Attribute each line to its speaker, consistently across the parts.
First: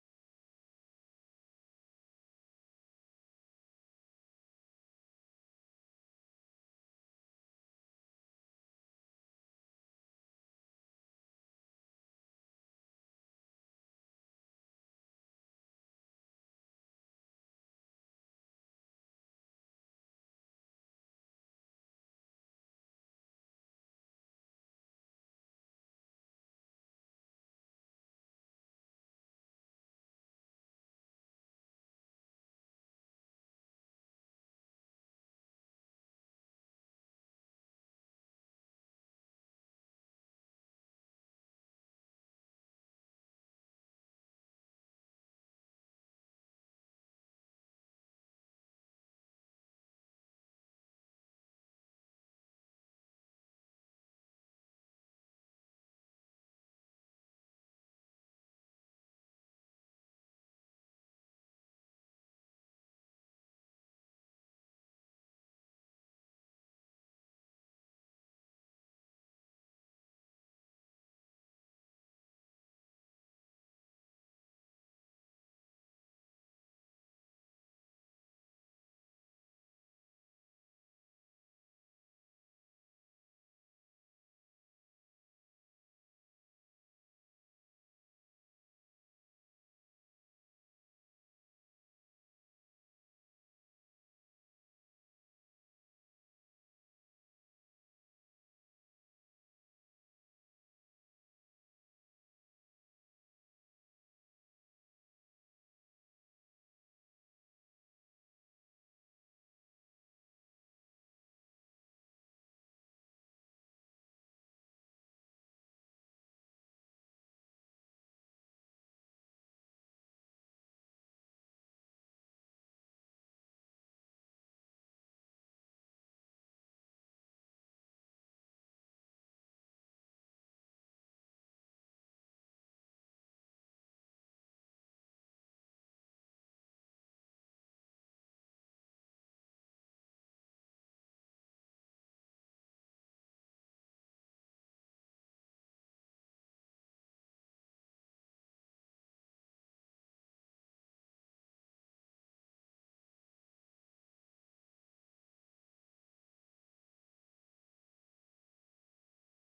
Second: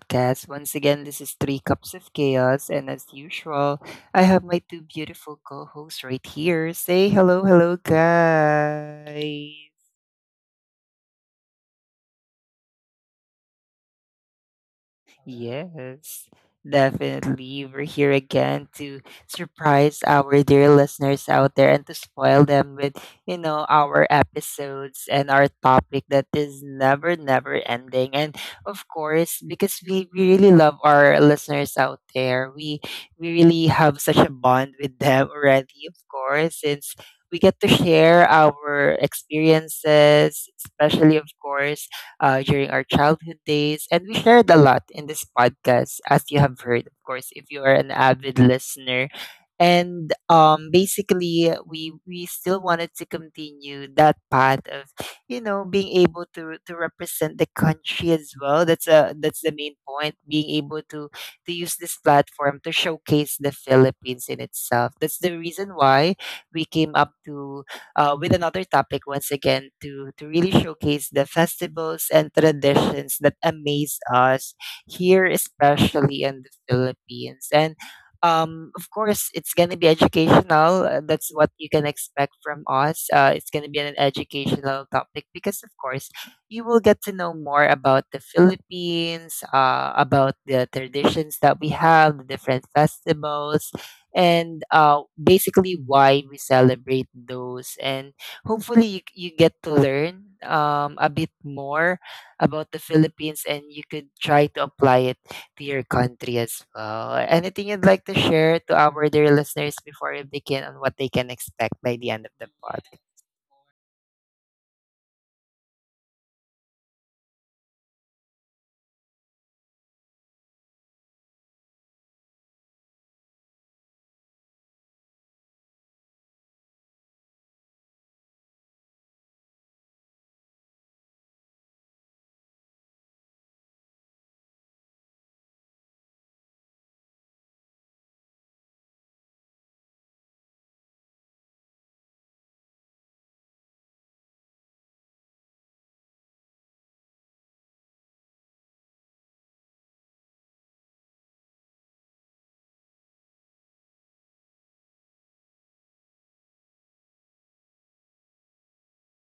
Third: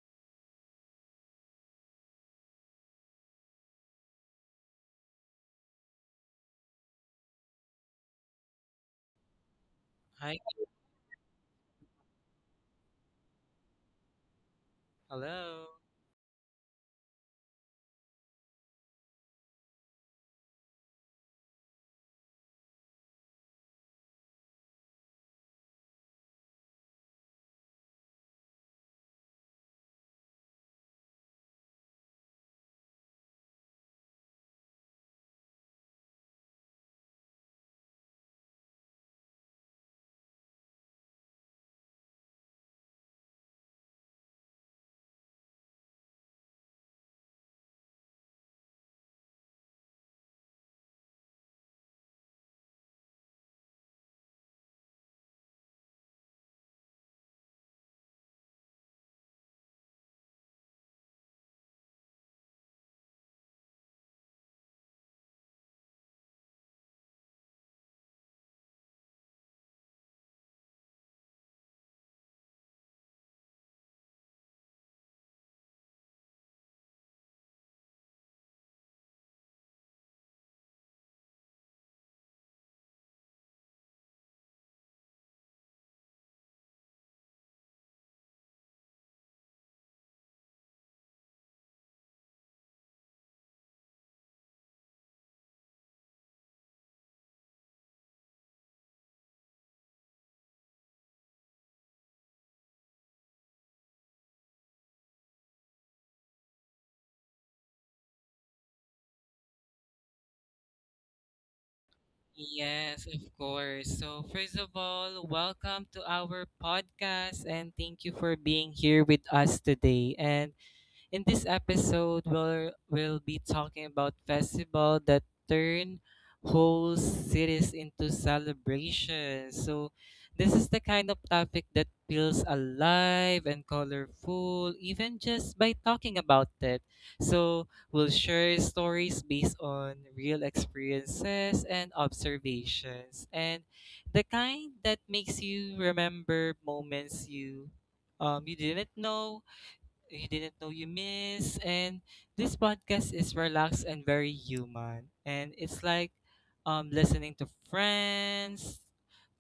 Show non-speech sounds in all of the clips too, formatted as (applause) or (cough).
Speaker 1: podcast. Once again, this is Three Cups of Chaos, and as usual, I have my two beautiful co hosts right here. Say hello, hello, guys.
Speaker 2: Hi, hello.
Speaker 1: Yes, definitely. We're here again to surprise our dear listeners out there and to spoil them with, our episodes and our topic that is never, never ending. And of course, because we really love our listeners out there, we really have such a bond with them already, of course, since we get to share our experiences, especially of course during our childhood days. And we shared a lot in this podcast, as you have heard, of course, if you are an avid listener. And basically, we still wanted to continue that path of, you know, being able to represent the country as well. That's the main point. Being able to use this platform to showcase the Philippines in itself. That's the reason why we came up to with another topic once again to really showcase the festivals and traditions that amaze us here, especially in the Philippines. And of course, it's going to be educational. That's what you can expect from us. It's going to be an educational topic because, of course, you will get to know more about the Philippines, about the traditions that we have, the different festivals, and basically why we celebrate those. And hopefully, you get to learn a bit more about the Philippines and you could try to apply it to your country as well. Anything you'd like to share to our dear listeners before we begin on what they can expect by the end of the
Speaker 2: Yes,
Speaker 1: podcast?
Speaker 2: of course. So, first of all, welcome to our podcast and thank you for being here with us today. And In this episode, we'll be talking about festivals that turn whole cities into celebrations. So, this is the kind of topic that feels alive and colorful, even just by talking about it. So, we'll share stories based on real experiences and observations, and the kind that makes you remember moments you didn't know you miss. And this podcast is relaxed and very human. And it's like listening to friends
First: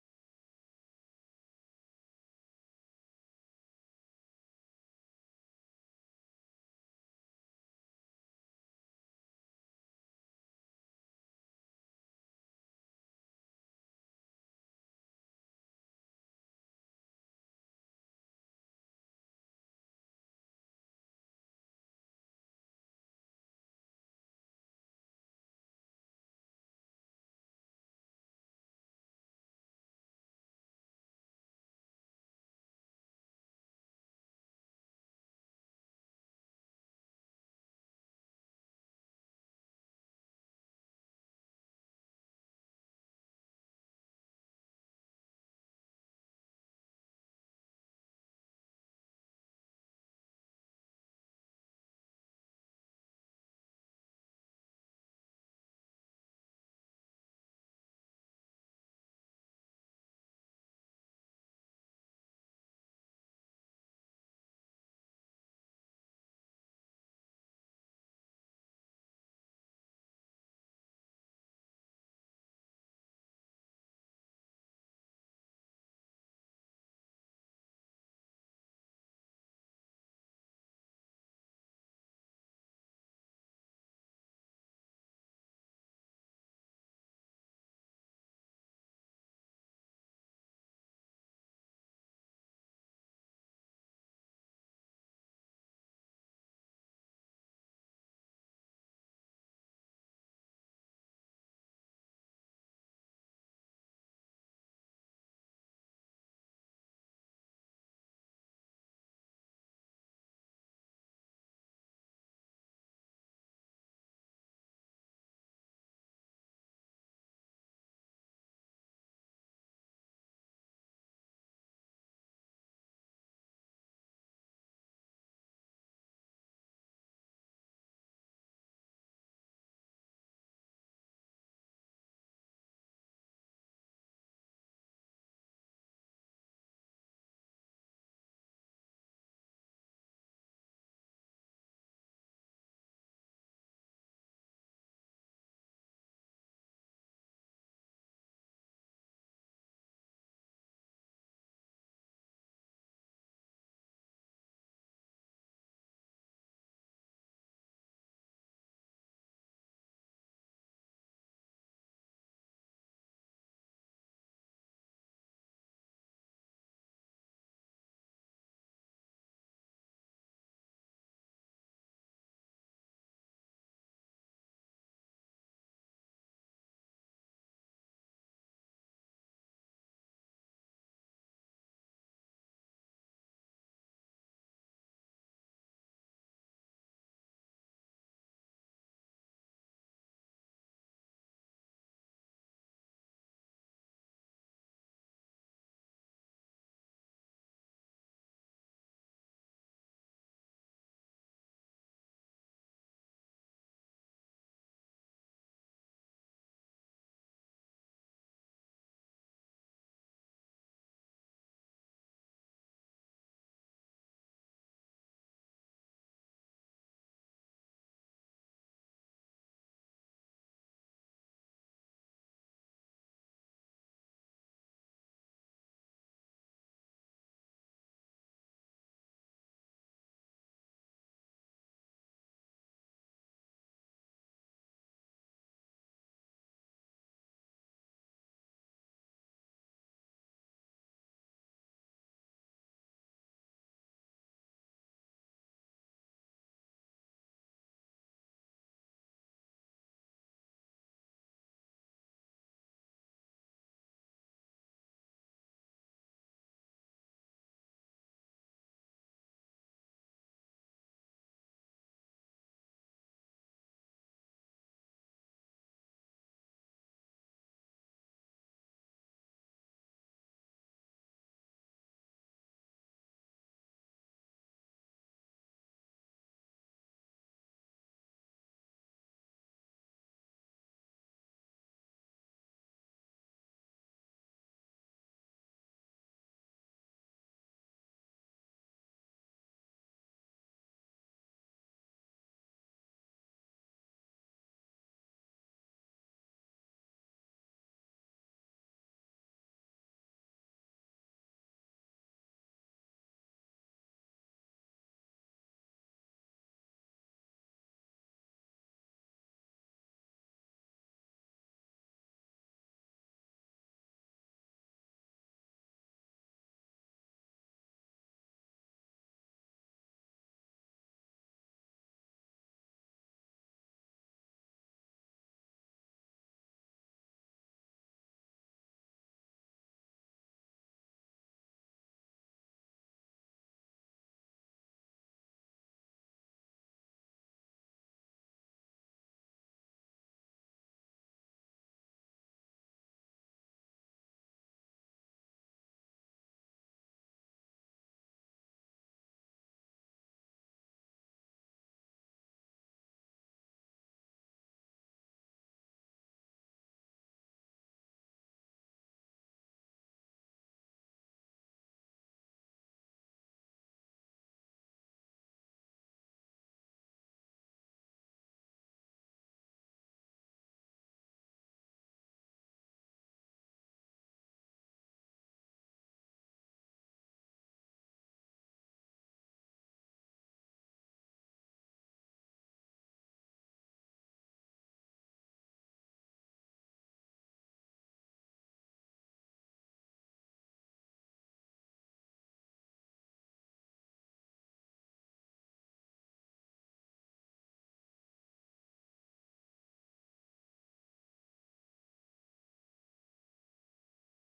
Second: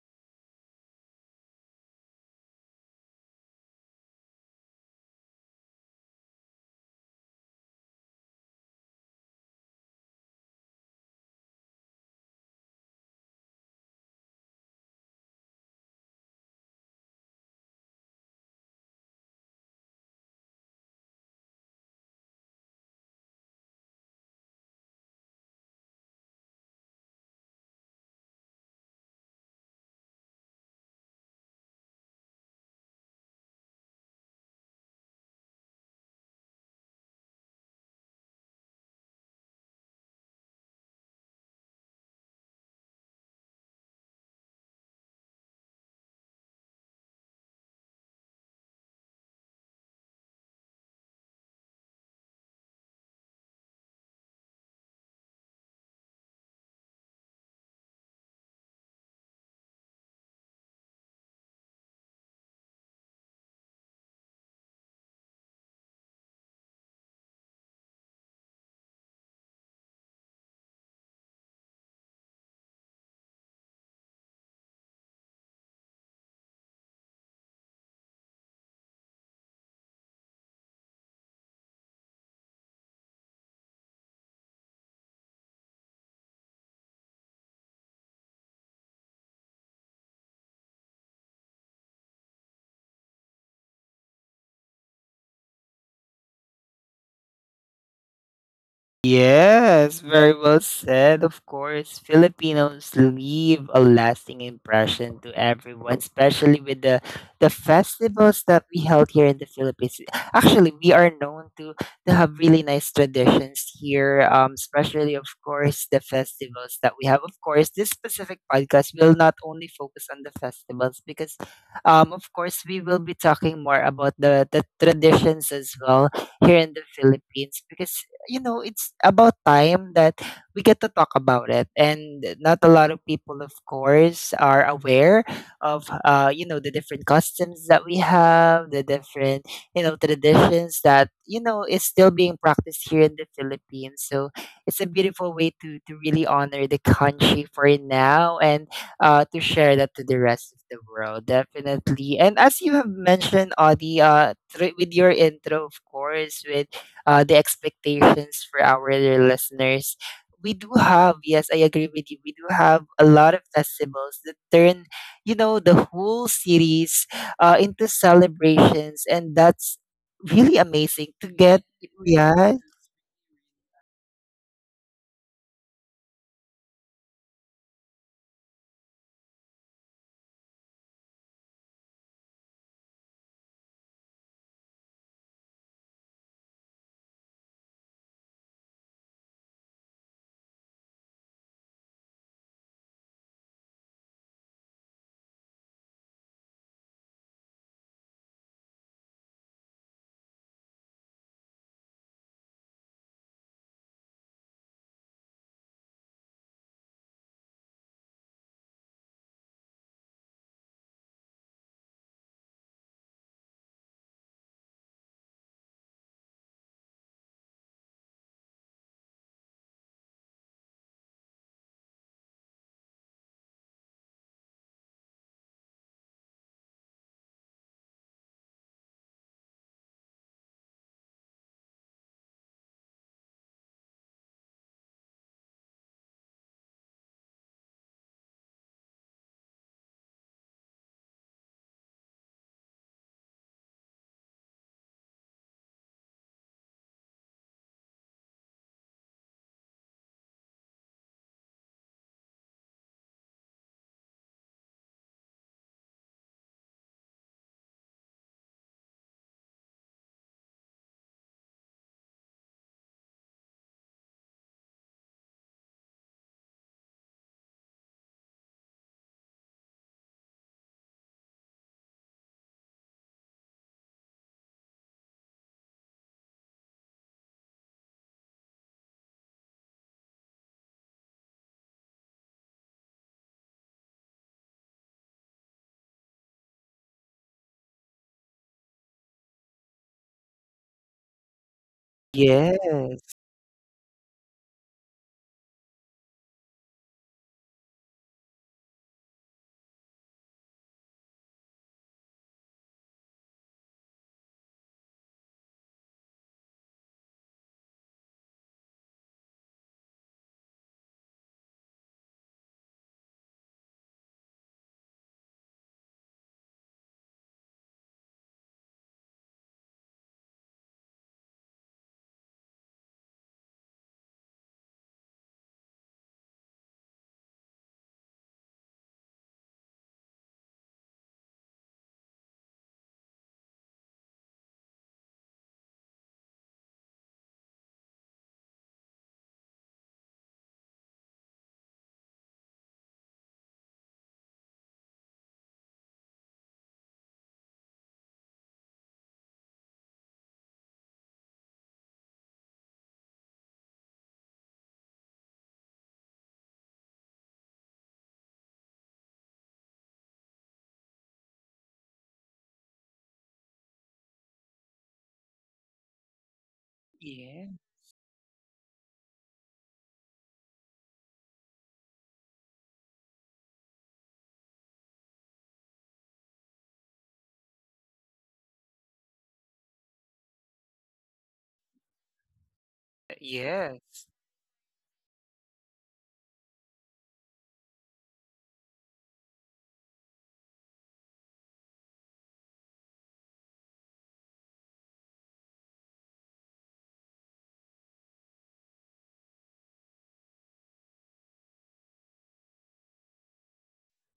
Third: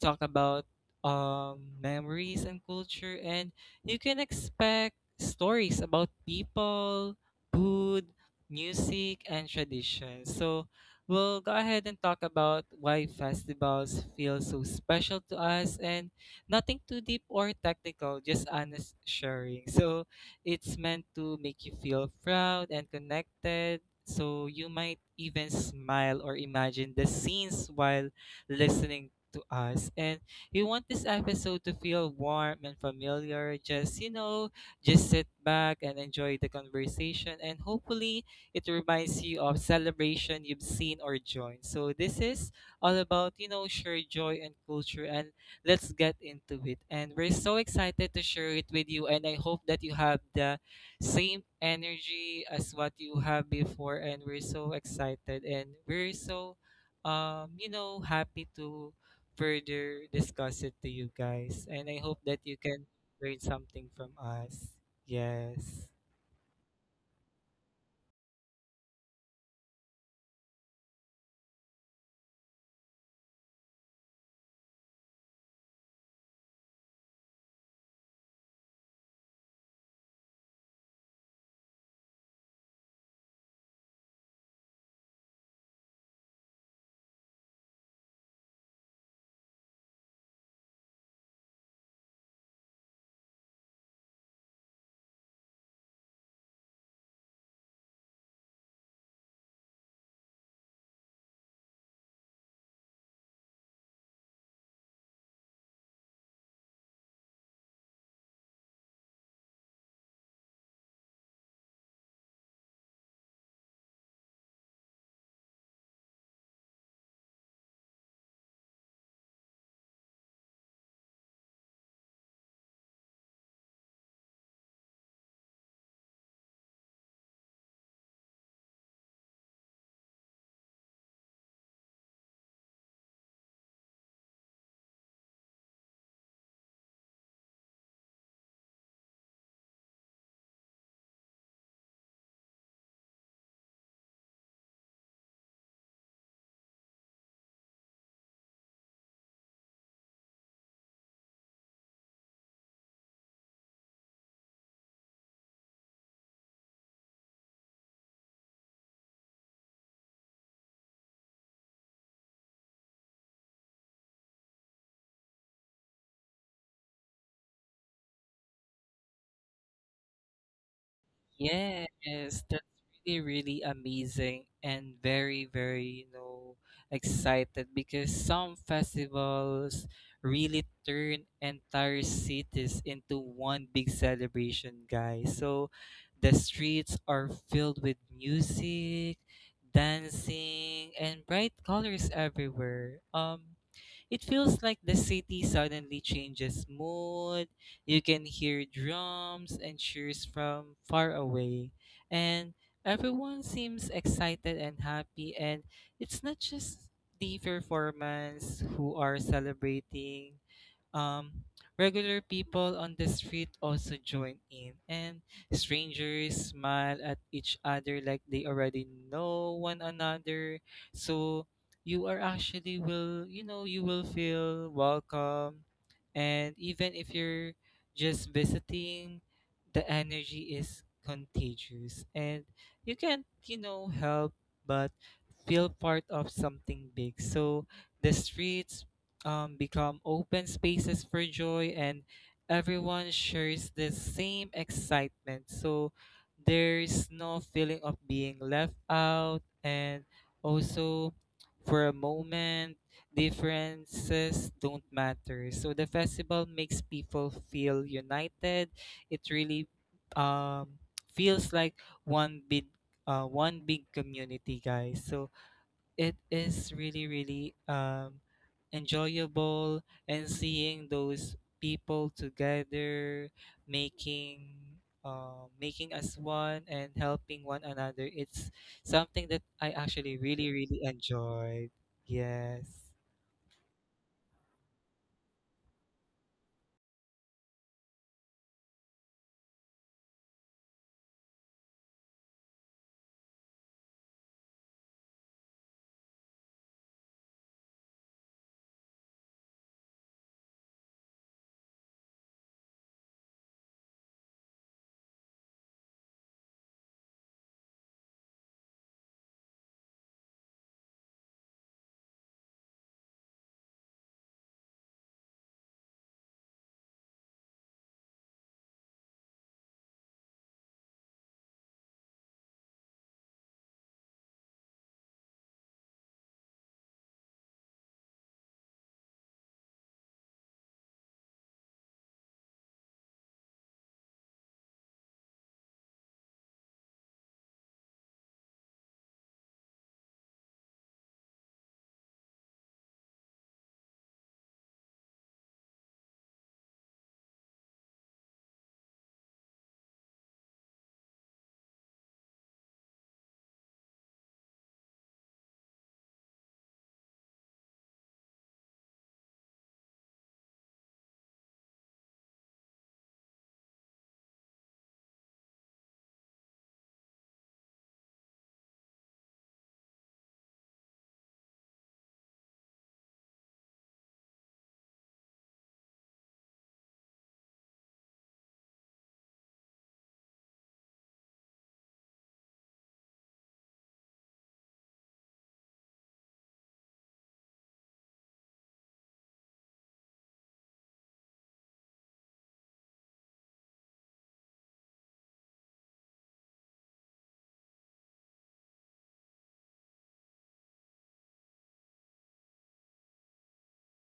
Speaker 2: talk about memories and culture. And you can expect stories about people, food, music, and traditions. So we'll go ahead and talk about why festivals feel so special to us, and nothing too deep or technical, just honest sharing. So it's meant to make you feel proud and connected. So you might even smile or imagine the scenes while listening to us. And you want this episode to feel warm and familiar. Just sit back and enjoy the conversation. And hopefully, it reminds you of celebration you've seen or joined. So this is all about, you know, shared joy and culture, and let's get into it. And we're so excited to share it with you. And I hope that you have the same energy as what you have before. And we're so excited and we're so, you know, happy to further discuss it to you guys. And I hope that you can learn something from us. Yes.
Speaker 1: Yes, very well said. Of course, Filipinos leave a lasting impression to everyone, especially with the festivals that we held here in the Philippines. Actually, we are known to have really nice traditions here, especially of course the festivals that we have. Of course, this specific podcast will not only focus on the festivals because, of course, we will be talking more about the traditions as well here in the Philippines because you know, it's about time that we get to talk about it. And not a lot of people, of course, are aware of, you know, the different customs that we have, the different, you know, traditions that, you know, is still being practiced here in the Philippines. So it's a beautiful way to really honor the country for now and to share that to the rest of the world, definitely. And as you have mentioned, Audie, with your intro, of course, with the expectations for our listeners. We do have, yes, I agree with you. We do have a lot of festivals that turn, you know, the whole series into celebrations, and that's really amazing to get.
Speaker 2: Yes,
Speaker 1: Yeah.
Speaker 2: that's really, really amazing and very, very, you know, excited because some festivals really turn entire cities into one big celebration, guys. So the streets are filled with music, dancing, and bright colors everywhere. It feels like the city suddenly changes mood. You can hear drums and cheers from far away. And everyone seems excited and happy. And it's not just the performance who are celebrating, um, regular people on the street also join in, and strangers smile at each other like they already know one another. So you are actually will, you know, you will feel welcome, and even if you're just visiting, the energy is contagious, and you can't, you know, help but feel part of something big. So the streets become open spaces for joy and everyone shares the same excitement. So there's no feeling of being left out and also for a moment differences don't matter. So the festival makes people feel united. It really um, feels like one big one big community, guys. So it is really really enjoyable and seeing those people together making making us one and helping one another, it's something that I actually really really enjoyed. Yes.
Speaker 1: Yes. Yeah. Yes.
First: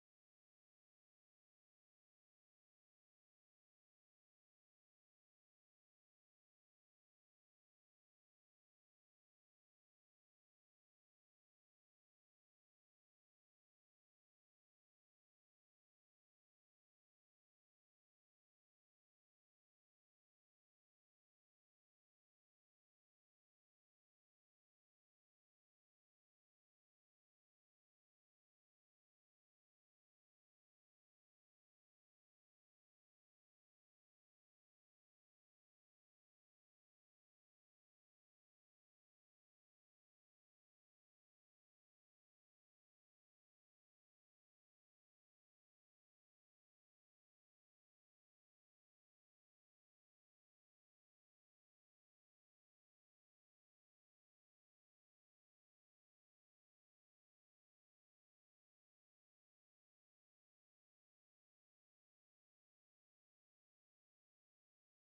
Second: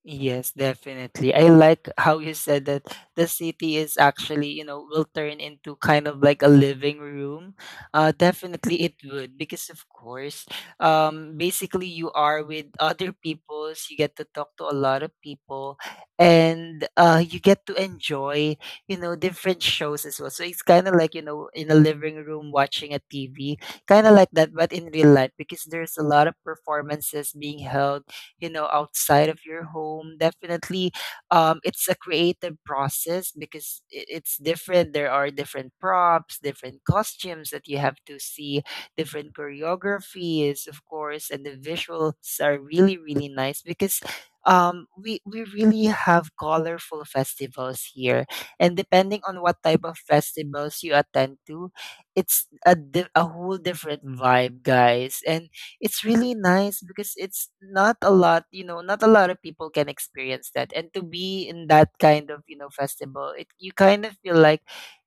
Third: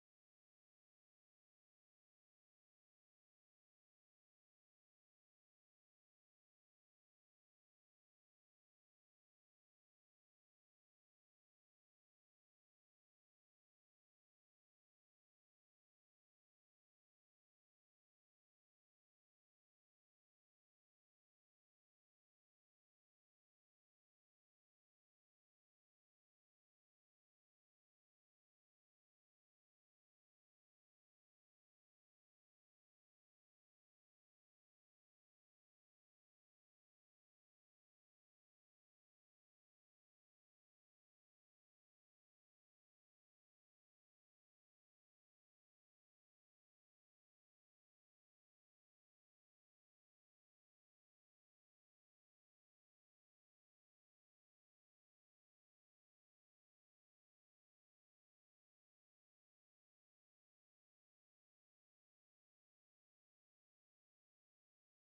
Speaker 1: Yes, definitely. I like how you said that the city is actually, you know, will turn into kind of like a living room. Definitely it would because of course, basically you are with (laughs) other peoples, you get to talk to a lot of people, and you get to enjoy, you know, different shows as well. So it's kind of like you know, in a living room watching a TV, kind of like that, but in real life because there's a lot of performances being held you know outside of your home definitely it's a creative process because it's different, there are different props, different costumes that you have to see, different choreographies of course, and the visuals are really really nice because we really have colorful festivals here and depending on what type of festivals you attend to, it's a whole different vibe, guys. And it's really nice because it's not a lot, you know, not a lot of people can experience that. And to be in that kind of, you know, festival, it you kind of feel like,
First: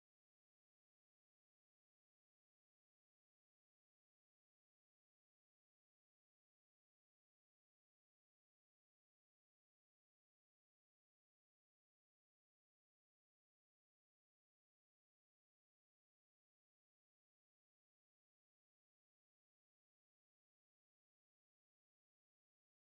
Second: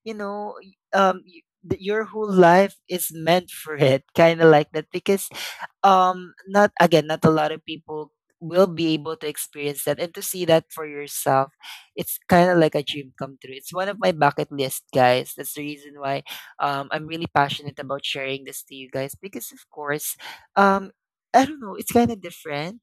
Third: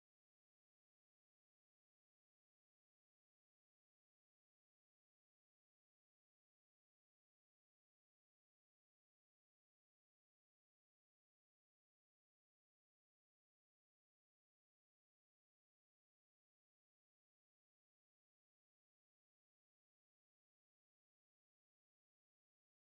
Speaker 1: you know, y- y- th- your whole life is meant for it, kind of like that because not again not a lot of people will be able to experience that, and to see that for yourself, it's kind of like a dream come true. It's one of my bucket list, guys. That's the reason why I'm really passionate about sharing this to you guys because of course, um I don't know, it's kind of different.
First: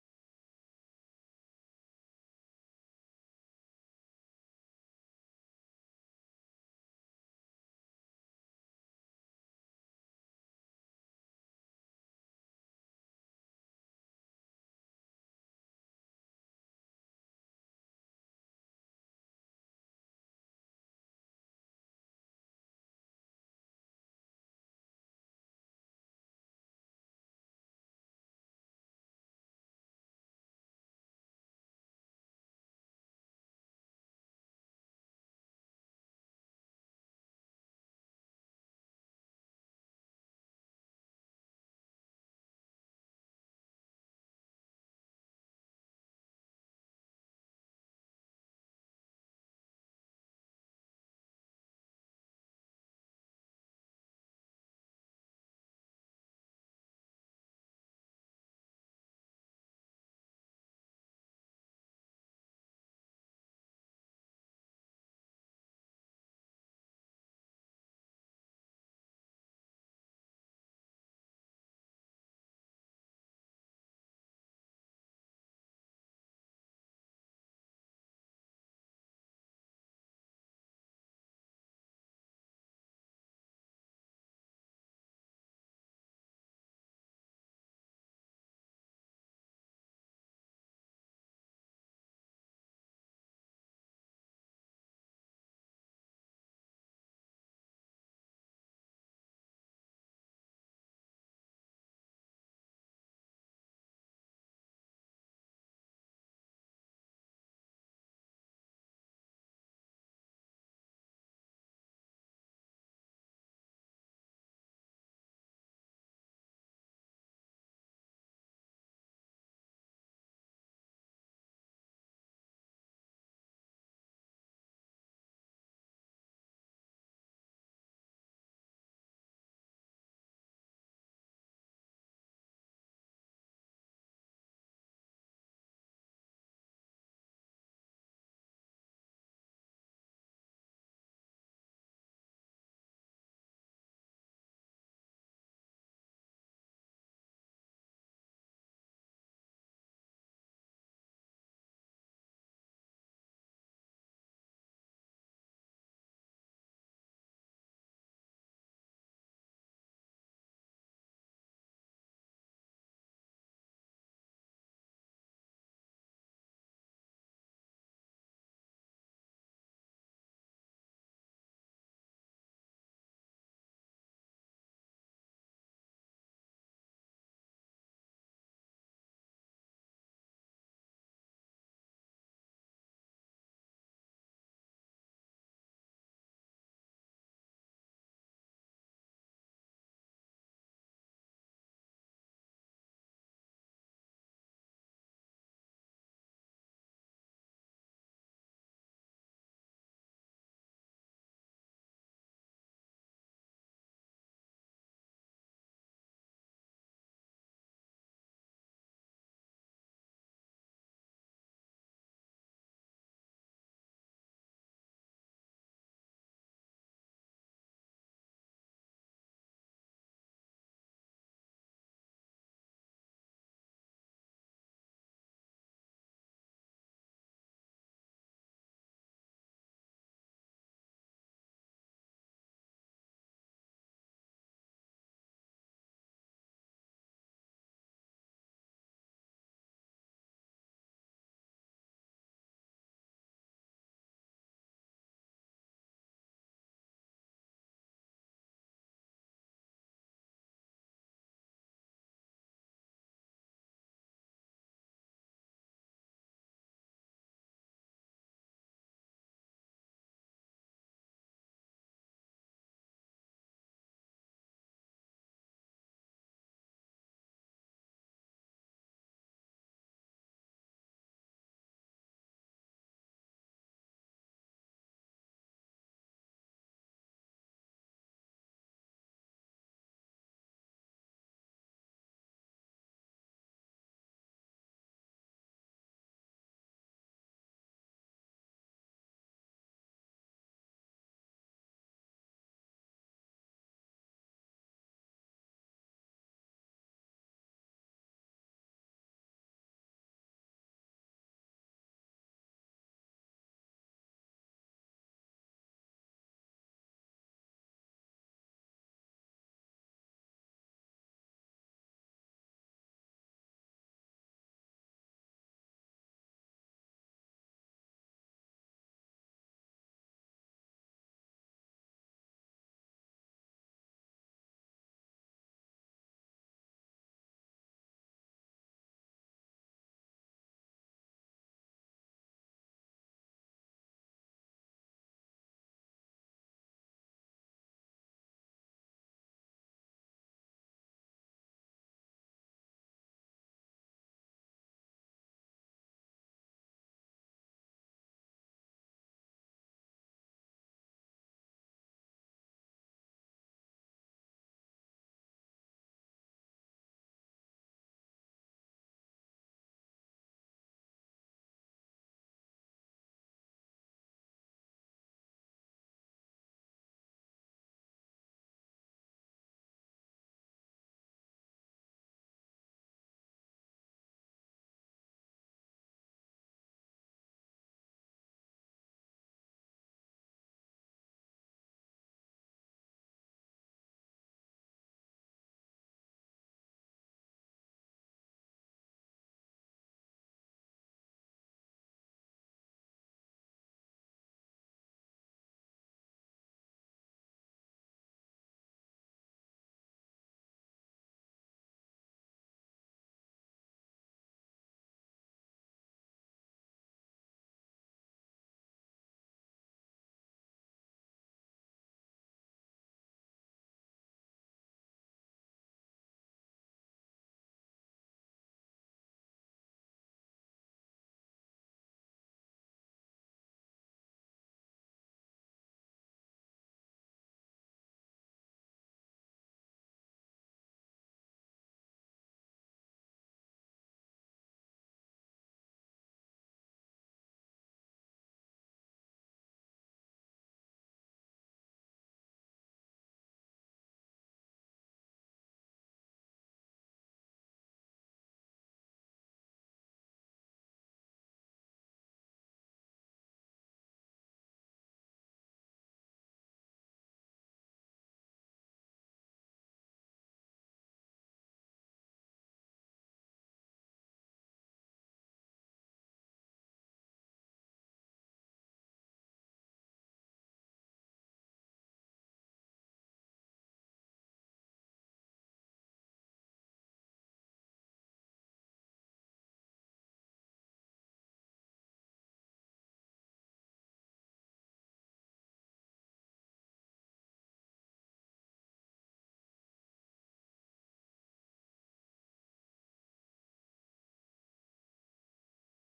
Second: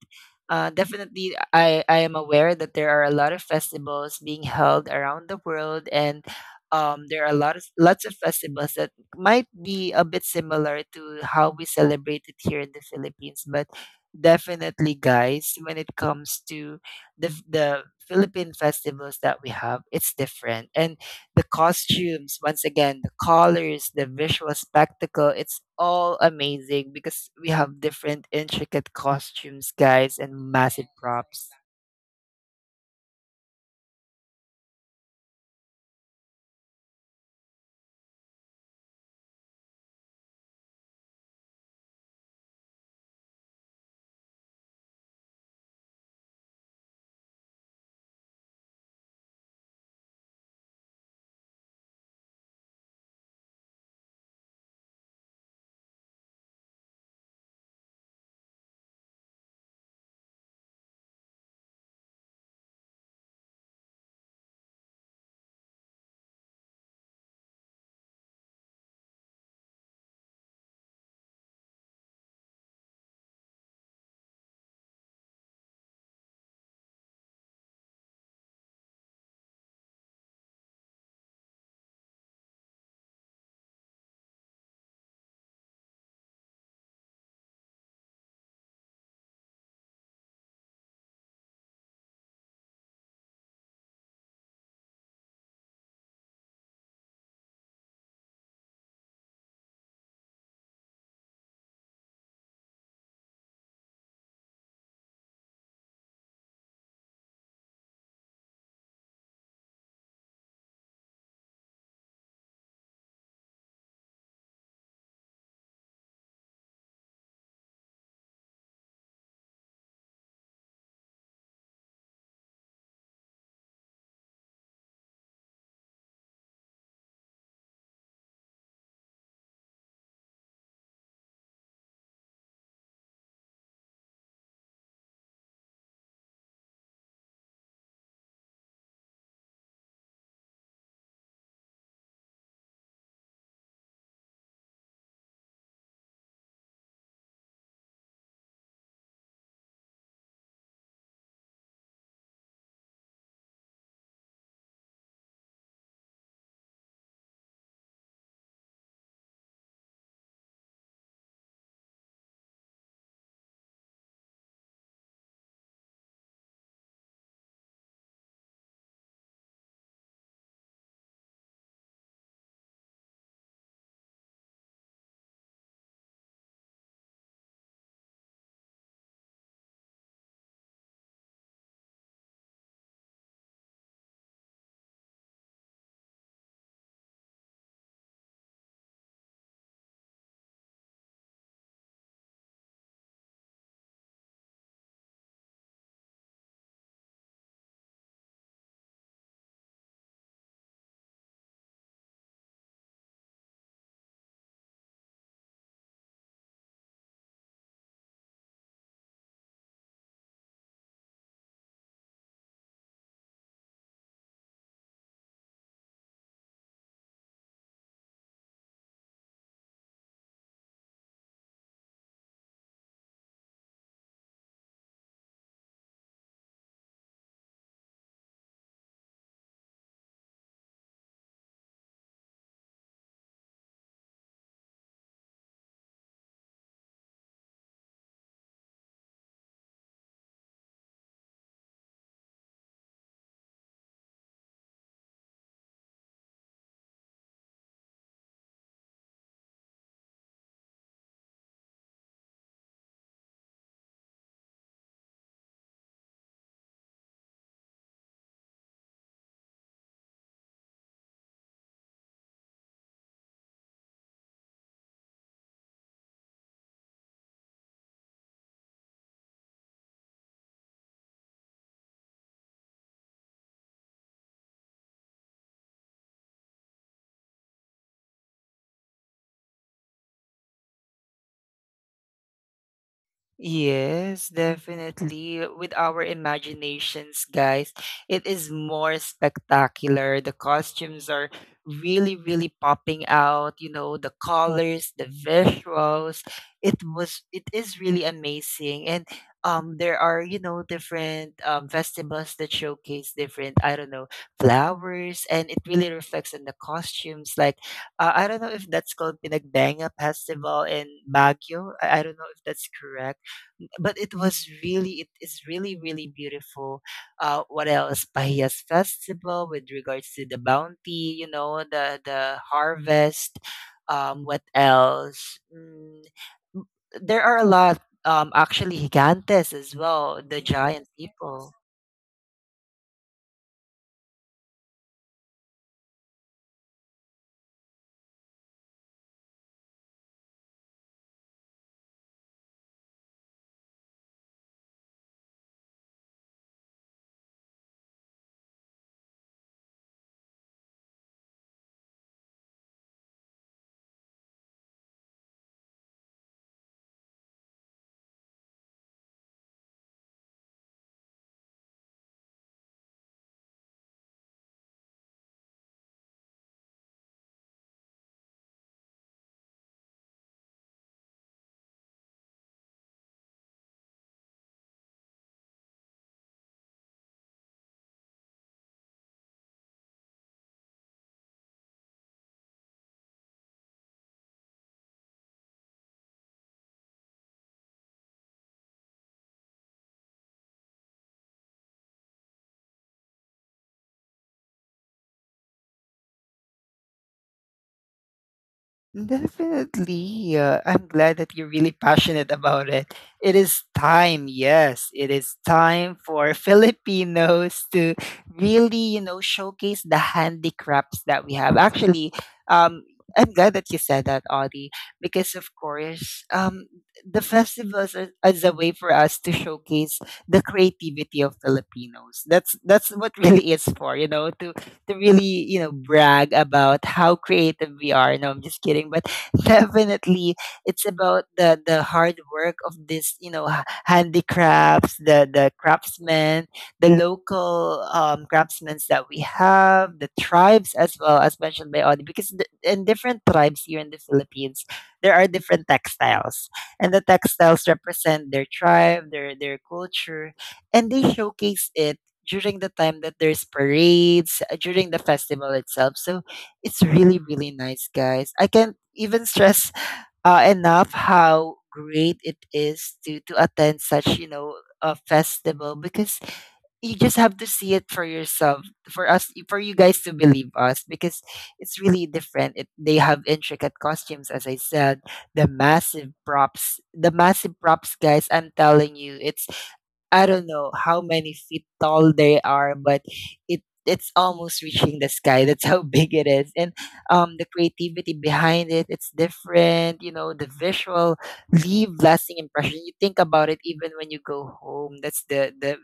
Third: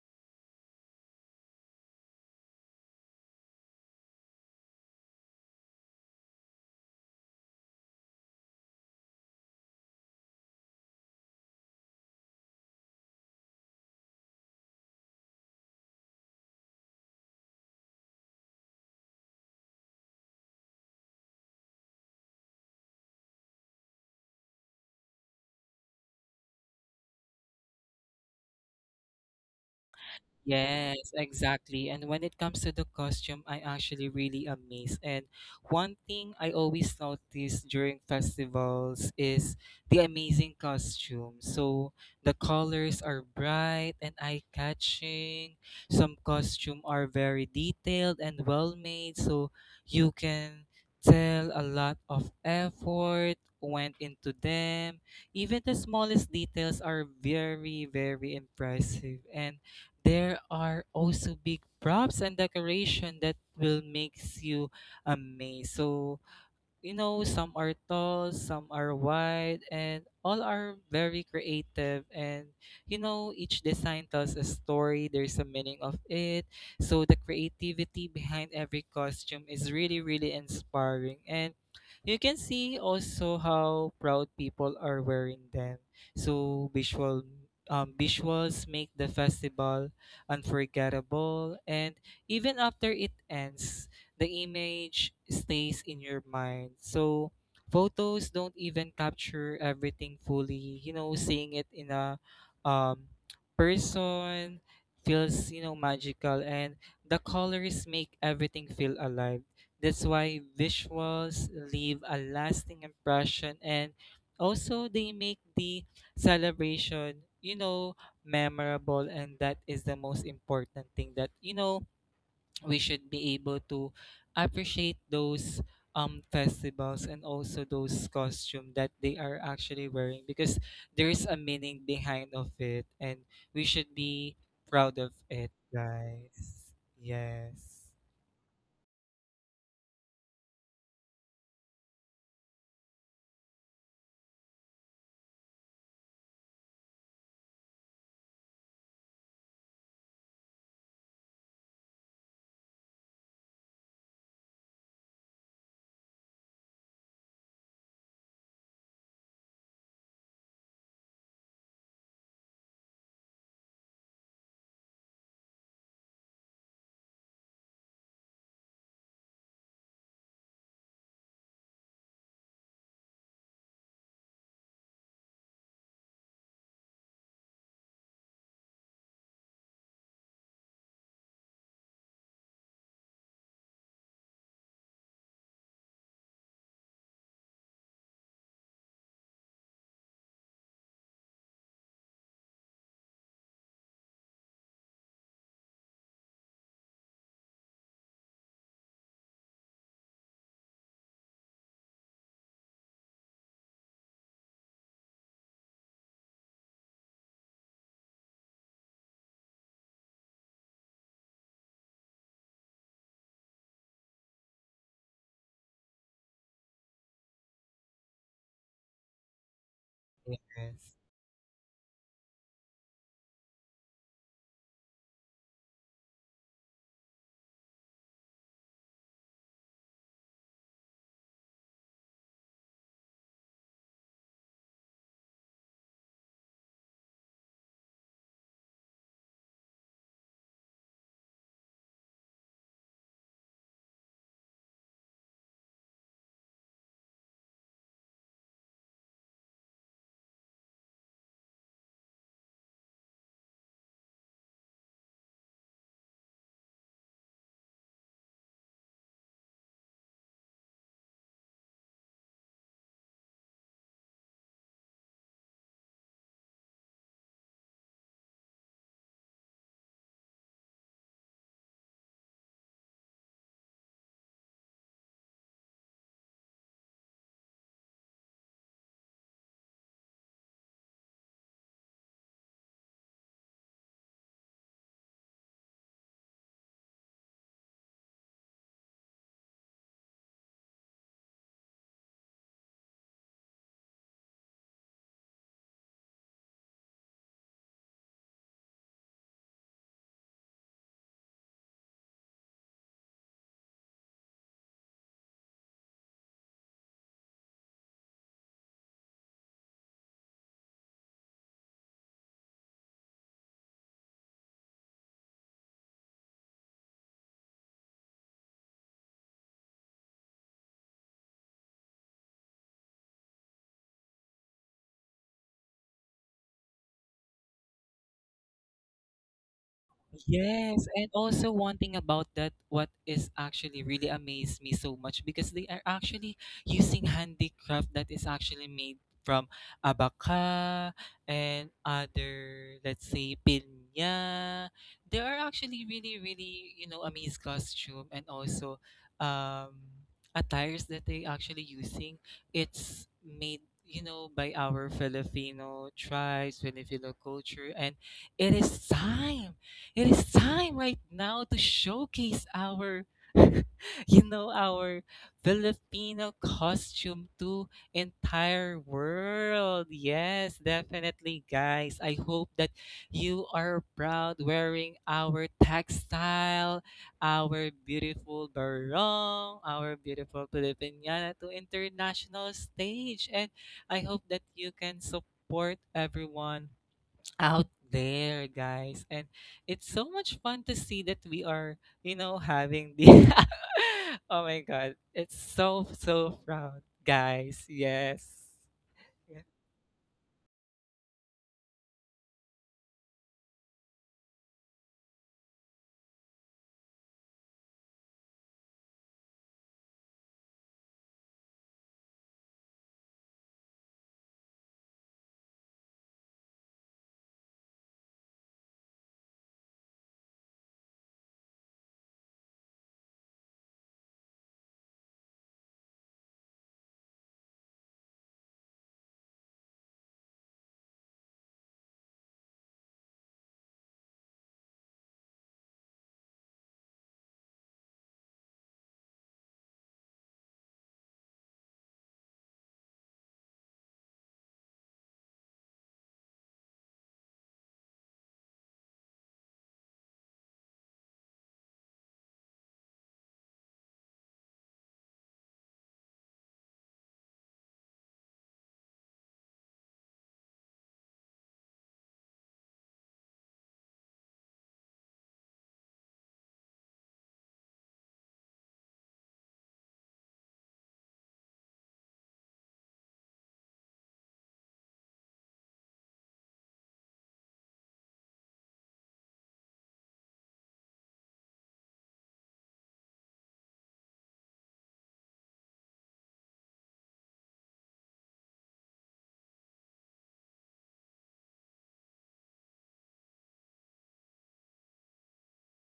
Speaker 1: Definitely, I am aware that there are a lot of festivals being held around the world, and there are a lot of lots of festivals that might be a bit similar to how we celebrate it here in the Philippines, but definitely, guys, when it comes to the Philippine festivals that we have, it's different. And the costumes, once again, the colors, the visual spectacle, it's all amazing because we have different intricate costumes, guys, and massive
Speaker 2: Yes,
Speaker 1: props.
Speaker 2: exactly. And when it comes to the costume, I actually really amazed. And one thing I always notice during festivals is the amazing costume. So the colors are bright and eye-catching. Some costume are very detailed and well-made, so you can tell a lot of effort went into them. Even the smallest details are very, very impressive. And there are also big props and decoration that will makes you amazed. So you know, some are tall, some are wide, and all are very creative. And you know, each design tells a story, there's a meaning of it. So the creativity behind every costume is really, really inspiring. And you can see also how proud people are wearing them. So visuals make the festival unforgettable and even after it ends the image stays in your mind. So photos don't even capture everything fully. You know, seeing it in a um, person feels, you know, magical and the colors make everything feel alive. That's why visuals leave a lasting impression and also they make the celebration, you know, memorable, and that is the most important thing, that you know we should be able to appreciate those festivals and also those costume that they are actually wearing because there is a meaning behind of it, and we should be proud of it, guys. Yes. Yes.
Speaker 1: Yes, definitely. With our imaginations, guys, it is more spectacular. The costumes are really, really popping out. You know, the colors, the visuals. It is really amazing. And there are, you know, different festivals that showcase different, I don't know, flowers, and it really reflects on the costumes. Like, I don't know if that's called Pinagdanga Festival in Baguio. I don't know if that's correct, but it is really really beautiful. What else? Pahias festival, with regards to the bounty, you know, the harvest. What else? M- there are a lot, actually gigantes as well, the
Speaker 2: Yes,
Speaker 1: giant
Speaker 2: and also
Speaker 1: people.
Speaker 2: one thing about that, what is actually really amazed me so much because they are actually using handicraft that is actually made from abaca and other, let's say, pinya. They are actually really, really, you know, amazed costume and also um, attires that they actually using. It's made, you know, by our Filipino tribes, Filipino culture, and it is time it is time right now to showcase our (laughs) you know our Filipino costume to entire world. Yes, definitely guys. I hope that you are proud wearing our textile, our beautiful barong, our beautiful Filipiniana to international stage, and I hope that you can support everyone out there, guys. And it's so much fun to see that we are, you know, having the. (laughs) Oh my God. It's so, so proud, guys. Yes.
Speaker 1: Definitely. I'm glad that you're really passionate about it. It is time, yes. It is time for (laughs) Filipinos to really, you know, showcase the handicrafts that we have. Actually, um, I'm glad that you said that, Audie, because of course, the festivals are, is a way for us to showcase the creativity of Filipinos. That's what (laughs) really is for, you know, to really, you know, brag about how creative we are. No, I'm just kidding. But (laughs) definitely it's about the hard work of this, you know, handicrafts, the craftsmen, the local craftsmen that we have, the tribes as well, as mentioned by Audie, because in different tribes here in the Philippines, there are different textiles. And the textiles represent their tribe, their culture, and they showcase it during the time that there's parades, during the festival itself. So it's really, really nice, guys. I can't even stress (laughs) enough how great it is to attend such you know a festival because you just have to see it for yourself, for us, for you guys to believe us because it's really different. They have intricate costumes, as I said, the massive props, the massive props, guys, I'm telling you, it's I don't know how many feet tall they are, but it's almost reaching the sky. (laughs) That's how big it is. And the creativity behind it, it's different, you know, the visual leave lasting impression. You think about it even when you go home. That's the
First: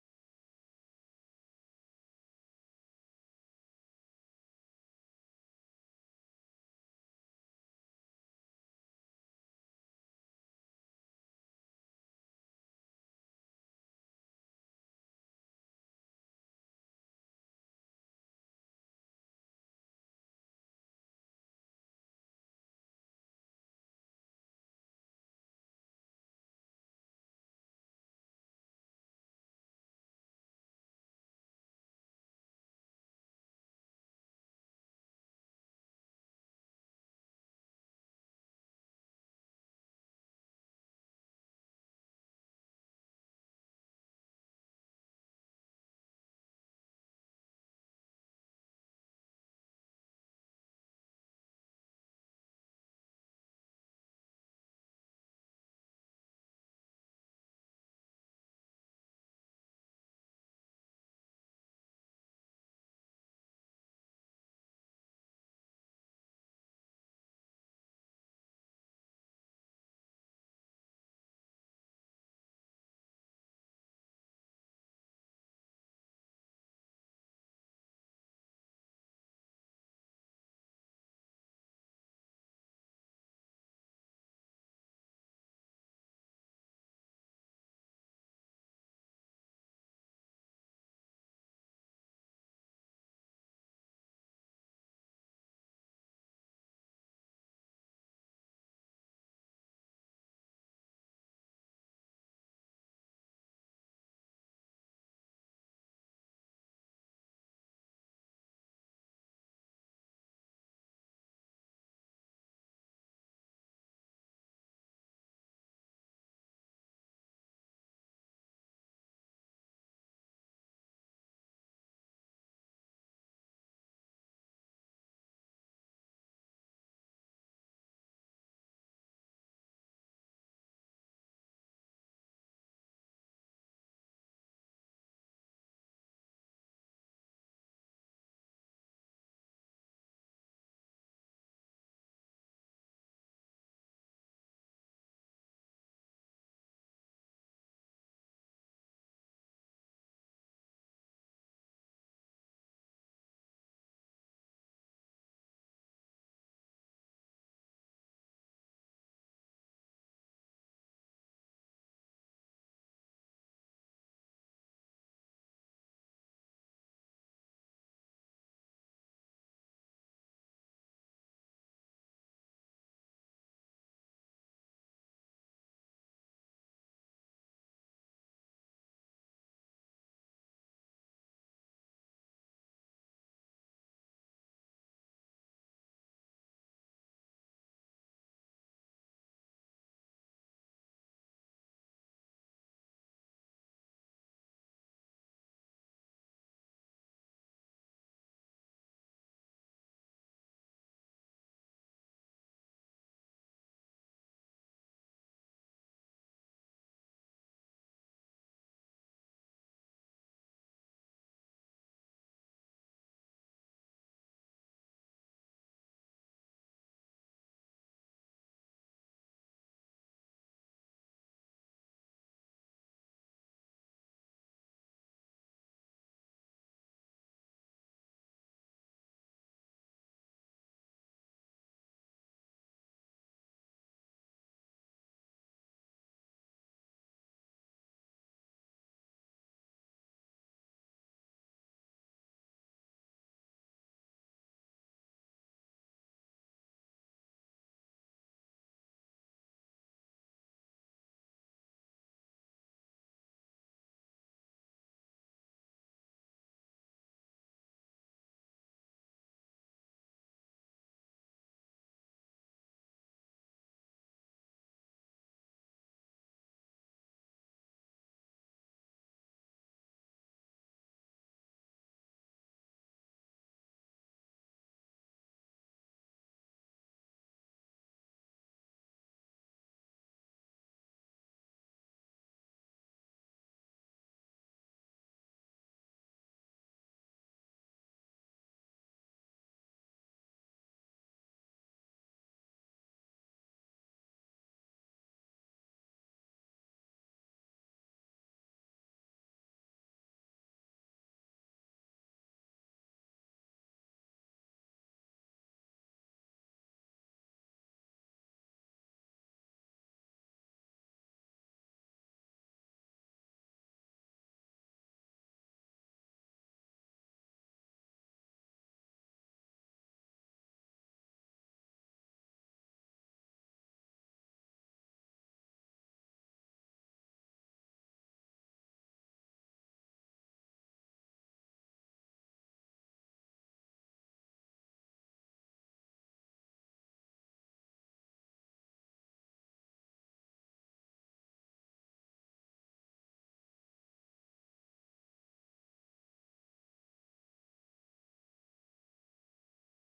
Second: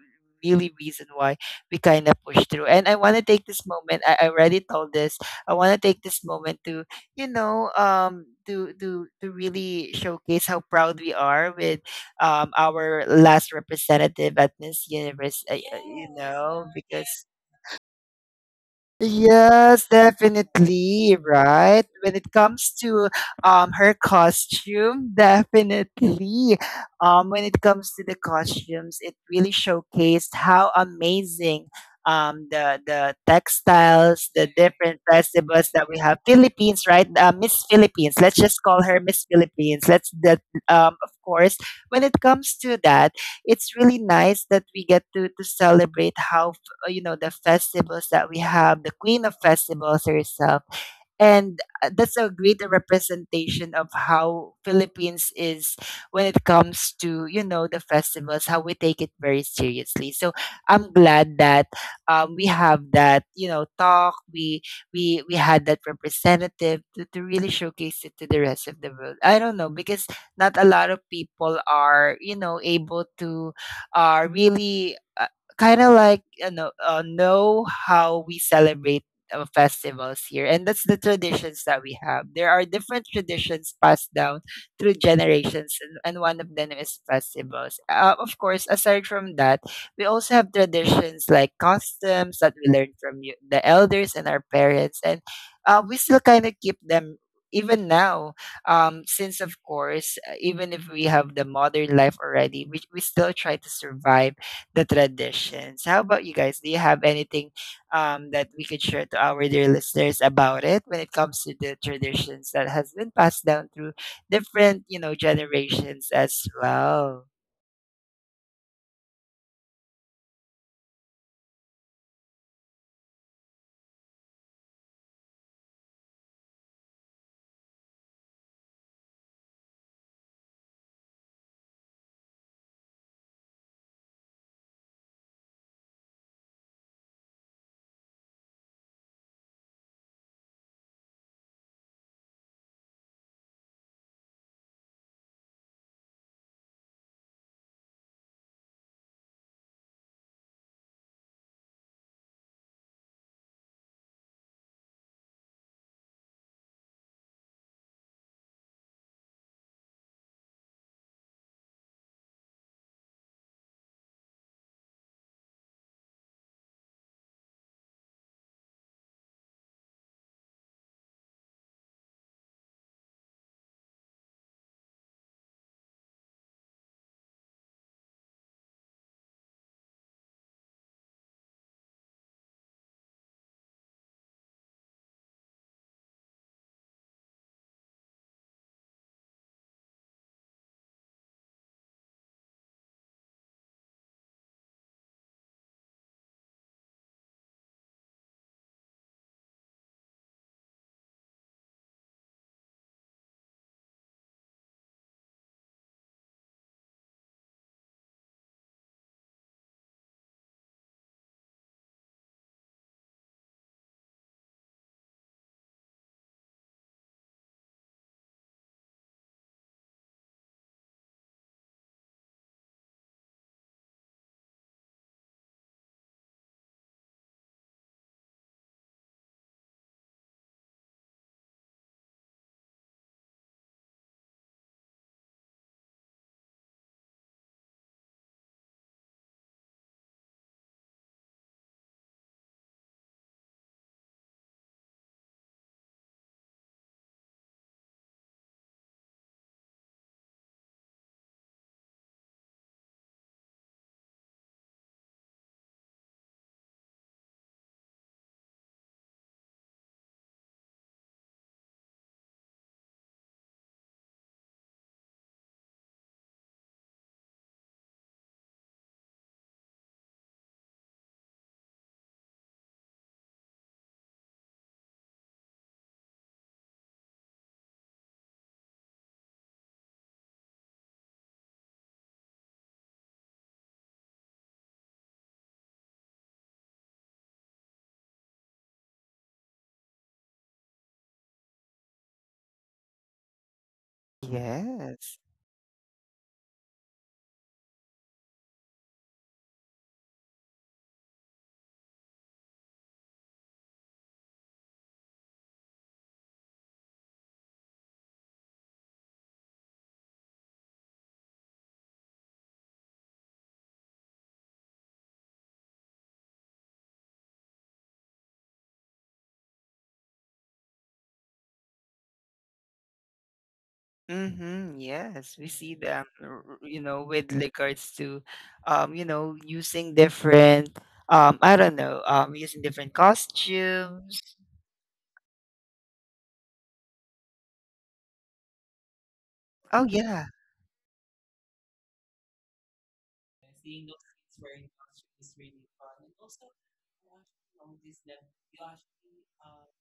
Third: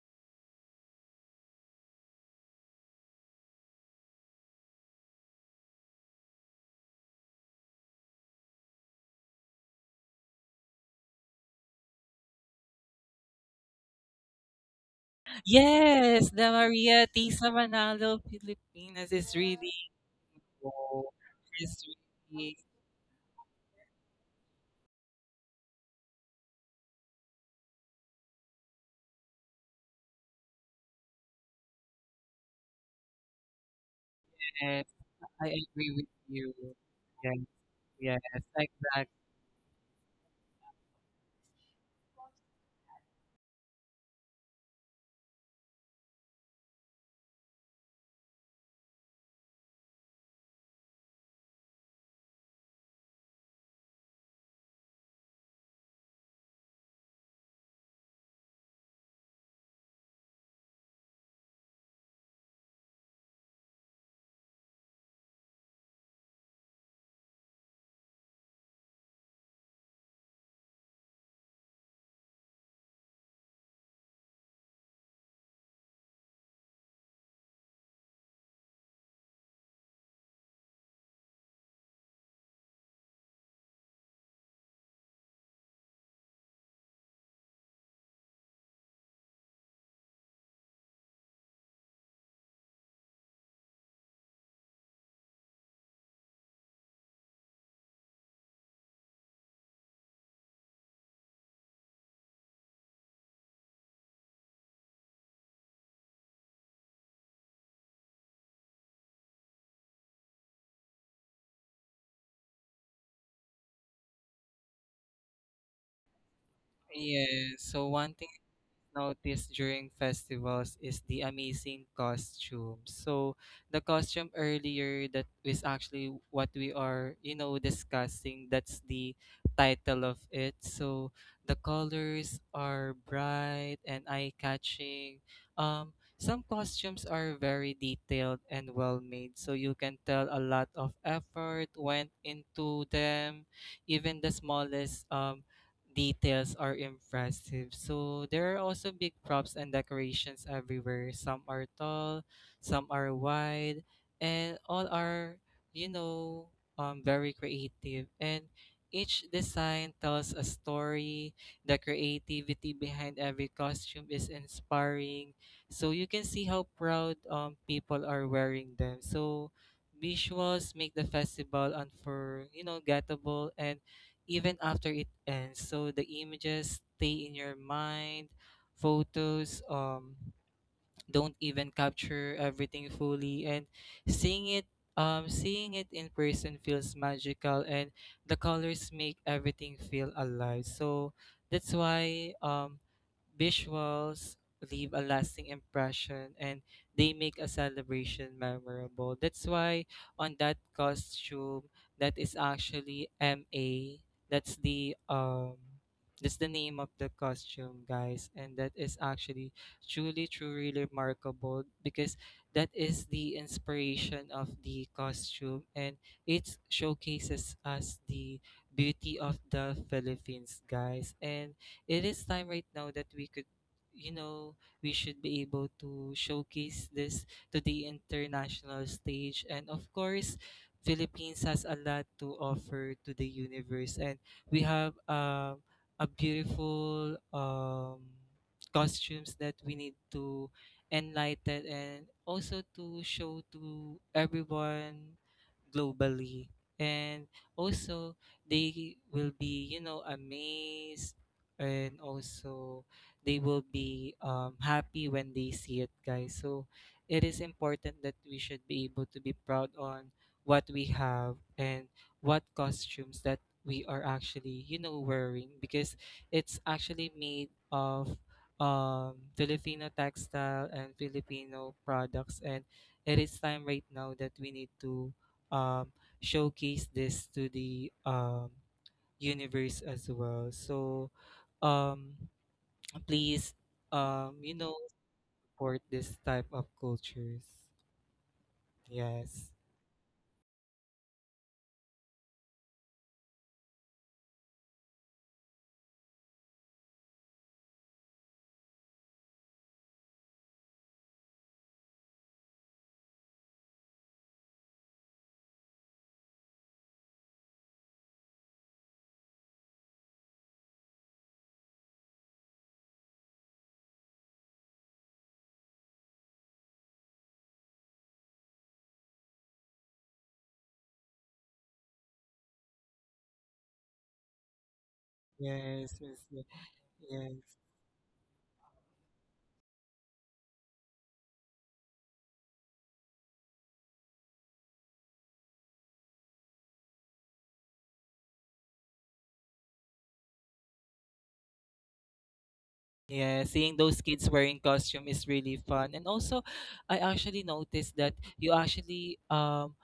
Speaker 1: really reason why we kind of push through. And I want to take this moment. I already told this. I want to take this moment to, you know, to really showcase how proud we are with our last representative at Miss Universe, you
Speaker 2: Yes, the
Speaker 1: know,
Speaker 2: Maria
Speaker 1: because
Speaker 2: Tisa Manalo Filipinas is really
Speaker 1: yes,
Speaker 2: cool.
Speaker 1: definitely,
Speaker 2: She's
Speaker 1: right? When it
Speaker 2: really,
Speaker 1: comes to her costume, (laughs) definitely. When it comes to the costumes, it really showcased how amazing the textiles, the
Speaker 2: yes,
Speaker 1: different
Speaker 2: I
Speaker 1: festivals that
Speaker 2: agree
Speaker 1: we
Speaker 2: with
Speaker 1: have.
Speaker 2: you.
Speaker 1: Philippines, right?
Speaker 2: Yes,
Speaker 1: Miss Philippines.
Speaker 2: yes,
Speaker 1: Let's just call her
Speaker 2: exactly.
Speaker 1: Miss Philippines. Let's that of course, when it comes to that, it's really nice that we get to celebrate how you know the festivals that we have, the queen of festivals herself. And that's a great representation of how Philippines is when it comes to you know the festivals, how we take it very seriously. So I'm glad that we have that you know talk. We had that representative to really showcase it to the rest of the world. I don't know because not a lot of people are you know able to really. Kind of like you know how we celebrate festivals here, and that's the traditions that we have. There are different traditions passed down through generations, and one of them is festivals. Of course, aside from that, we also have traditions like customs that we learn from you, the elders and our parents, and we still kind of keep them even now, since of course even if we have the modern life already, we still try to survive the traditions. How about you guys, do you have anything, that we could share to our dear listeners about it when it comes to the traditions that has been passed down through different, you know, generations as well?
Speaker 2: Yes. So one thing noticed during festivals is the amazing costumes. So the costume earlier that is actually what we are, you know, discussing. That's the title of it. So the colors are bright and eye-catching. Um, some costumes are very detailed and well made, so you can tell a lot of effort went into them. Even the smallest details are impressive. So there are also big props and decorations everywhere. Some are tall, some are wide, and all are, you know, very creative. And each design tells a story. The creativity behind every costume is inspiring. So you can see how proud people are wearing them. So visuals make the festival unfor you know gettable and even after it ends. So the images stay in your mind, photos, don't even capture everything fully and seeing it seeing it in person feels magical and the colors make everything feel alive. So that's why visuals leave a lasting impression and they make a celebration memorable. That's why on that costume that is actually ma that's the um that's the name of the costume, guys, and that is actually truly, truly remarkable because that is the inspiration of the costume and it showcases us the beauty of the Philippines, guys. And it is time right now that we could, you know, we should be able to showcase this to the international stage. And of course, Philippines has a lot to offer to the universe, and we have a beautiful costumes that we need to enlighten and also to show to everyone globally, and also they will be you know amazed, and also they will be happy when they see it, guys. So it is important that we should be able to be proud on what we have, and what costumes that we are actually, you know, wearing because it's actually made of Filipino textile and Filipino products. And it is time right now that we need to um, showcase this to the universe as well. So um, please, you know, support this type of cultures. Yes.
Speaker 1: Yes. Mm-hmm, yes, we see
Speaker 2: Yes,
Speaker 1: them,
Speaker 2: yes, yes.
Speaker 1: you know,
Speaker 2: Yes.
Speaker 1: with regards to, you know, using different, I don't know, using different costumes. Oh yeah.
Speaker 2: Yeah, seeing
Speaker 1: Seeing
Speaker 2: those
Speaker 1: those
Speaker 2: kids
Speaker 1: kids
Speaker 2: wearing
Speaker 1: wearing
Speaker 2: costume
Speaker 1: costumes
Speaker 2: is
Speaker 1: is
Speaker 2: really
Speaker 1: really
Speaker 2: fun. And
Speaker 1: fun.
Speaker 2: also, I actually noticed that you actually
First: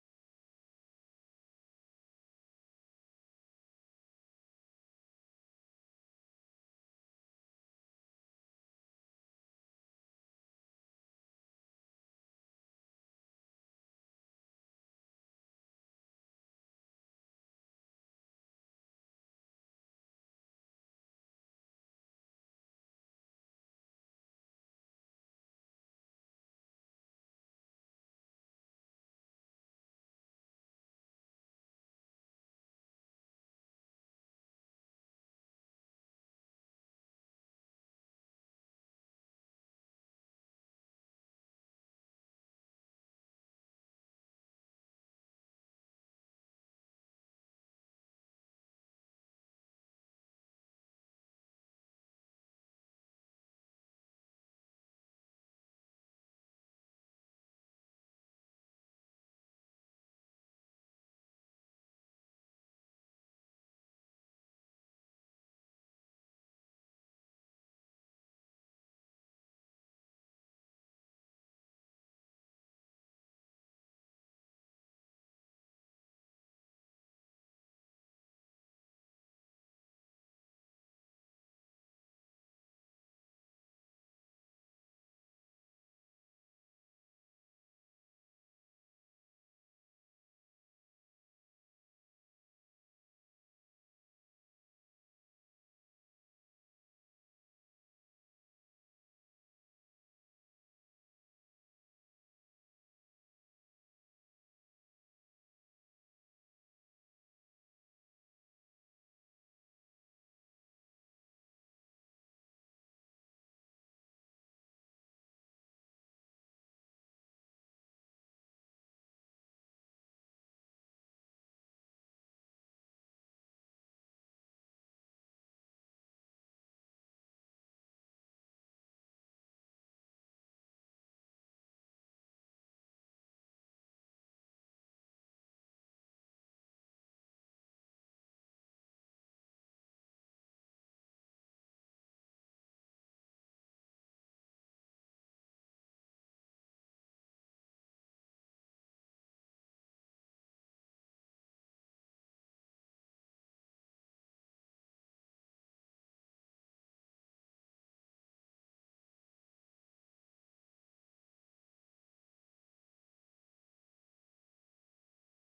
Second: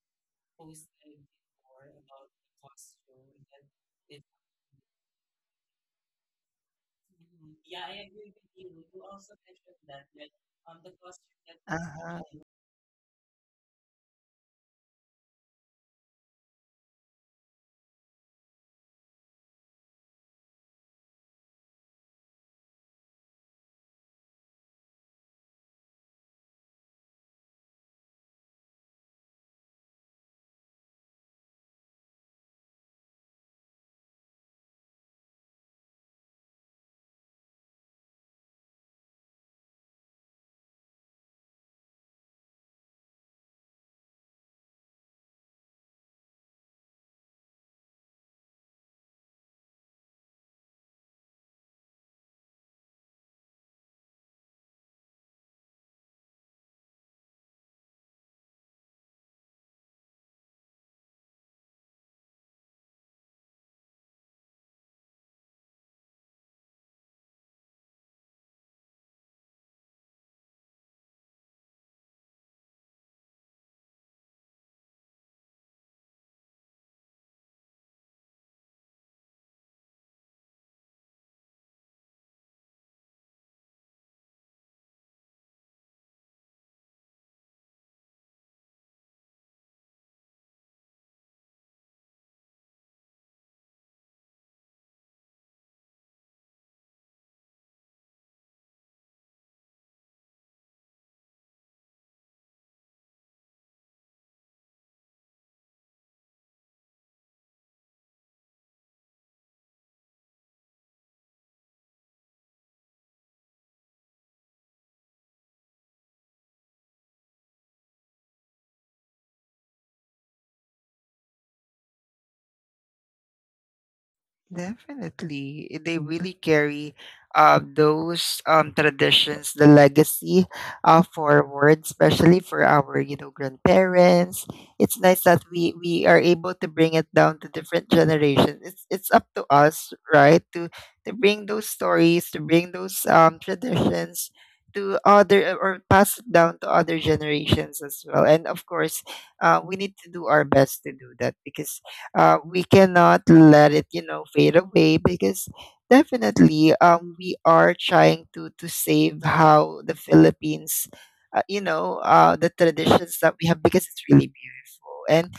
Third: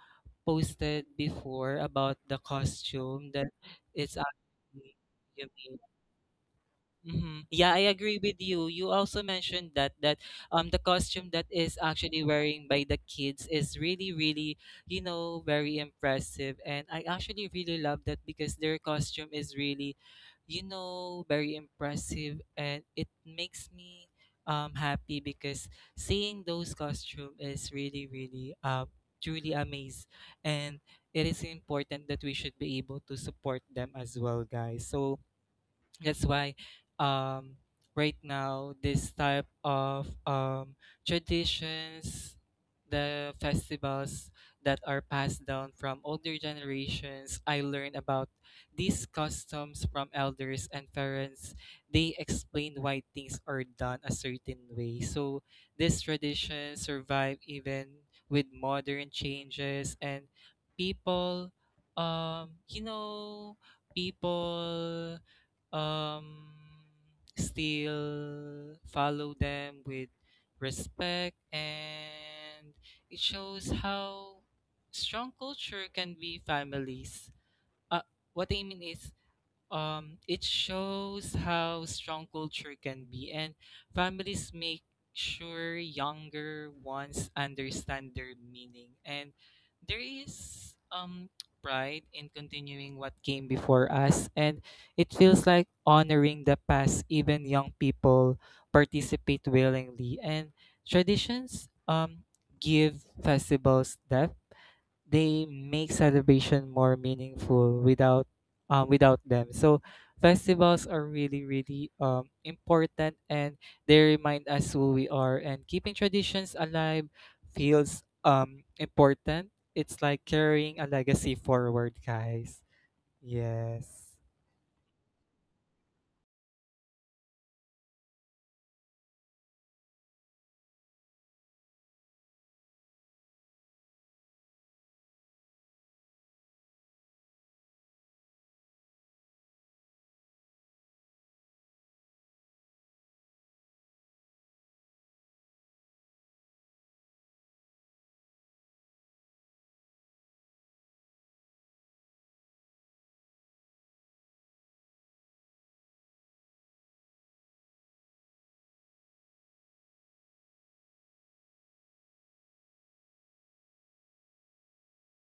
Speaker 2: posted before about the costume that it's actually yummy. Mm-hmm. Yeah, I agree with you. You also mentioned that that
Speaker 1: Um,
Speaker 2: the
Speaker 1: the
Speaker 2: costume that is
Speaker 1: Uh-huh.
Speaker 2: actually wearing by the kids is really really, you know, very impressive, and I actually really love that because their costume is really, you know, very impressive, and it makes me happy because seeing those costume is really really truly amazed, and it is important that we should be able to support them as well, guys. So that's why um right now this type of traditions, the festivals that are passed down from older generations, I learned about these customs from elders and parents. They explain why things are done a certain way, so this tradition survive even with modern changes, and people you know people um still follow them with respect, and it shows how strong culture can be families uh, what I mean is it shows how strong culture can be, and families make sure younger ones understand their meaning. And there is pride in continuing what came before us, and it feels like honoring the past, even young people participate willingly. And traditions give festivals depth, they make celebration more meaningful without without them. So festivals are really really important and they remind us who we are, and keeping traditions alive feels important. It's like carrying a legacy forward, guys. Yes.
Speaker 1: Definitely. They really carry those traditions, the legacy, forward, especially for our, you know, grandparents. It's nice that we are able to bring it down to different generations. It's up to us, right, to bring those stories, to bring those traditions to other, or pass it down to other generations as well. And of course, we need to do our best to do that, because we cannot let it, you know, fade away. Because definitely, we are trying to save how the Philippines, you know, the traditions that we have, because it's really beautiful. And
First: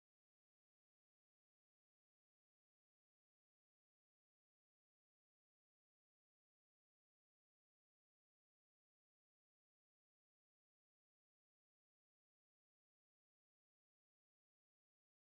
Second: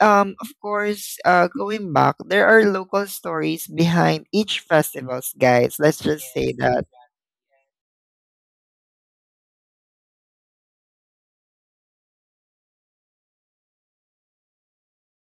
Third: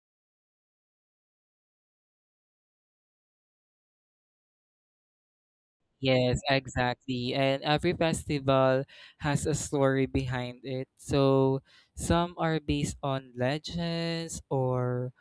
Speaker 1: of course, going back, there are local stories behind each festivals, guys. Let's just
Speaker 2: Yes,
Speaker 1: say that.
Speaker 2: exactly. And every festival has a story behind it. So some are based on legends or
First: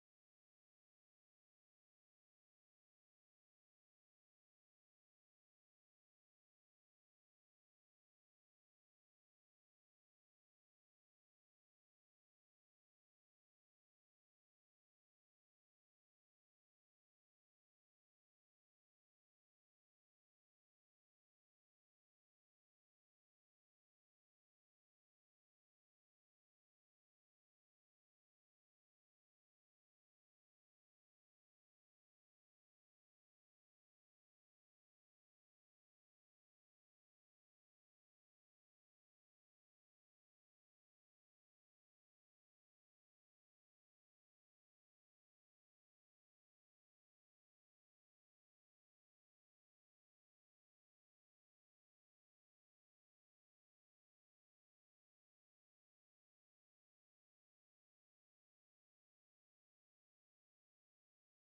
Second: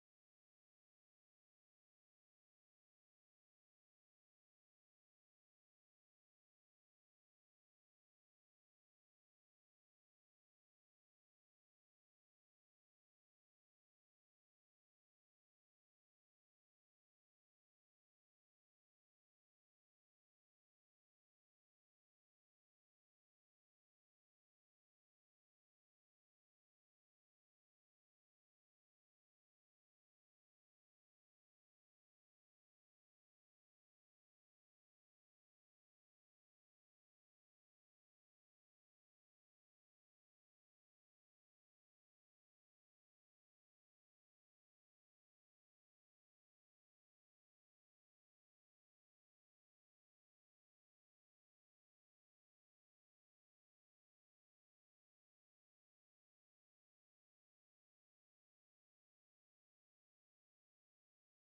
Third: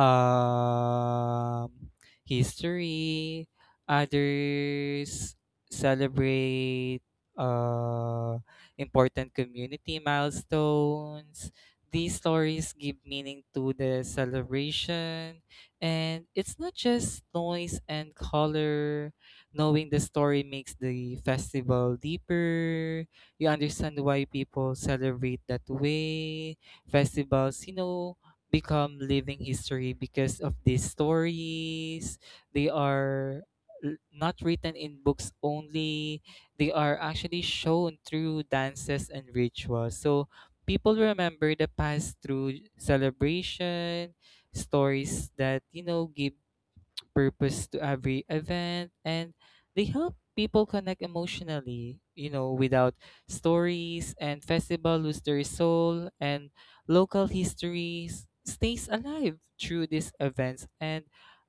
Speaker 2: um, history. Others celebrate uh, important community milestones. These stories give meaning to the celebration, and it's not just noise and color. Knowing the story makes the festival deeper. You understand why people celebrate that way. Festivals, become living history because of these stories. They are not written in books only. They are actually shown through dances and rituals. So people remember the past through celebration, stories that give purpose to every event, and they help people connect emotionally. Without stories, and festival lose their soul, and local histories stays alive through these events. And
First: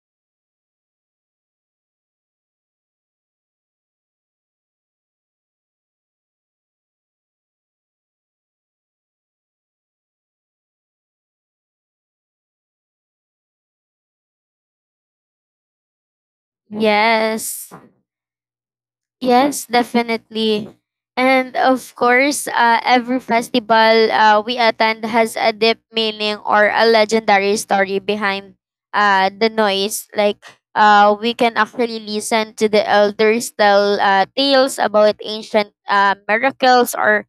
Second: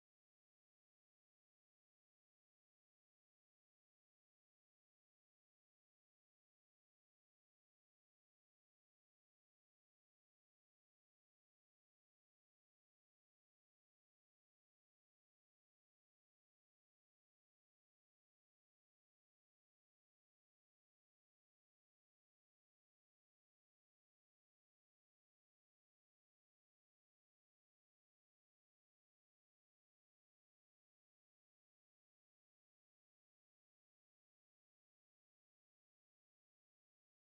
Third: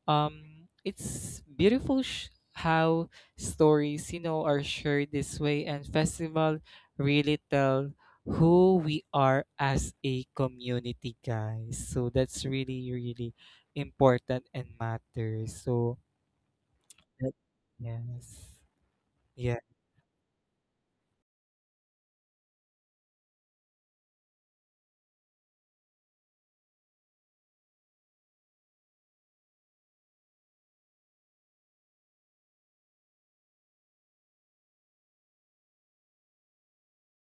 Speaker 2: it's beautiful how stories are shared this way, and festival really tell who we are as a community, guys. So that's really, really important and matters. So yep.
Speaker 3: Yes,
Speaker 2: Yes. Yeah.
Speaker 3: yes, definitely. And of course, every festival we attend has a deep meaning or a legendary story behind the noise. Like, we can actually listen to the elders tell tales about ancient miracles or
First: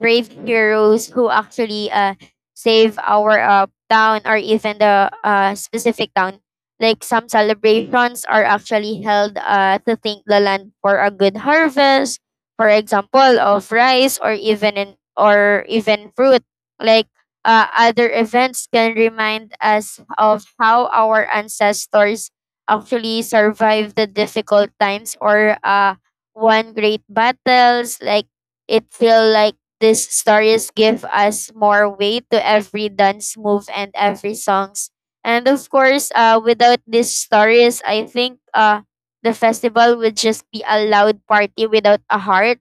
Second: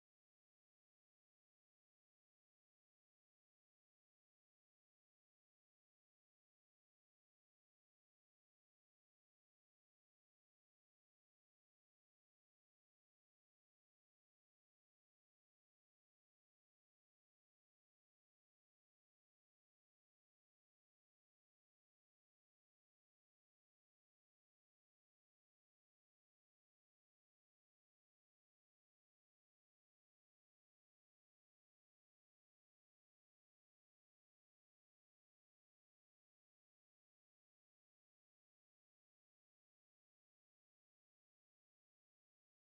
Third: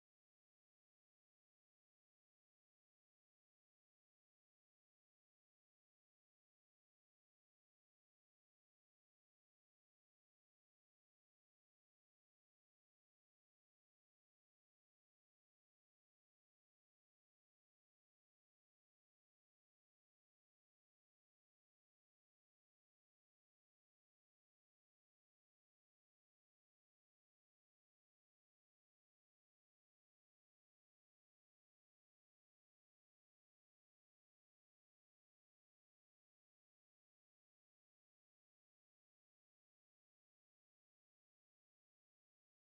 Speaker 3: brave heroes who actually save our town or even the specific town like some celebrations are actually held to thank the land for a good harvest, for example, of rice or even or even fruit. Like other events can remind us of how our ancestors actually survived the difficult times or won great battles. Like it feel like these stories give us more weight to every dance move and every songs. And of course, without these stories, I think the festival would just be a loud party without a heart.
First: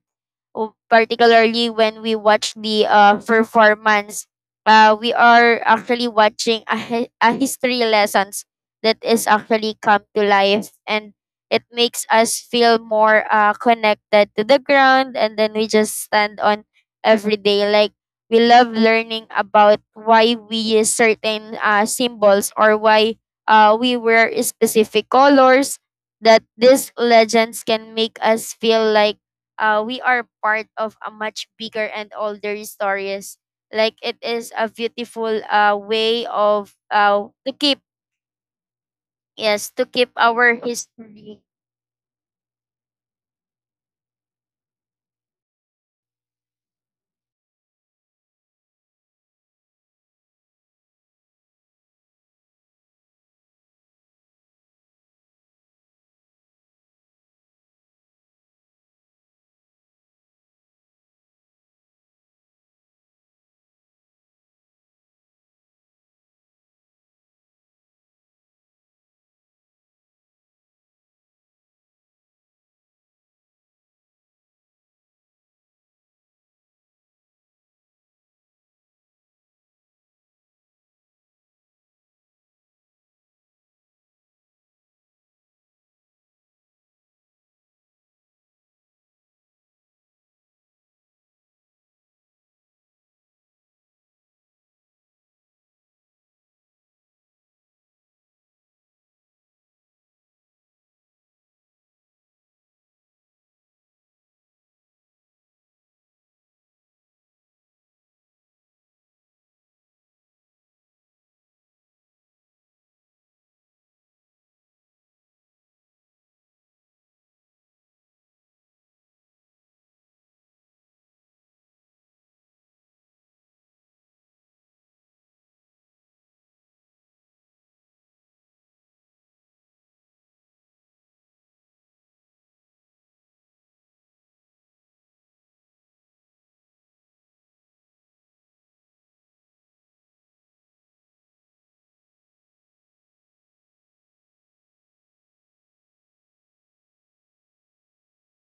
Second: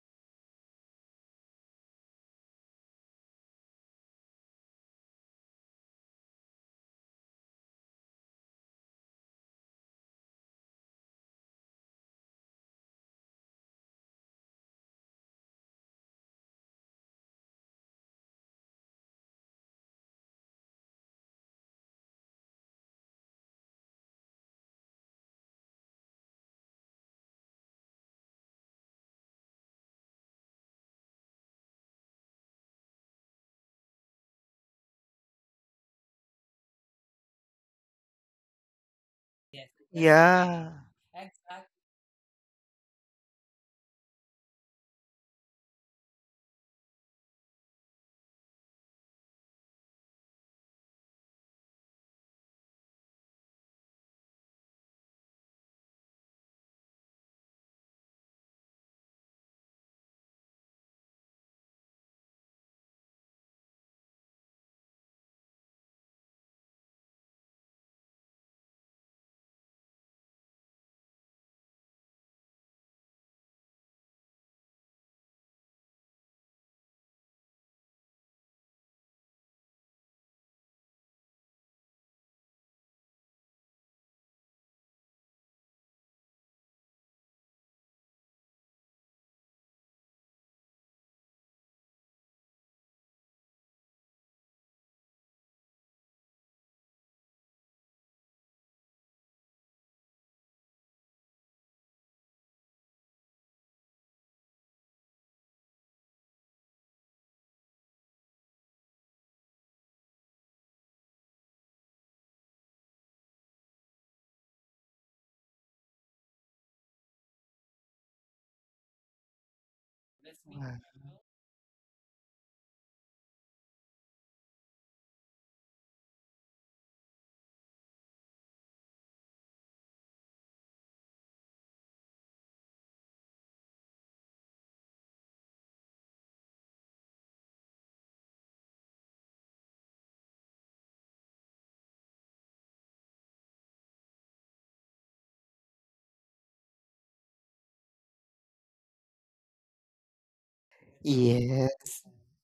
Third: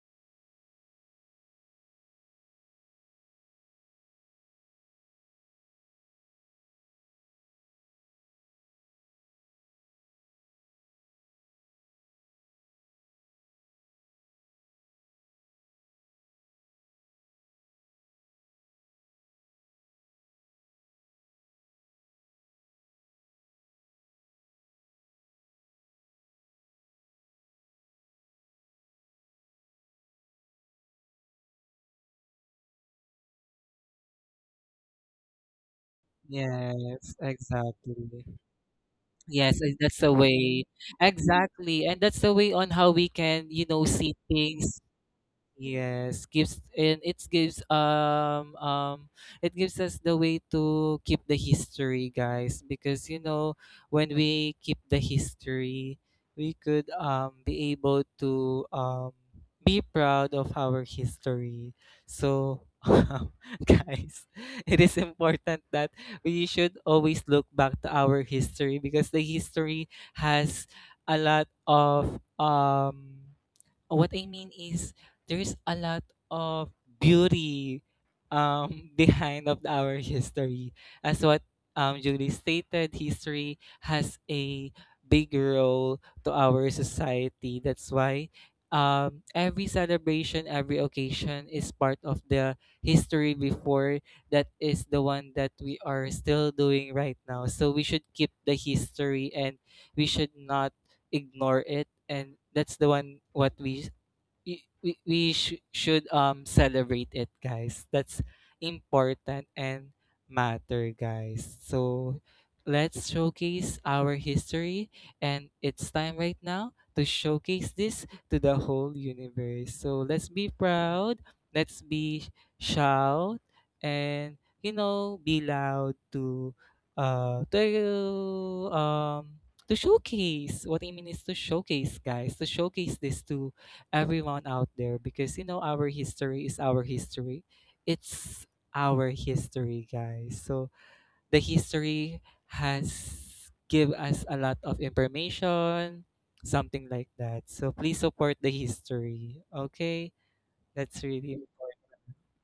Speaker 3: Particularly when we watch the performance. We are actually watching a, a history lessons that is actually come to life, and it makes us feel more connected to the ground and then we just stand on every day. Like we love learning about why we use certain symbols or why we wear specific colors, that these legends can make us feel like we are part of a much bigger and older stories.
Speaker 2: Yes,
Speaker 3: Like it is
Speaker 2: exactly.
Speaker 3: a beautiful
Speaker 2: Yes, and that's
Speaker 3: way
Speaker 2: the way.
Speaker 3: of to
Speaker 2: Exactly.
Speaker 3: keep
Speaker 2: And that's the way on how we can, you know,
Speaker 3: yes
Speaker 2: see
Speaker 3: to keep
Speaker 2: things.
Speaker 3: our history. (laughs)
Speaker 2: Yes, gives and it gives us the way to keep the history, guys, because you know when we keep the history, we could be able to be proud of our history. So, (laughs) um, guys, it is important that we should always look back to our history because the history has a lot of um, what I mean is, there's a lot of beauty (laughs) behind of our history. As what Julie stated, history has a big role to our society. That's why every celebration, every occasion is part of the history before that is the one that we are still doing right now. So we should keep the history and we should not ignore it, and that's the one what we we should celebrate it, guys. That's important and matter, guys. So let's showcase our history, and it's time right now to showcase this to the whole universe. So let's be
Speaker 1: Yeah.
Speaker 2: proud, let's be shout, and you know be loud to uh to um to showcase. What I mean is to showcase, guys, to showcase this to everyone out there, because you know our history is our history. It's our history, guys. So the history has give us a lot of information, something like that. So please support the history. Okay? That's really
Speaker 1: Yes.
Speaker 2: important.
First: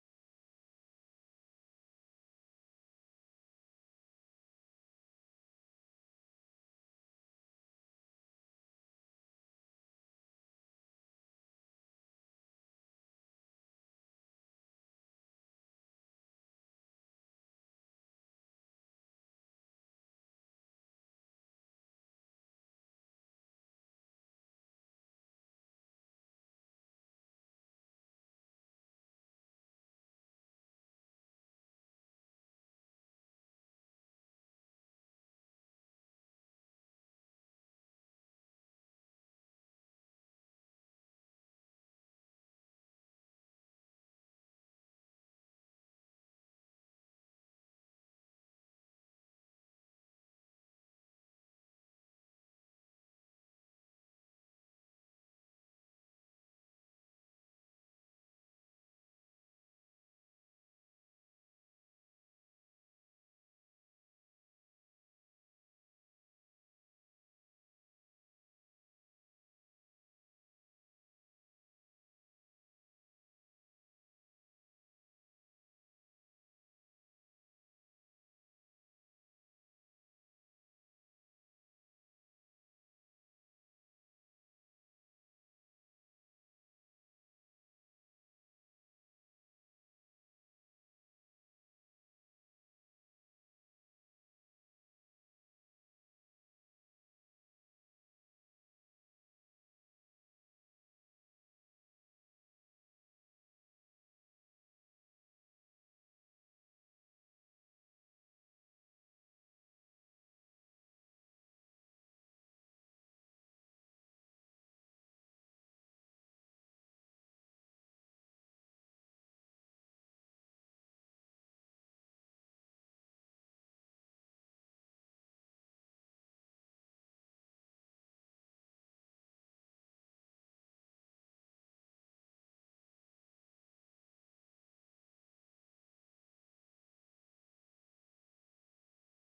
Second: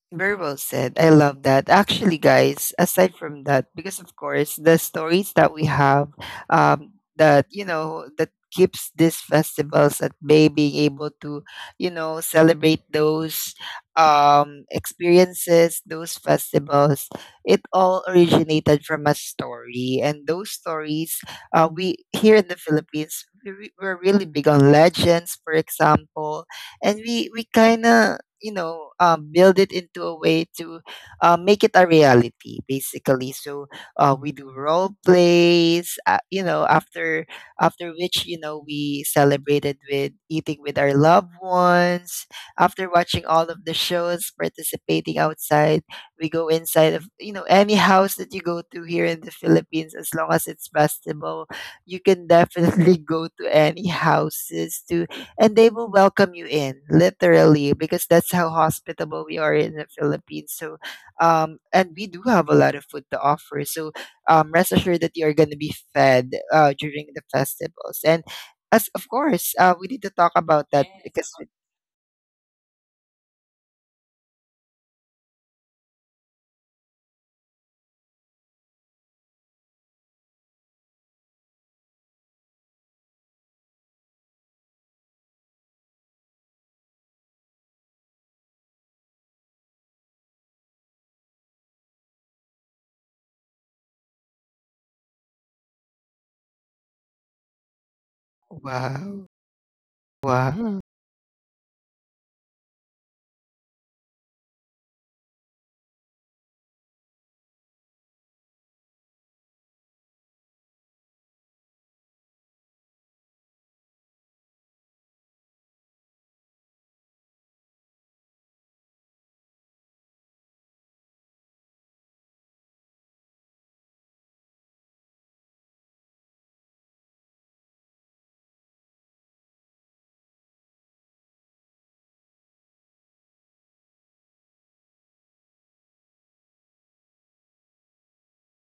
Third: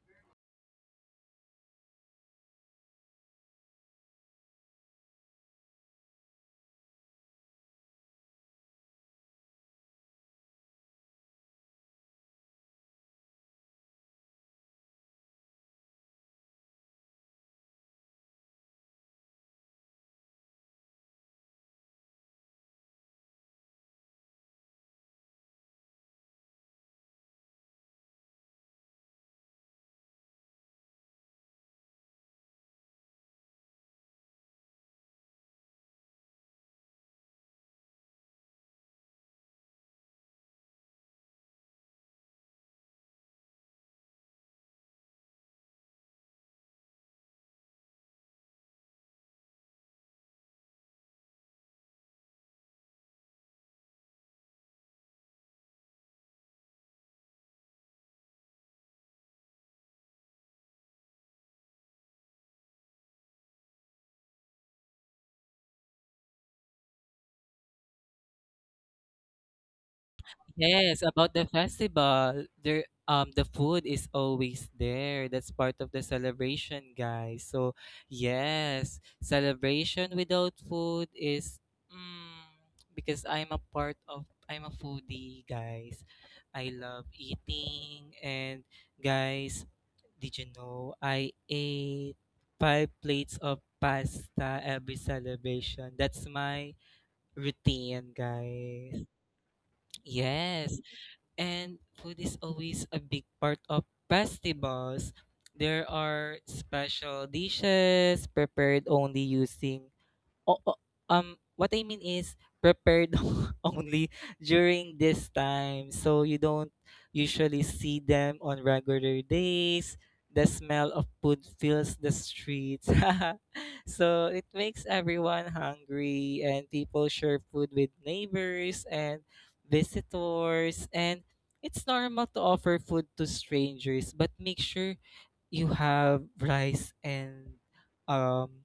Speaker 1: Very well said. I love that. Actually, guys, aside from that, because of course the stories that we have, that, you know, that keeps these festivals at bay, being able to, you know, celebrate those experiences, those festivals. It all originated from a story, and those stories, we here in the Philippines, we're really big on legends, for example, and we kind of, you know, build it into a way to make it a reality basically. So we do role plays, you know, after which, you know, we celebrated with eating with our loved ones, after watching all of the shows, participating outside. We go inside of, you know, any house that you go to here in the Philippines. As long as it's festival, you can definitely (laughs) go to any houses to, and they will welcome you in literally, because that's how hospitable we are in the Philippines. So and we do have a lot of food to offer. So rest assured that you're going to be fed during the festivals. And as of course we need to talk about that
Speaker 2: Yes,
Speaker 1: because.
Speaker 2: about the festival, there the food is always there. That's part of the celebration, guys. So, yes, celebration without food is mm, because I'm a part of I'm a foodie, guys. I love eating and guys, did you know I ate 5 plates of pasta every celebration? That's my routine, guys.
Speaker 1: Wow. Wow.
Speaker 2: Yes. And food is always a big part of festivals. There are special dishes prepared only using o- o- what I mean is prepared (laughs) only during this time. So you don't usually see them on regular days. The smell of food fills the streets. (laughs) so it makes everyone hungry, and people share food with neighbors and visitors, and it's normal to offer food to strangers, but make sure you have rice and um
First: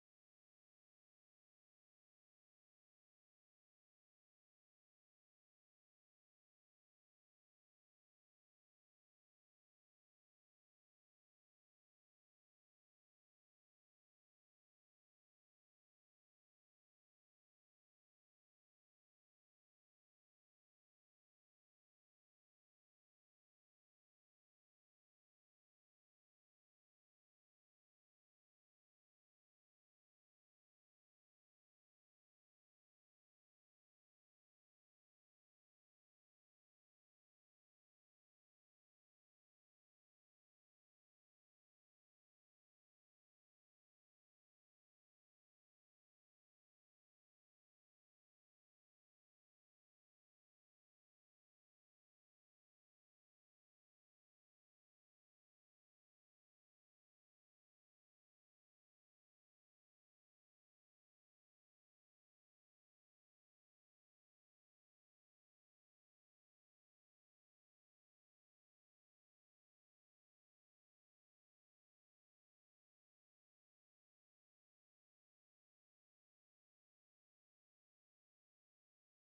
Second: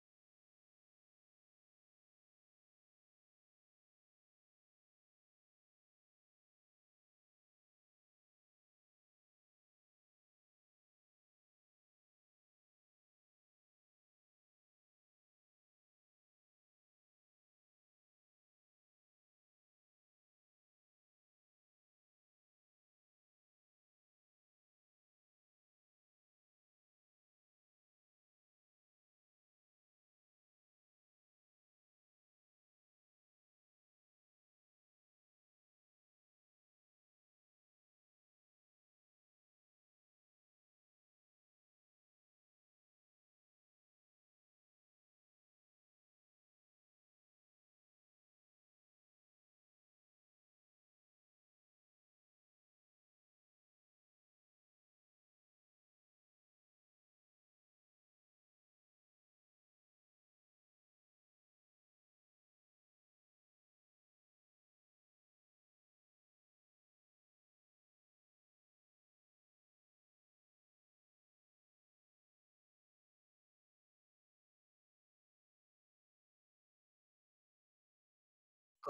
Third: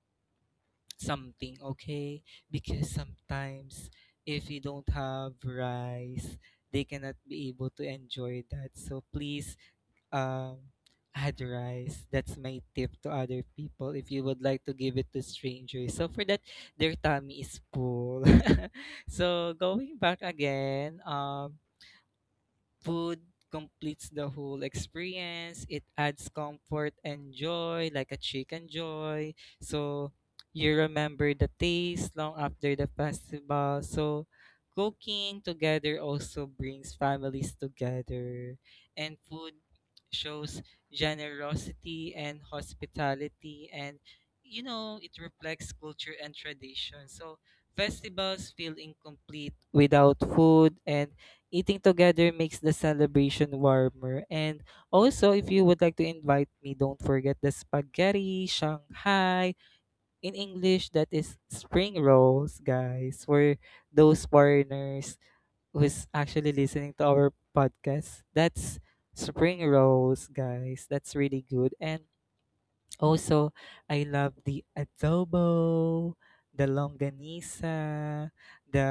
Speaker 2: something, okay? Because sometimes if you don't have rice, they cannot be able to enjoy that. So please um add rice. That's my tip to other people if you would like to give it to strangers, so for that their tummy is full. (laughs) so going back again, food completes the whole experience. It adds comfort and joy, like a chicken joy. So you remember the taste long after the festival. So cooking together also brings families together, and food shows generosity and hospitality, and you know it reflects culture and tradition. So festivals feel incomplete without food, and eating together makes the celebration warmer. And also, if you would like to invite me, don't forget the spaghetti, Shanghai. In English, that is spring rolls, guys, for those foreigners who's actually listening to our podcast. That's spring rolls, guys. That's really good. And also, I love the adobo, the longanisa,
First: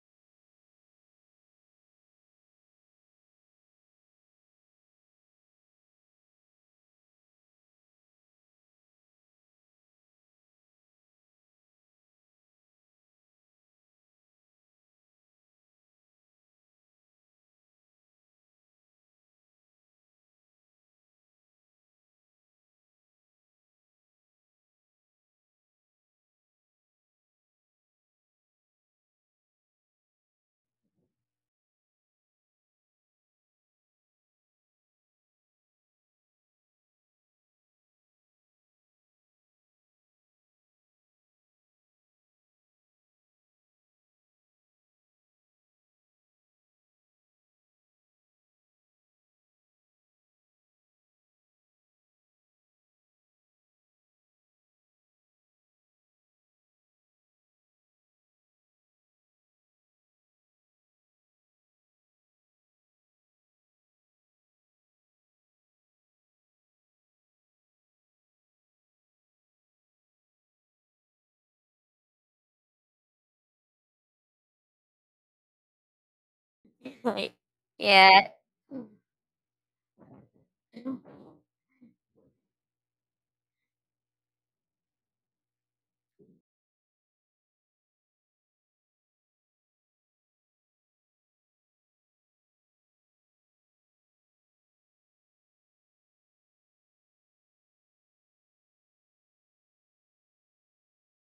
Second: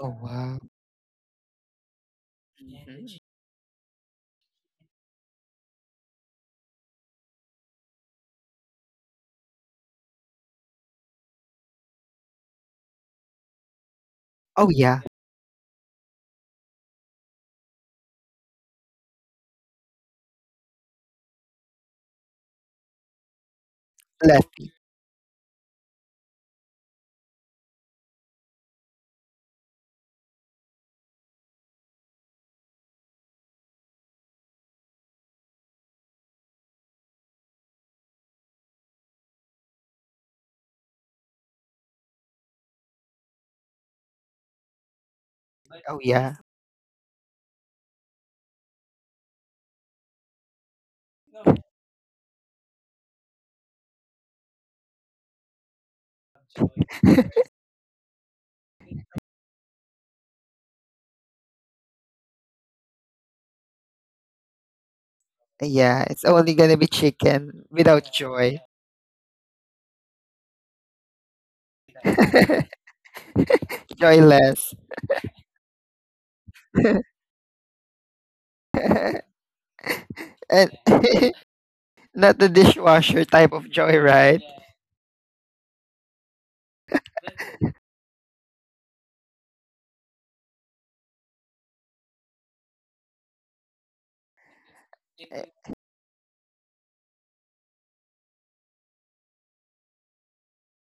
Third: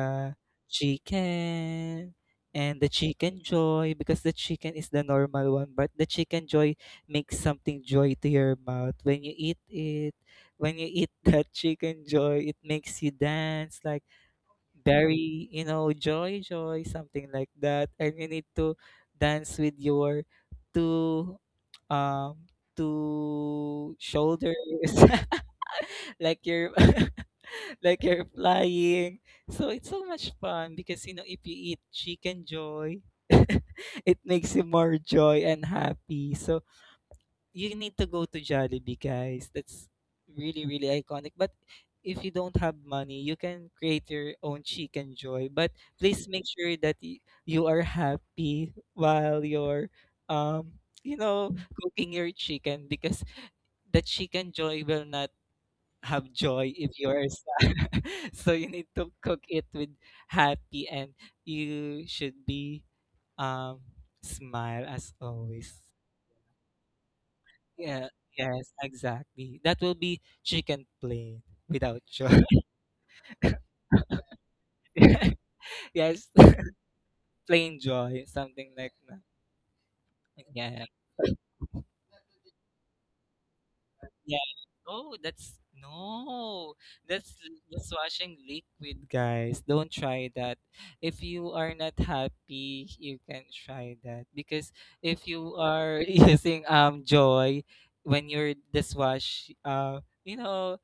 Speaker 1: Oh wow.
Speaker 2: chicken, and the
Speaker 1: Mhm.
Speaker 2: chicken joy, because the chicken is the normal one, but the chicken joy makes something joy to your mouth when you eat it. When you eat (laughs) that chicken joy, it makes you dance like
Speaker 1: Oh yeah.
Speaker 2: very, joy joy, something like that, and you need to dance with your two um two shoulders
Speaker 1: Lefty.
Speaker 2: (laughs) like you're (laughs) like you're flying. So it's so much fun, because you know if you eat chicken joy, (laughs) it makes you more joy and happy. So you need to go to Jollibee, guys. That's really, really iconic. But if you don't have money, you can create your own chicken joy. But
Speaker 1: Oh
Speaker 2: please
Speaker 1: yeah.
Speaker 2: make sure that you are happy while you're, you know, cooking your chicken, because the chicken joy will not have joy if you're
Speaker 1: (laughs)
Speaker 2: sad. (laughs) so you need to cook it with happy and you should be um smile as always.
Speaker 1: Yeah, it's only going to be chicken without
Speaker 2: Yeah.
Speaker 1: joy.
Speaker 2: Yes, exactly. That will be chicken plain without joy.
Speaker 1: (laughs) Joyless.
Speaker 2: (laughs) Yes,
Speaker 3: Like,
Speaker 1: (laughs)
Speaker 2: (laughs) plain
Speaker 3: yeah.
Speaker 2: joy, something like that.
Speaker 1: And.
Speaker 2: Yeah.
Speaker 1: (laughs) Not the dishwasher type of joy, right?
Speaker 2: Yeah. Oh, that's no. That's that's washing liquid, guys. Don't try that. If you are not happy, you can try that, because if
Speaker 1: Eh,
Speaker 2: you are (laughs) using joy when you're dishwash, you know,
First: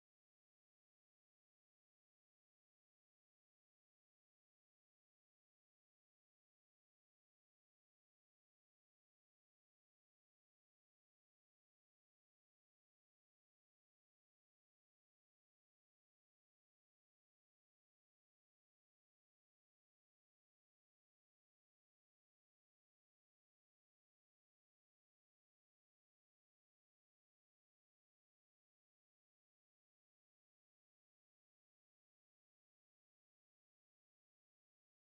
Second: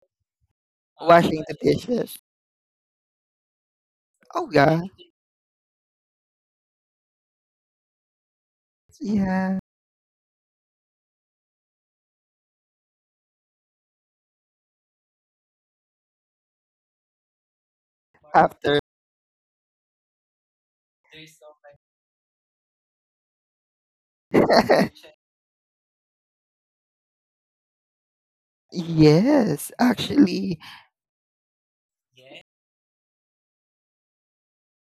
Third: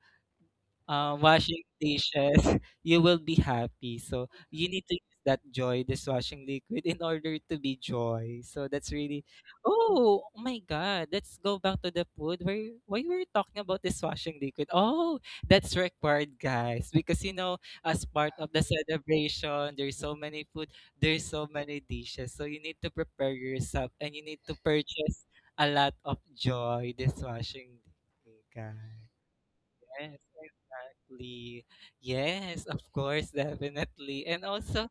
Speaker 1: Washing the
Speaker 2: washing
Speaker 1: dishes.
Speaker 2: dishes, (laughs) you will be happy. So
Speaker 1: Oh
Speaker 2: you need
Speaker 1: God,
Speaker 2: to use that joy dishwashing liquid in order to be joy. So that's really,
Speaker 1: yeah.
Speaker 2: oh, oh my God, let's go back to the food. Why were you talking about dishwashing liquid? Oh, that's required, guys. Because, you know, as part of the
Speaker 1: After.
Speaker 2: celebration, there's so many food, there's so many dishes. So you need to prepare yourself and you need to
Speaker 1: (laughs)
Speaker 2: purchase a lot of joy dishwashing liquid, guys.
Speaker 1: Yes,
Speaker 2: Yes,
Speaker 1: actually. (laughs)
Speaker 2: exactly. Yes, of course, definitely. And also,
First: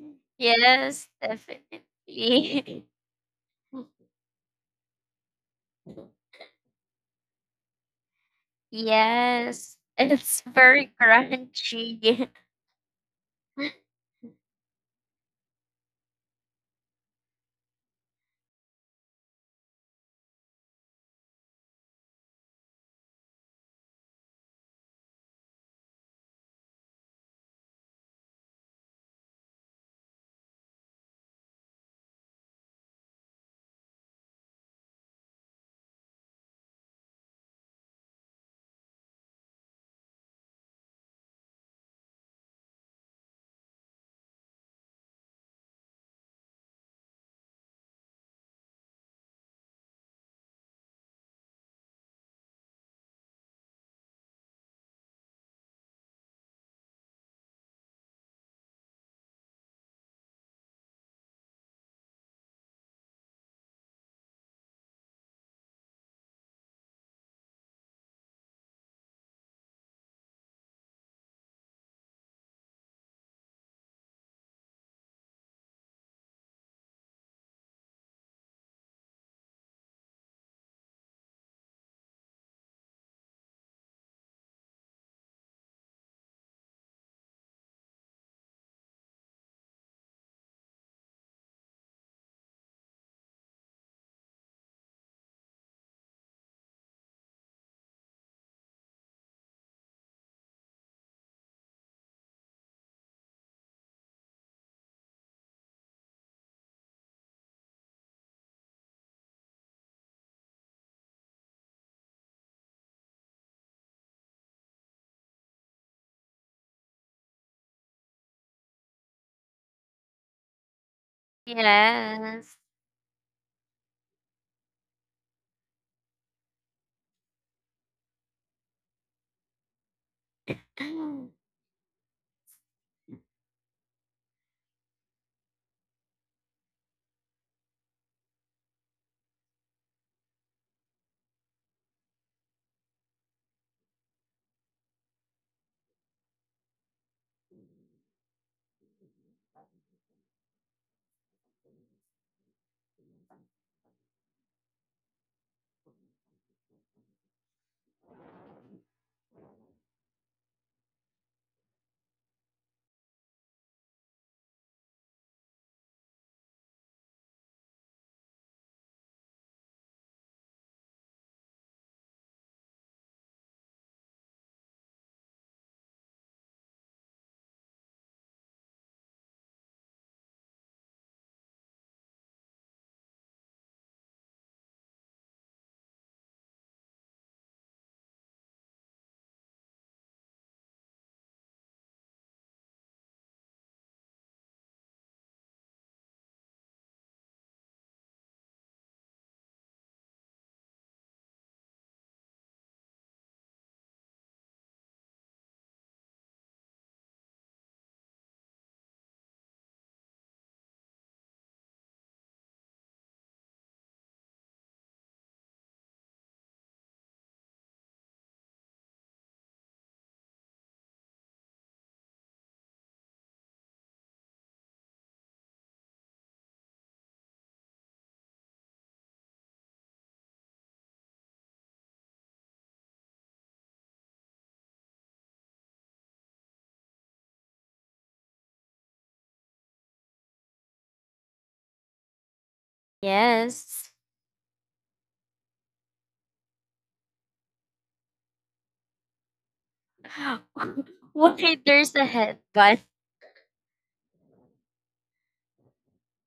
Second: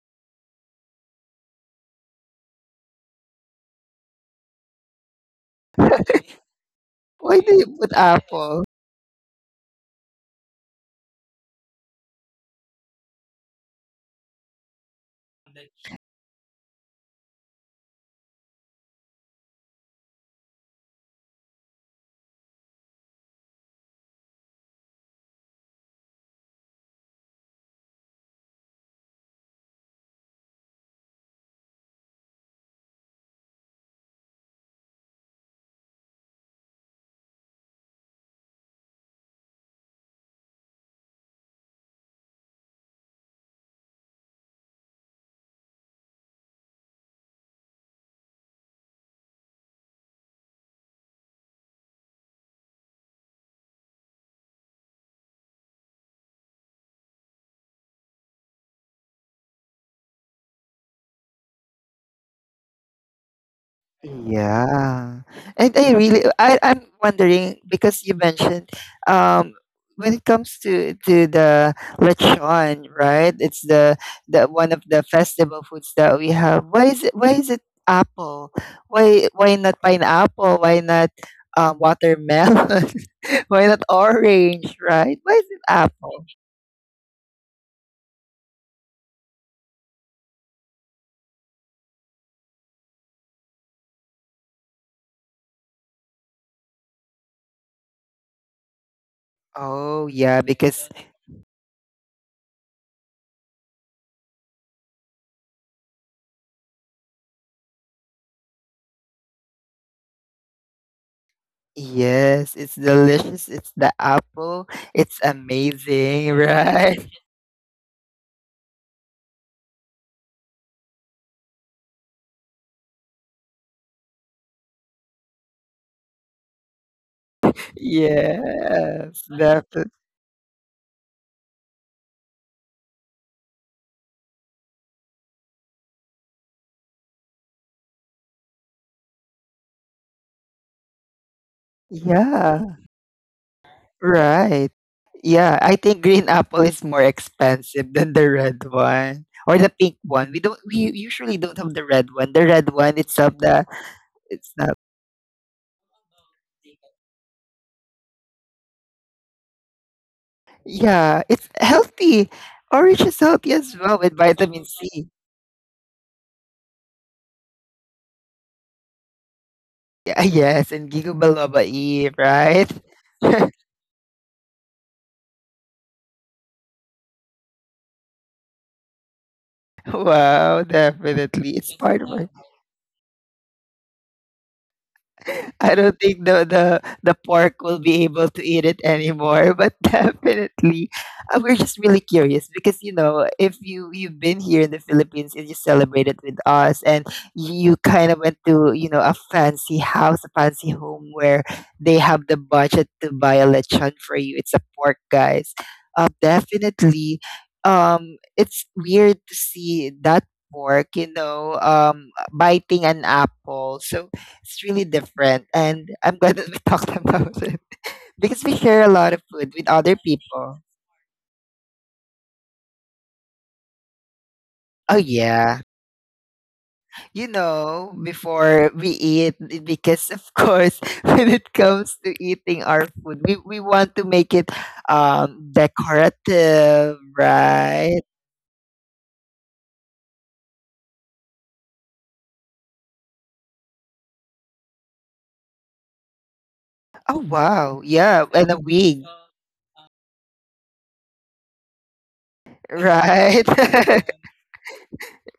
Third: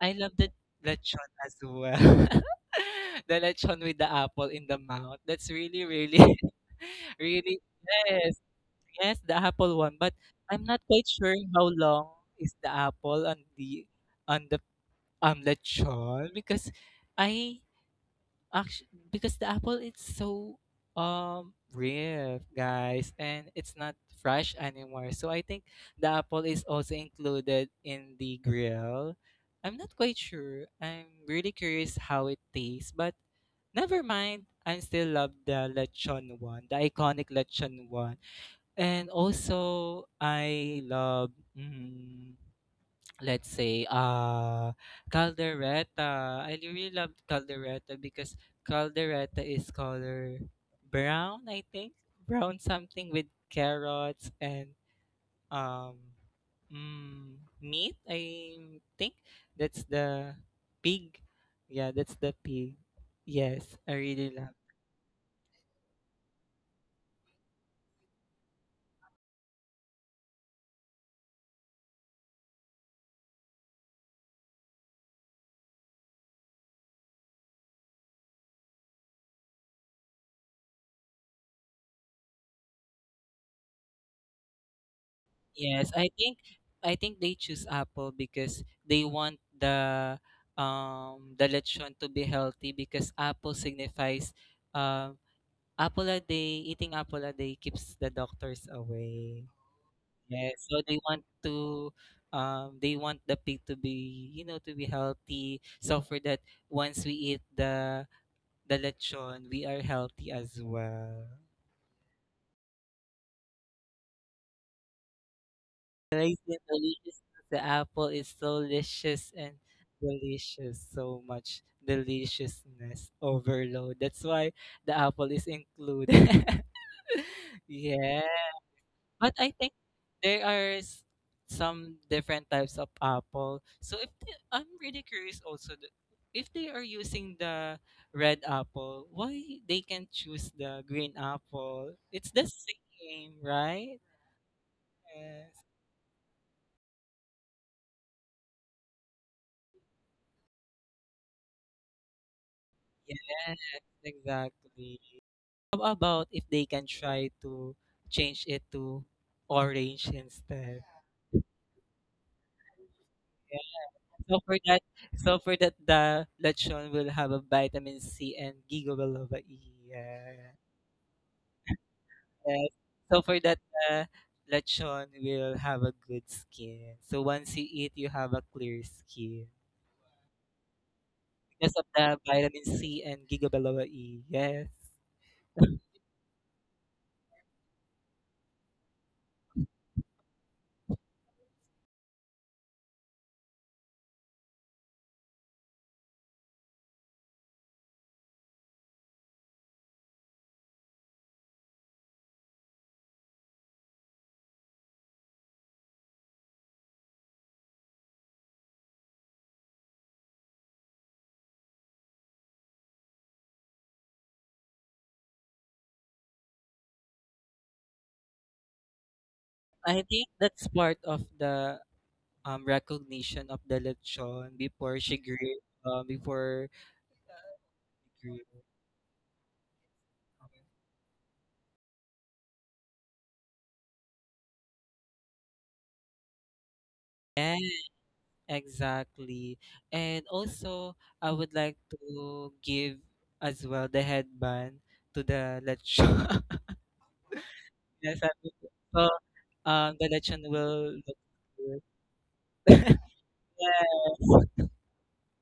Speaker 2: I love the
Speaker 3: Yes,
Speaker 2: lechon as
Speaker 3: definitely.
Speaker 2: well.
Speaker 3: (laughs)
Speaker 2: (laughs) the lechon with the apple in the mouth. That's really, really, (laughs)
Speaker 1: Why do
Speaker 2: really,
Speaker 1: you put
Speaker 2: yes,
Speaker 1: apple?
Speaker 2: yes, the
Speaker 3: Yes,
Speaker 2: apple one. But
Speaker 3: it's
Speaker 2: I'm not
Speaker 3: very
Speaker 2: quite sure how long
Speaker 3: crunchy.
Speaker 2: is the apple
Speaker 3: (laughs)
Speaker 2: on the lechon, because I actually, because the apple is so rare, guys, and it's not fresh anymore. So I think the apple is also included in the grill. I'm not quite sure. I'm really curious how it tastes, but never mind. I still love the lechon one, the iconic lechon one, and also I love. Mm, let's say caldereta. I really love caldereta, because caldereta is color brown, I think, brown something with carrots and um mm, meat, I think that's the pig, yeah, that's the pig. Yes, I really love.
Speaker 1: Yeah. And I really, I'm wondering because you mentioned, um when it comes to the lechon, right? It's the one of the festival foods that we have. Why is it apple? Why not pineapple? Why not watermelon? (laughs) Why not orange, right? Why is it
Speaker 2: Yes,
Speaker 1: apple?
Speaker 2: I think they choose apple because they want the lechon to be healthy, because apple signifies um apple a day, eating apple a day keeps the doctors away.
Speaker 1: Oh yeah,
Speaker 2: Yes, so
Speaker 1: because
Speaker 2: they want to they want the pig to be, you know, to be healthy, so for that once we eat the lechon we are healthy as well.
Speaker 1: yes, it's delicious. It's the apple. It's amazing, (laughs)
Speaker 2: Raisin
Speaker 1: right?
Speaker 2: delicious. The apple is so delicious and delicious. So much
Speaker 3: Yes.
Speaker 2: deliciousness overload. That's why the apple is included. (laughs) yeah.
Speaker 1: Yes,
Speaker 2: But I think
Speaker 1: defi
Speaker 2: there are
Speaker 3: (gasps)
Speaker 2: some different types of apple. So if they, I'm really curious also if they are using the red apple, why they can choose the green apple? It's the
Speaker 1: Yeah,
Speaker 2: same, right?
Speaker 1: right. Yeah,
Speaker 2: Yes.
Speaker 1: I think green apple is more expensive than the red one or the pink one. We usually don't have the red one. The red one itself
Speaker 2: Yes,
Speaker 1: the It's not.
Speaker 2: exactly. How about if they can try to change it to orange instead?
Speaker 1: Yeah, it's healthy. Orange is healthy
Speaker 2: Yeah.
Speaker 1: as well with
Speaker 2: So for
Speaker 1: vitamin
Speaker 2: that,
Speaker 1: C.
Speaker 2: so for that, the lechon will have a vitamin C and giga biloba E.
Speaker 1: Yeah, (laughs)
Speaker 2: Yeah.
Speaker 1: yes, and giga biloba E,
Speaker 2: Yes.
Speaker 1: right?
Speaker 2: So for
Speaker 1: (laughs)
Speaker 2: that, the lechon will have a good skin. So once you eat, you have a clear skin
Speaker 1: Wow, definitely.
Speaker 2: because
Speaker 1: It's
Speaker 2: of
Speaker 1: part of
Speaker 2: the
Speaker 1: it.
Speaker 2: vitamin C and giga biloba E. Yes.
Speaker 1: (laughs)
Speaker 2: (laughs)
Speaker 1: I don't think the pork will be able to eat it anymore. But (laughs) definitely, we're just really curious because, you know, if you've been here in the Philippines and you celebrated with us, and you kind of went to, you know, a fancy house, a fancy home, where they have the budget to buy a lechon for you. It's a pork, guys. Definitely, it's weird to see that pork, you know, biting an apple. So it's really different. And I'm glad that we (laughs) talked about it, because we share a lot of food with other
Speaker 2: I think
Speaker 1: people.
Speaker 2: that's part of the recognition of the lechon before
Speaker 1: Oh,
Speaker 2: she grew
Speaker 1: yeah.
Speaker 2: before
Speaker 1: You
Speaker 2: uh,
Speaker 1: know,
Speaker 2: she grew.
Speaker 1: before we eat, because of course, (laughs) when it comes to eating our food, we want to make it decorative,
Speaker 2: Yeah,
Speaker 1: right?
Speaker 2: exactly. And also I would like to give
Speaker 3: Yes.
Speaker 2: as well the headband to the lechon. (laughs)
Speaker 1: Oh, wow.
Speaker 2: Yes, I
Speaker 1: Yeah. And
Speaker 2: think
Speaker 1: a wig,
Speaker 2: so.
Speaker 3: (gasps)
Speaker 2: The lechon
Speaker 3: Why
Speaker 2: will
Speaker 3: there's
Speaker 2: look
Speaker 3: a headband?
Speaker 2: good.
Speaker 1: right?
Speaker 2: (laughs)
Speaker 1: (laughs)
Speaker 2: Yes.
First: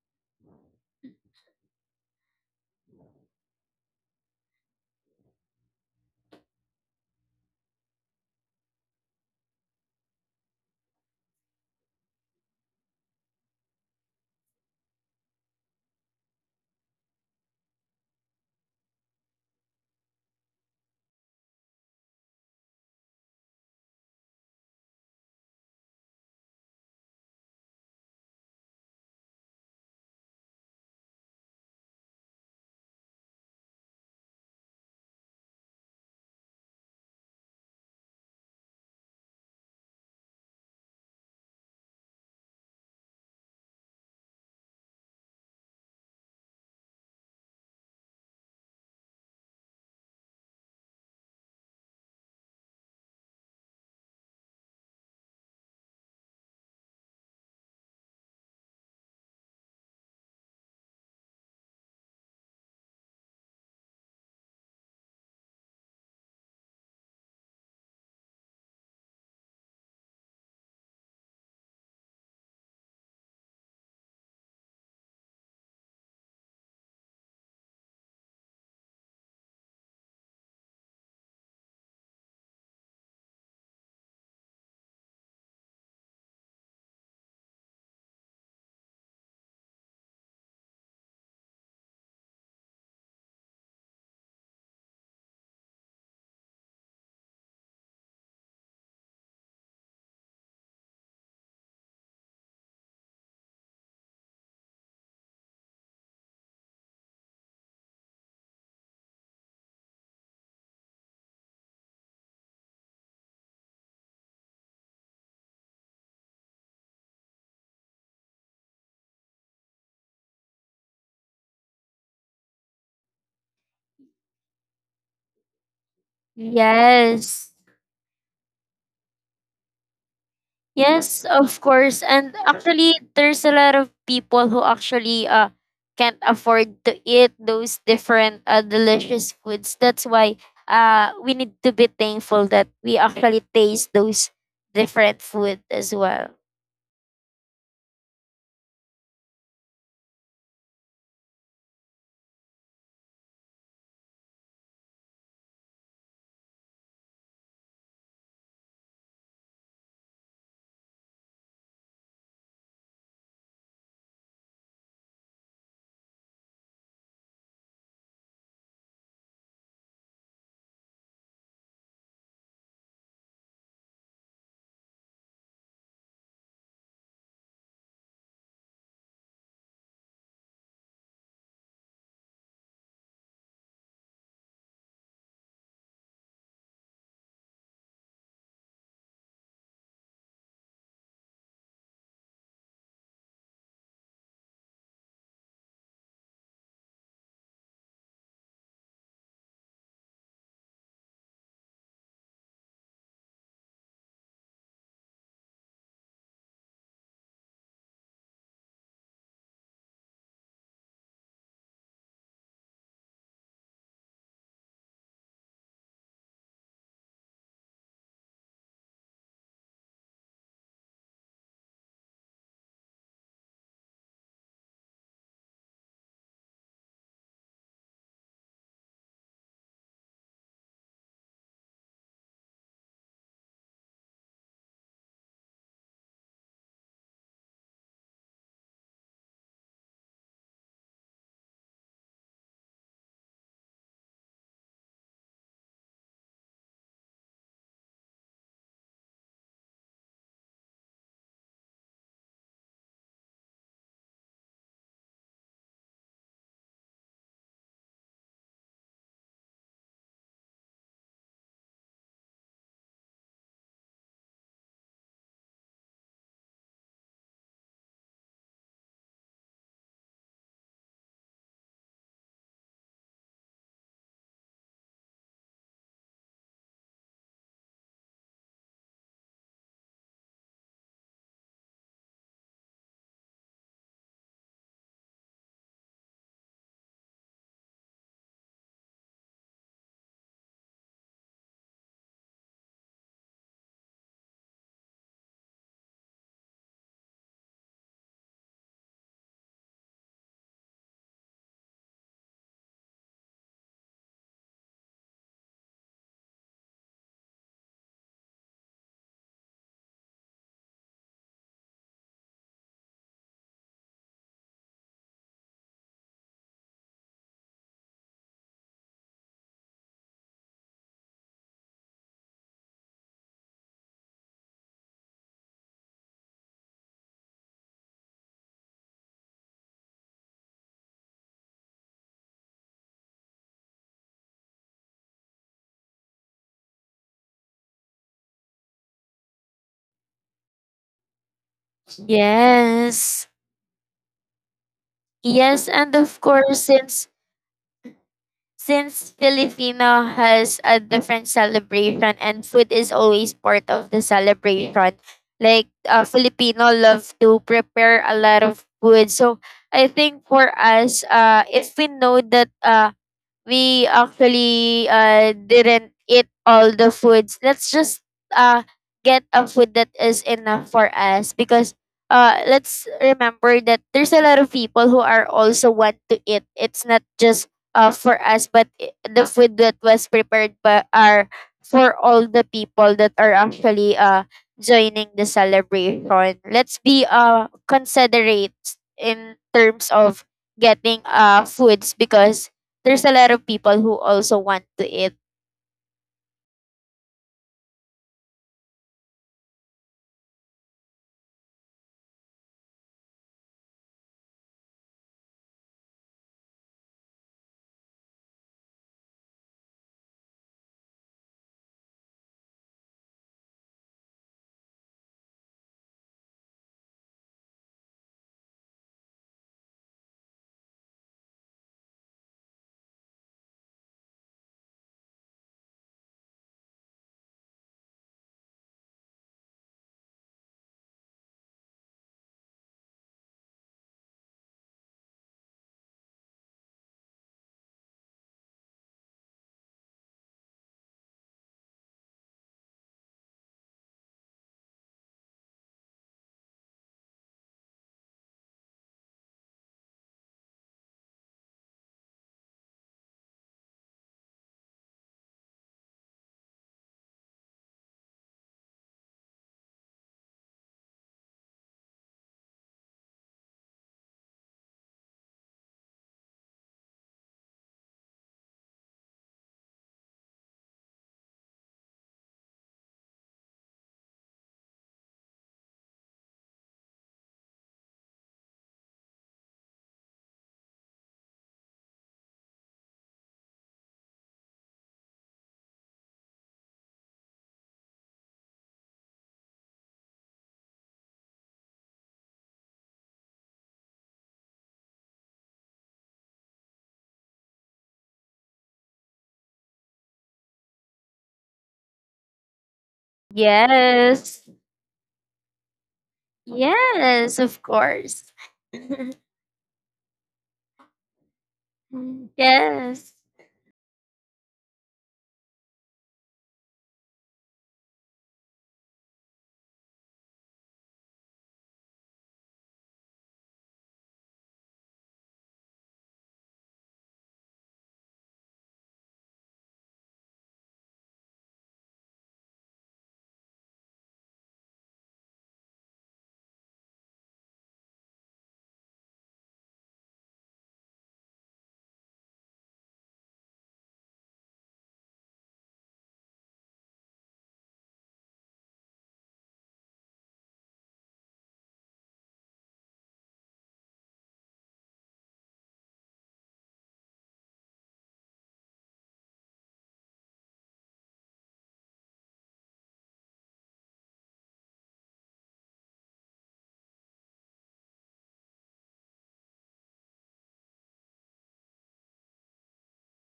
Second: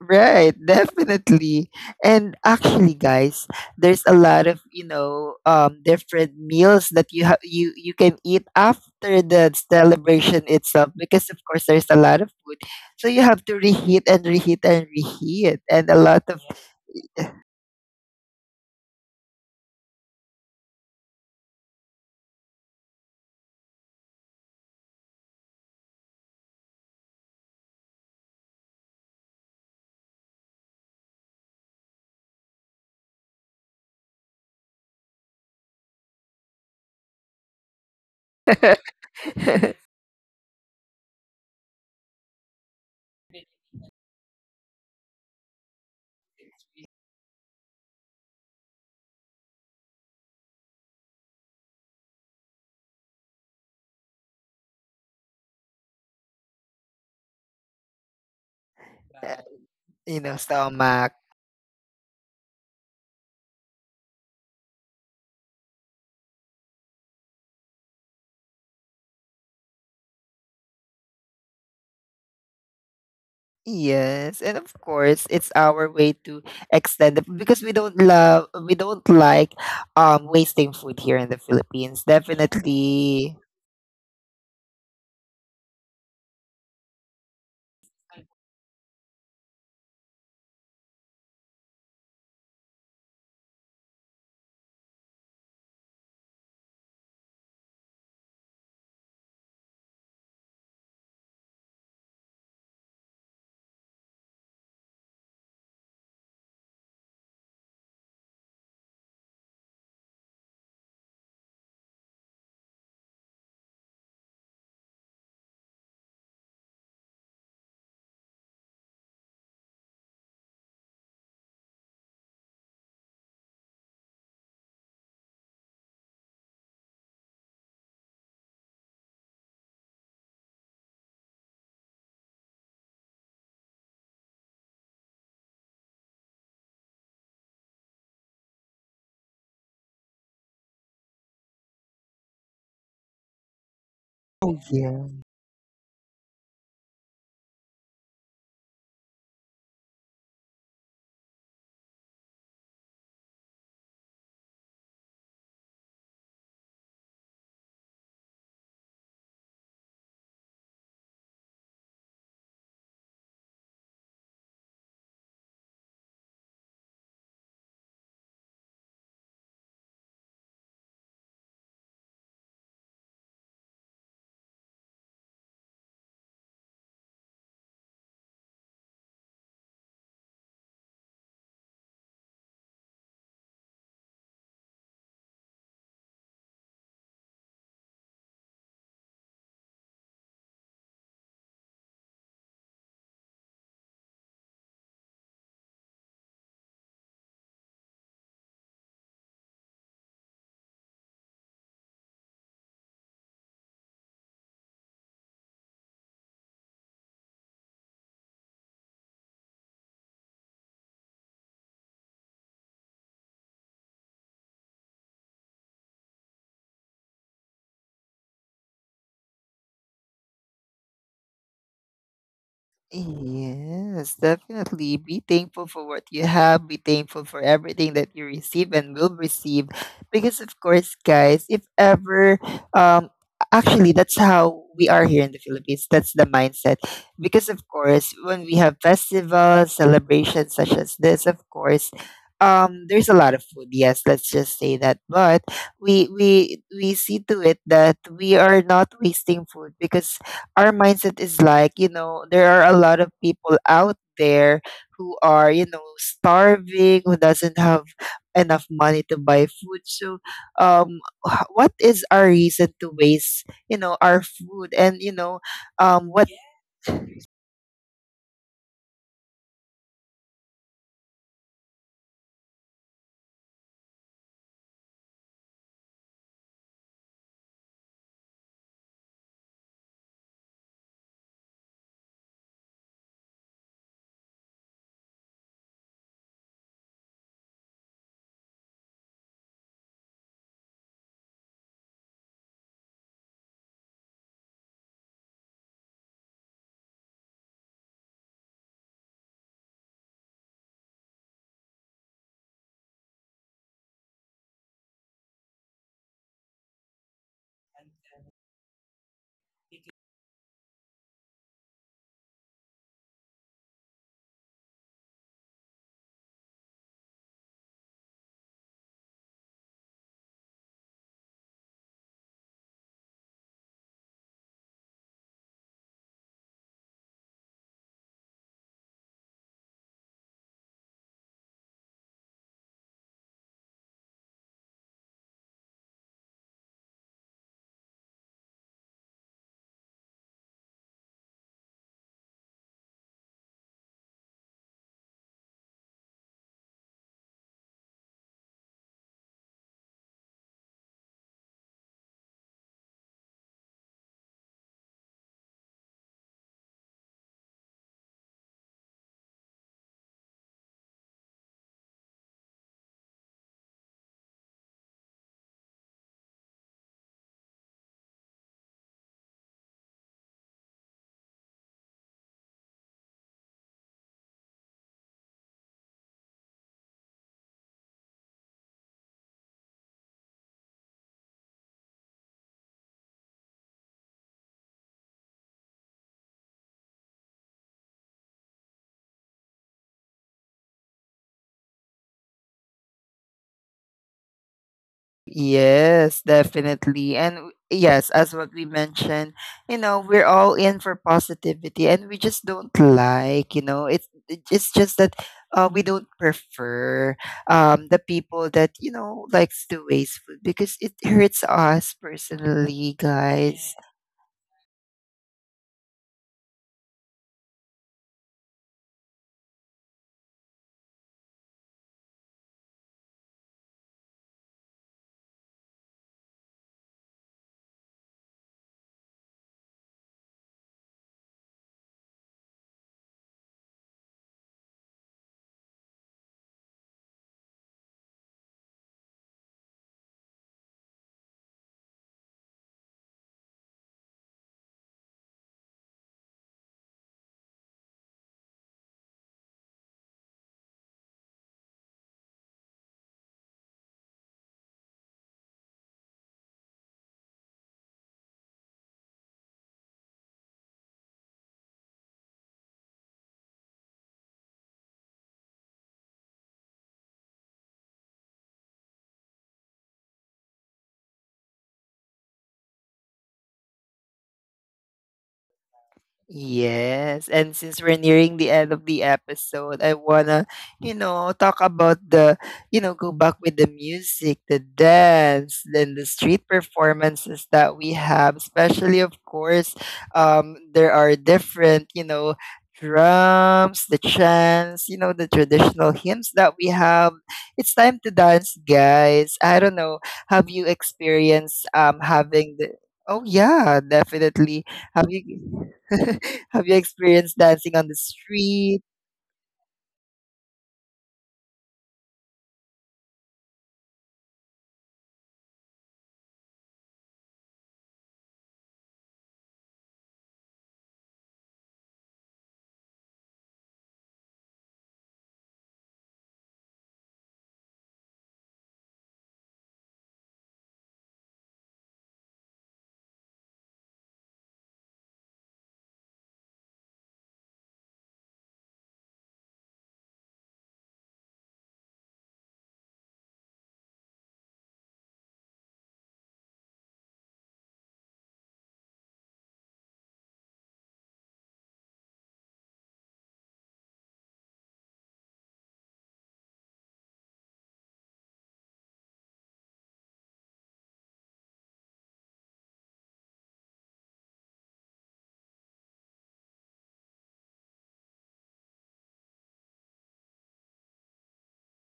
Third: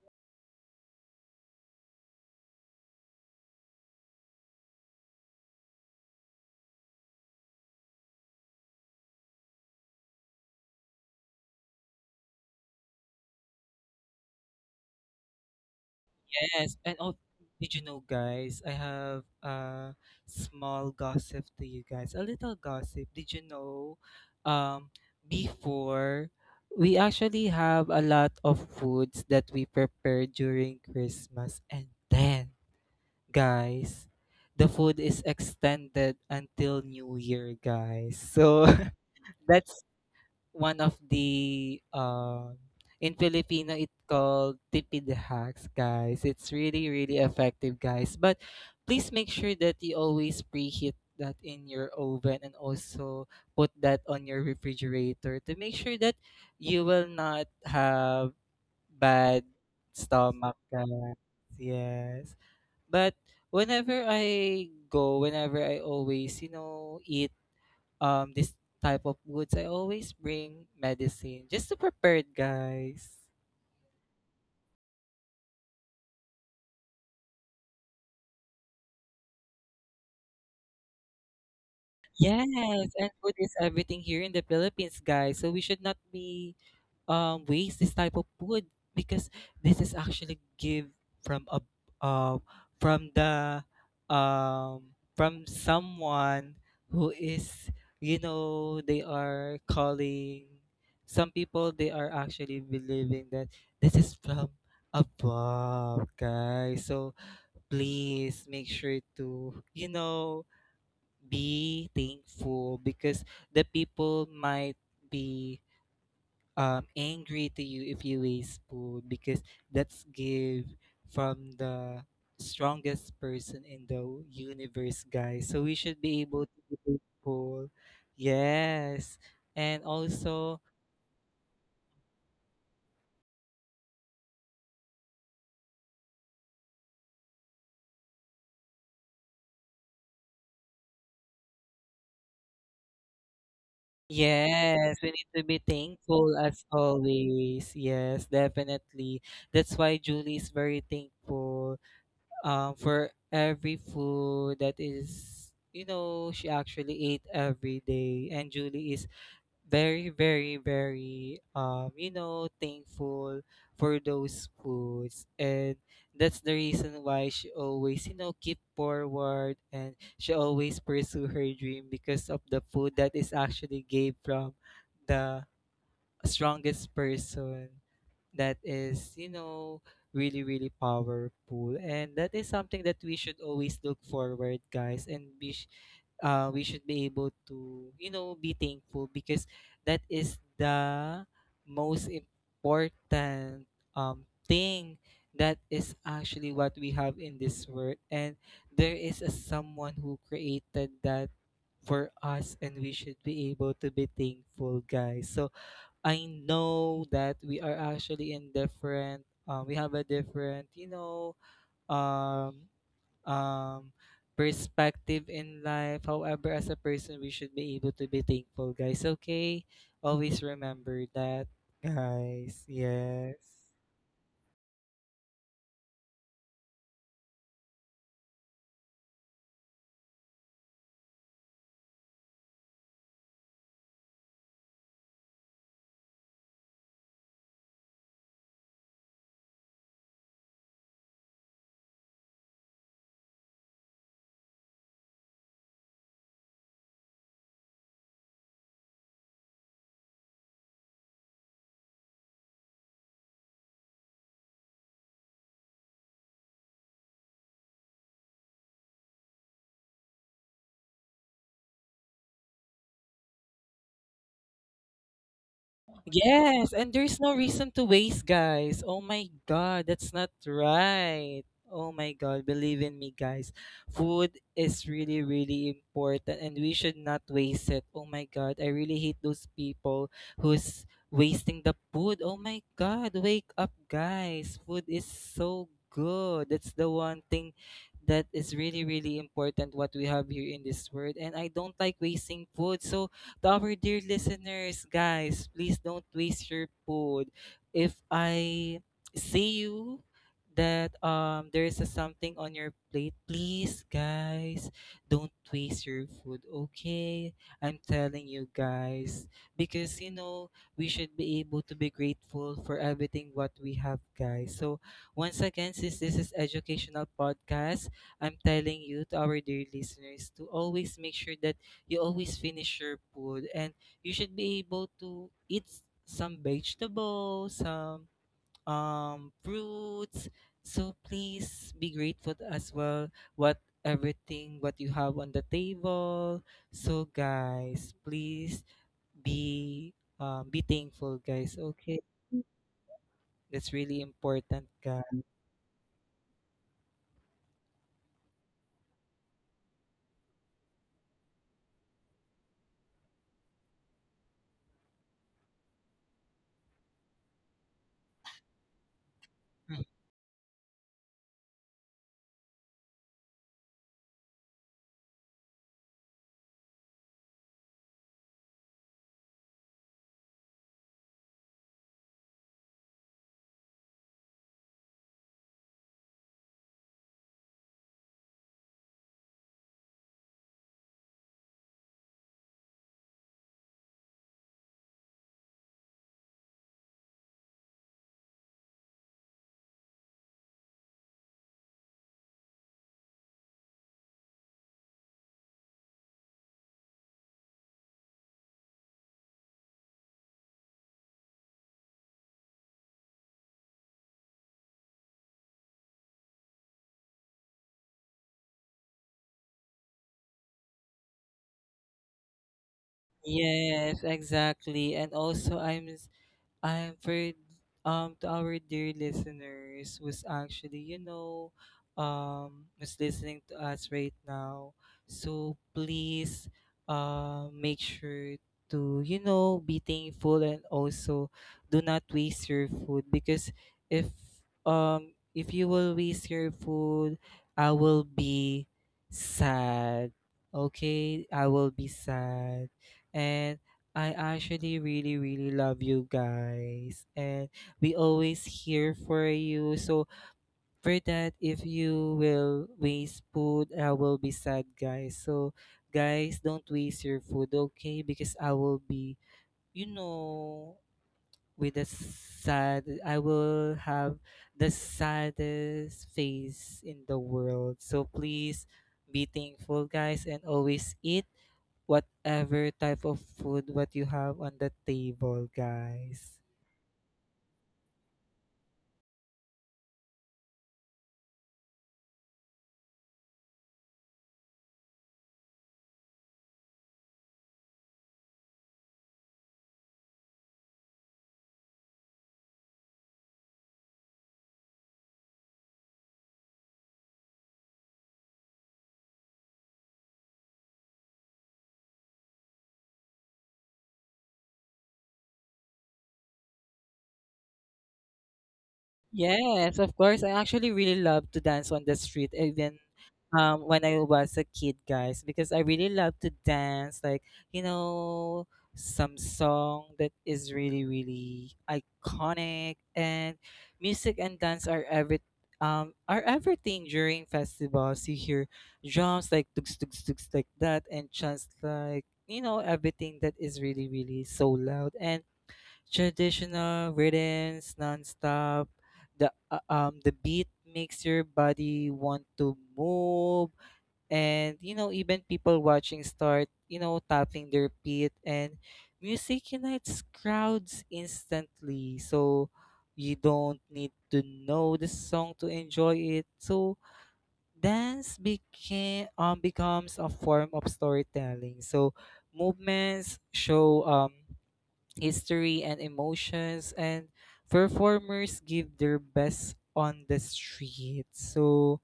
Speaker 1: Right, definitely. And actually guys, there's a lot of, you know, different meals that you have, you can eat after the celebration itself, because of course there's a lot of food. So you have to reheat and reheat and reheat, and a lot of
Speaker 2: Yes. And oh, did you know, guys? I have a small gossip to you guys. A little gossip. Did you know? Um, before we actually have a lot of foods that we prepare during Christmas, and then, guys, the food is extended until New Year, guys. So
Speaker 1: (laughs)
Speaker 2: (laughs) that's one of the in Filipino it's called tipid hacks, guys. It's really, really effective, guys. But please make sure that you always preheat that in your oven and also put that on your refrigerator to make sure that you will not have bad
Speaker 1: you know,
Speaker 2: stomach,
Speaker 1: stomach.
Speaker 2: guys. Yes. But whenever I go, whenever I always, you know, eat this type of woods, I always bring medicine just to prepare it, guys.
Speaker 1: Yes, and of course, it's our way to extend it because we don't like wasting food here in the Philippines.
Speaker 2: Yes, and
Speaker 1: Definitely.
Speaker 2: food is everything here in the Philippines, guys. So we should not be waste this type of food because this is actually give from a uh, from the from someone who is, they are calling. Some people, they are actually believing that this is from above, guys. So please make sure to, be thankful because the people might be angry to you if you waste food because that's give from the strongest person in the universe, guys. So we should be able to be
Speaker 3: Yes.
Speaker 2: thankful. Yes, and also,
Speaker 3: Yes, of course. And actually, there's a lot of people who actually can't afford to eat those different delicious foods. That's why we need to be thankful that we actually
Speaker 1: Oh.
Speaker 3: taste
Speaker 2: yes, we
Speaker 3: those
Speaker 2: need to be
Speaker 3: different
Speaker 2: thankful
Speaker 3: food
Speaker 2: as
Speaker 3: as well.
Speaker 2: always. Yes, definitely. That's why Julie is very thankful for every food that is, she actually ate every day. And Julie is very, very, very thankful for those foods. And that's the reason why she always, keep forward, and she always pursue her dream because of the food that is actually gave from the strongest person that is, really, really powerful. And that is something that we should always look forward, guys, and we should be able to, be thankful because that is the most important thing that is actually what we have in this world. And there is a someone who created that for us, and we should be able to be thankful, guys. So I know that we are actually in different we have a different, um um perspective in life. However, as a person, we should be able to be thankful, guys. Okay? Always remember that, guys. Yes.
Speaker 1: Yes, definitely. Be thankful for what you have. Be thankful for everything that you receive and will receive. Because, of course, guys, if ever, um, actually, that's how we are here in the Philippines. That's the mindset. Because, of course, when we have festivals, celebrations such as this, of course, there's a lot of food. Yes, let's just say that. But we see to it that we are not wasting food, because our mindset is like, you know, there are a lot of people out there who are, you know, starving, who doesn't have enough money to buy food. So, um, what is our reason to waste, you know, our food? And, you know, what.
Speaker 2: Yes, and there's no reason to waste, guys. Oh my god, that's not right. Oh my god, believe in me, guys. Food is really, really important, and we should not waste it. Oh my god, I really hate those people who's wasting the food. Oh my god, wake up, guys. Food is so good. That's the one thing that is really, really important what we have here in this world. And I don't like wasting food. So to our dear listeners, guys, please don't waste your food. If I see you that there is a something on your plate, please, guys, don't waste your food, okay? I'm telling you, guys, because, we should be able to be grateful for everything what we have, guys. So once again, since this is educational podcast, I'm telling you to our dear listeners to always make sure that you always finish your food, and you should be able to eat some vegetables, some fruits. So please be grateful as well, what everything what you have on the table. So, guys, please be be thankful, guys. Okay?
Speaker 3: Yes.
Speaker 2: That's really important,
Speaker 3: Yes,
Speaker 2: guys.
Speaker 3: and of course, since Filipino has a different celebration and food is always part of the celebration, like Filipino love to prepare a lot of food. So I think for us, if we know that we actually didn't eat all the foods. Let's just uh, get a food that is enough for us because let's remember that there's a lot of people who are also want to eat. It's not just for us, but the food that was prepared by are for all the people that are actually joining the celebration. Let's be considerate in terms of getting foods because there's a lot of people who also want to eat.
Speaker 1: Yes, definitely. And yes, as what we mentioned, you know, we're all in for positivity, and we just don't like, you know, it's just that, we don't prefer the people that, you know, likes to waste food because it hurts us personally, guys.
Speaker 2: Yes, exactly. And also, I'm for to our dear listeners who's actually, who's listening to us right now. So please make sure to, be thankful, and also do not waste your food because if if you will waste your food, I will be sad. Okay? I will be sad. And I actually really, really love you, guys. And we always here for you. So for that, if you will waste food, I will be sad, guys. So, guys, don't waste your food, okay? Because I will be, you know, with a sad, I will have the saddest face in the world. So please be thankful, guys, and always eat whatever type of food what you have on the table, guys.
Speaker 1: Yes, and since we're nearing the end of the episode, I wanna, you know, talk about the, you know, go back with the music, the dance, then the street performances that we have, especially of course, there are different, you know, drums, the chants, you know, the traditional hymns that we have. It's time to dance, guys. I don't know, have you experienced having the.
Speaker 3: Yes.
Speaker 1: Oh yeah, definitely. Have you?
Speaker 3: Yes, of
Speaker 1: (laughs) Have you
Speaker 3: course.
Speaker 1: experienced
Speaker 3: (laughs)
Speaker 1: dancing on the street?
Speaker 2: Yes, of course. I actually really love to
Speaker 3: Yes.
Speaker 2: dance on the street, even when I was a kid, guys, because I really love to dance, like, you know, some song that is really, really iconic. And music and dance are every are everything during festivals. You hear drums like tugs tugs tugs like that, and chants, like, everything that is really, really so loud, and traditional rhythms nonstop. The the beat makes your body want to move, and, even people watching start, tapping their feet. And music unites crowds instantly, so you don't need to know the song to enjoy it. So dance became becomes a form of storytelling. So movements show history, and emotions, and performers give their best on the street. So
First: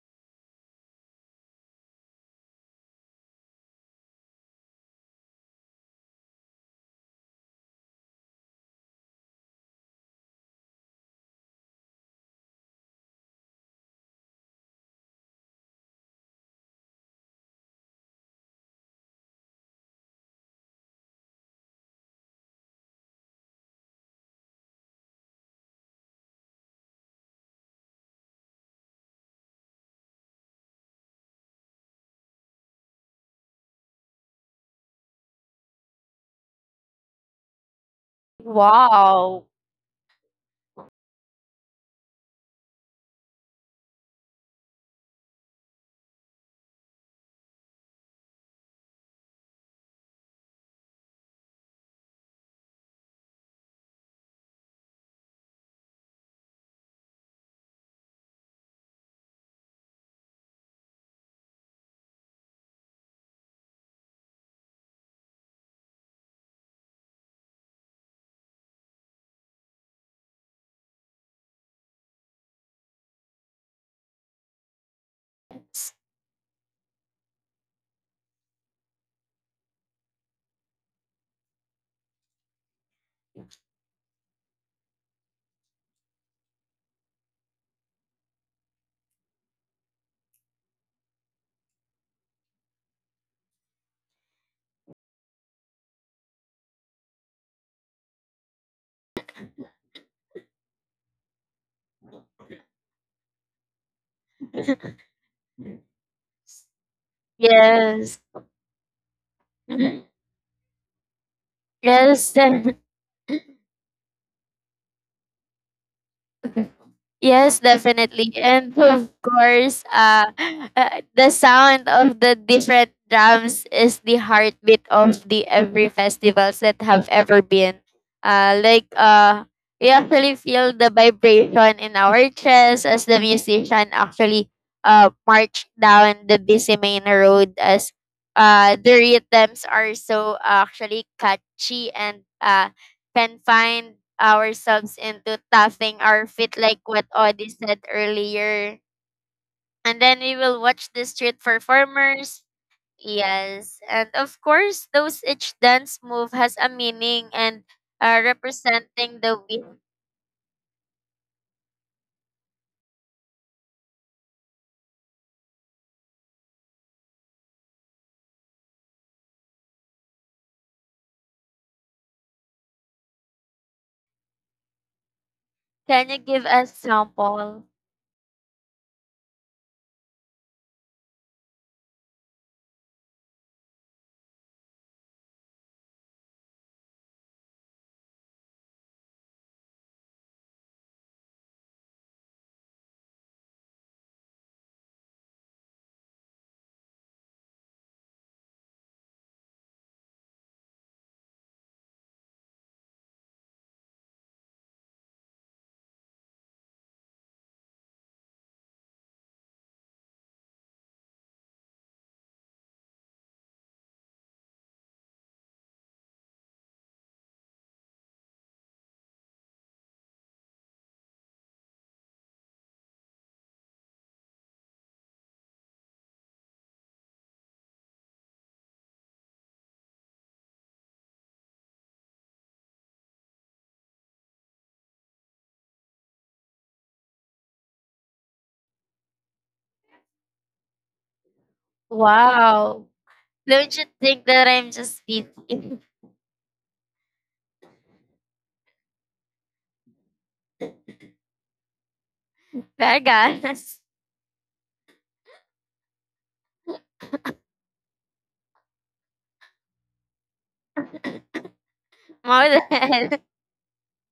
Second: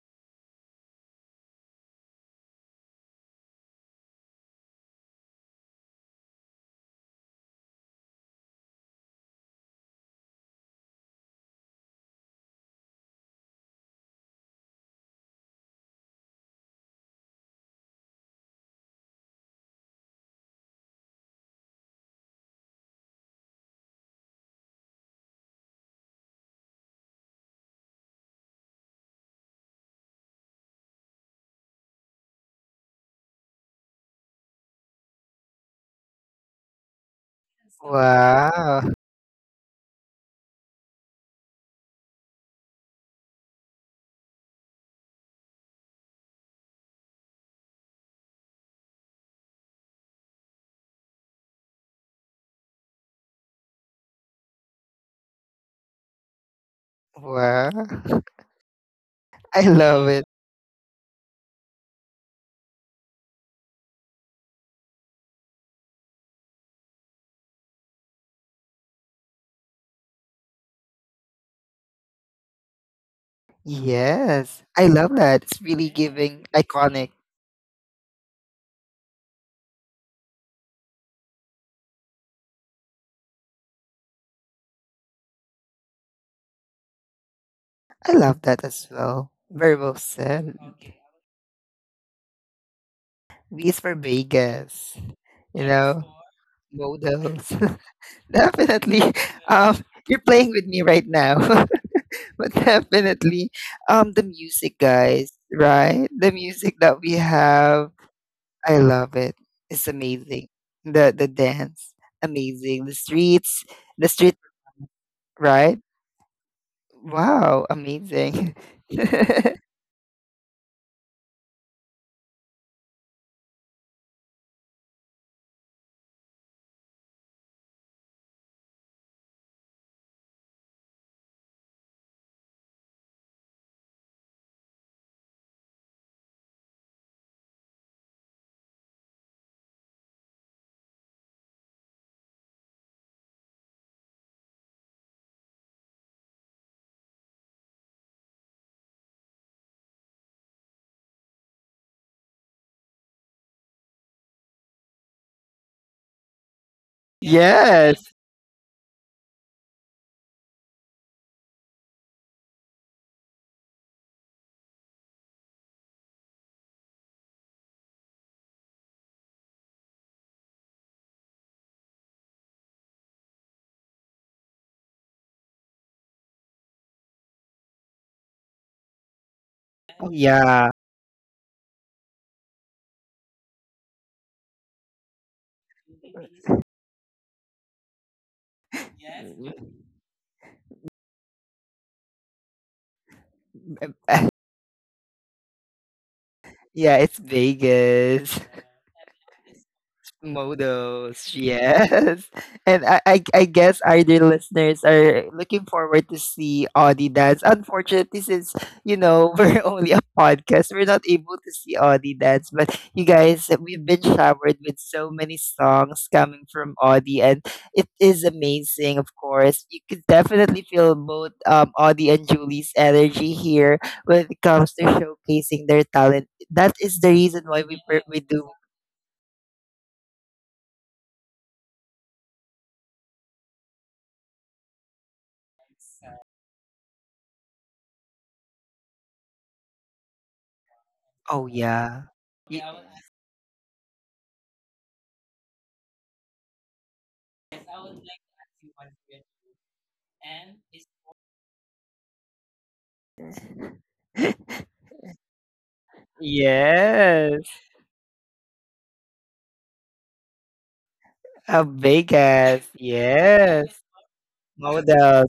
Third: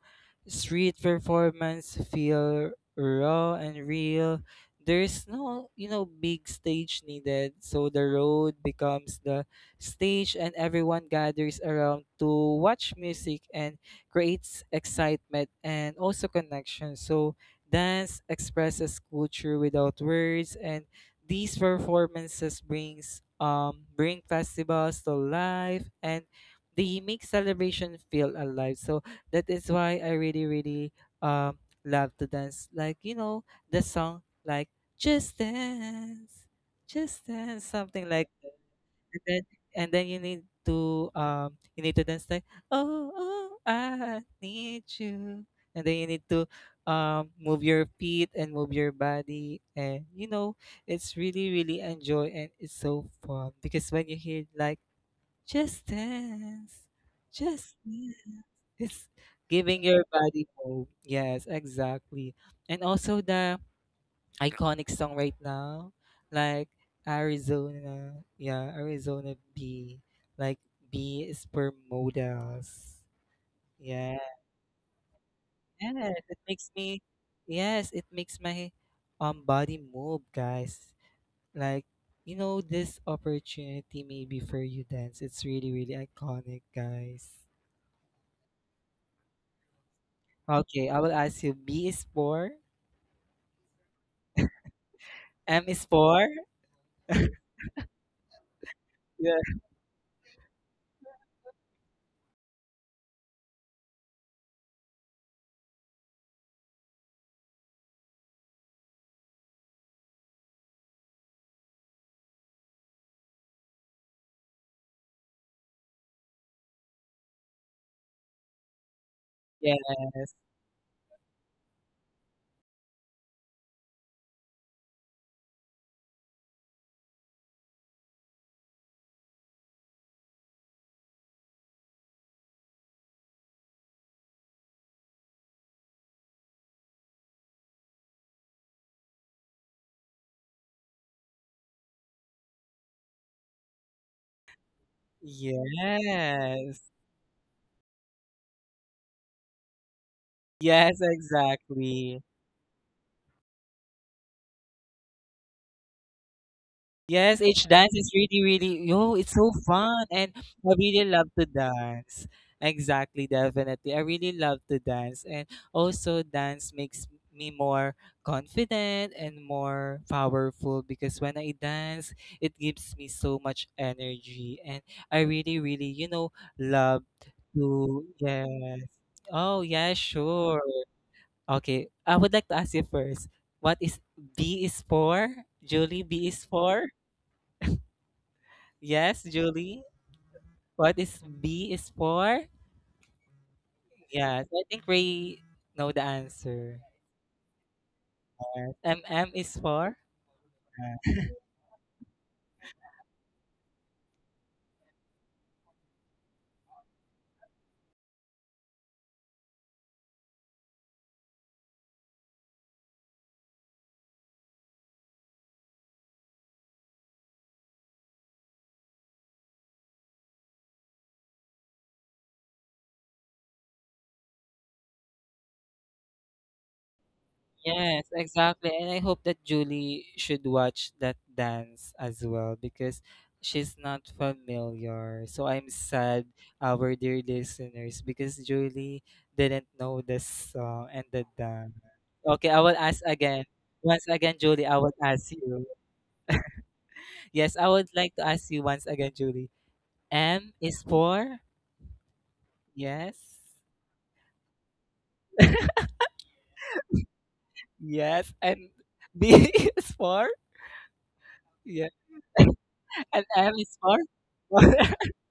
Speaker 2: street performance feel raw and real. There's no, big stage needed. So the road becomes the stage, and everyone gathers around to watch music, and creates excitement and also connection. So dance expresses culture without words, and these performances bring festivals to life, and they make celebration feel alive. So that is why I really, really um love to dance. Like, the song like just dance, just dance, something like that.
Speaker 1: Wow.
Speaker 2: and then
Speaker 3: Wow.
Speaker 2: and then you need to dance like, oh oh, I need you. And then you need to move your feet and move your body, and, it's really really enjoy, and it's so fun because when you hear like just dance
Speaker 1: Wow.
Speaker 2: just
Speaker 1: (laughs)
Speaker 2: dance, it's
Speaker 1: I
Speaker 2: giving your
Speaker 1: love it.
Speaker 2: body hope. Yes, exactly. And also the iconic song right now, like Arizona. Yeah, Arizona B. Like, B is per modals. Yeah.
Speaker 1: Yes. I love that. It's really
Speaker 2: Yes,
Speaker 1: giving
Speaker 2: it makes me.
Speaker 1: iconic.
Speaker 2: Yes, it makes my body move, guys. Like, this opportunity maybe for you dance. It's really really iconic, guys.
Speaker 1: I love that as well. Very well said.
Speaker 2: Okay, I will ask you. B is for.
Speaker 1: V is for Vegas.
Speaker 2: M
Speaker 1: You
Speaker 2: is
Speaker 1: know?
Speaker 2: for.
Speaker 1: Models. (laughs) Definitely. (laughs)
Speaker 2: Yeah.
Speaker 1: Um you're playing with me right now. (laughs) But definitely. The music, guys, right? The music that we have, I
Speaker 3: Yes.
Speaker 1: love it. It's amazing. The
Speaker 3: (laughs)
Speaker 1: dance, amazing. The streets, the
Speaker 3: Yes.
Speaker 1: street,
Speaker 3: (laughs)
Speaker 1: right? Wow, amazing.
Speaker 3: Yes,
Speaker 1: (laughs)
Speaker 3: definitely.
Speaker 2: Yes.
Speaker 3: And of course, the sound of the different drums is the heartbeat of the every festivals that have ever been. Like we actually feel the vibration in our chest as the musician actually march down the busy main road as the rhythms are so actually catchy and can find ourselves into
Speaker 2: Yes.
Speaker 3: tapping our feet like what Audie said earlier. And
Speaker 2: Yes,
Speaker 3: then we will watch the
Speaker 2: exactly.
Speaker 3: street performers. Yes. And of course, those each dance move
Speaker 2: Yes,
Speaker 3: has
Speaker 2: each
Speaker 3: a
Speaker 2: dance is
Speaker 1: Yes.
Speaker 3: meaning
Speaker 2: really,
Speaker 3: and
Speaker 2: really, yo, it's so fun.
Speaker 3: representing
Speaker 2: And
Speaker 3: the week.
Speaker 2: I really love to dance. Exactly, definitely. I really love to dance. And also, dance makes me more confident and more powerful because when I dance, it gives me so much energy. And I really, really, love
Speaker 3: Can you give us
Speaker 2: to, yes.
Speaker 3: sample?
Speaker 2: Oh, yeah,
Speaker 1: Oh,
Speaker 2: sure.
Speaker 1: yeah.
Speaker 2: Okay, I would like to ask you first. What is B is for? Julie, B is for? Yes, Julie. What is B is for? Yes, I think Ray know the
Speaker 1: (laughs)
Speaker 2: answer.
Speaker 1: Yeah, it's Vegas. (laughs)
Speaker 2: Yes. M is for? Uh,
Speaker 1: Modos, yes. (laughs) And I guess our dear listeners are looking forward to see Audie dance. Unfortunately, since, you know, (laughs) we're only a podcast, we're not able to see Audie dance. But you guys, we've been showered with so many songs coming from Audie, and it is amazing, of course. You could definitely feel both, Audie and Julie's energy here when it comes to showcasing their talent. That is the reason why
Speaker 2: Yes,
Speaker 1: we do.
Speaker 2: exactly. And I hope that Julie should watch that dance as well because she's not familiar. So I'm sad, our dear listeners, because Julie didn't know the song and the
Speaker 1: Oh,
Speaker 2: dance.
Speaker 1: yeah.
Speaker 2: Okay, I
Speaker 1: Y
Speaker 2: will ask again.
Speaker 3: Wow.
Speaker 2: Once again, Julie, I will
Speaker 3: Don't you
Speaker 2: ask
Speaker 3: think
Speaker 2: you.
Speaker 3: that I'm just busy? (laughs)
Speaker 2: Yes, I would like to ask you once again, Julie. M is for? Yes.
Speaker 1: (laughs)
Speaker 3: Vegas.
Speaker 2: (laughs)
Speaker 1: Yeah, well, I. Yes,
Speaker 2: Yes. And B (laughs) is for?
Speaker 1: of
Speaker 2: Yes.
Speaker 1: Vegas,
Speaker 2: And
Speaker 3: (laughs)
Speaker 2: M
Speaker 1: yes,
Speaker 2: is
Speaker 3: Model.
Speaker 2: for?
Speaker 1: (laughs)
Speaker 2: (laughs)
Speaker 1: model.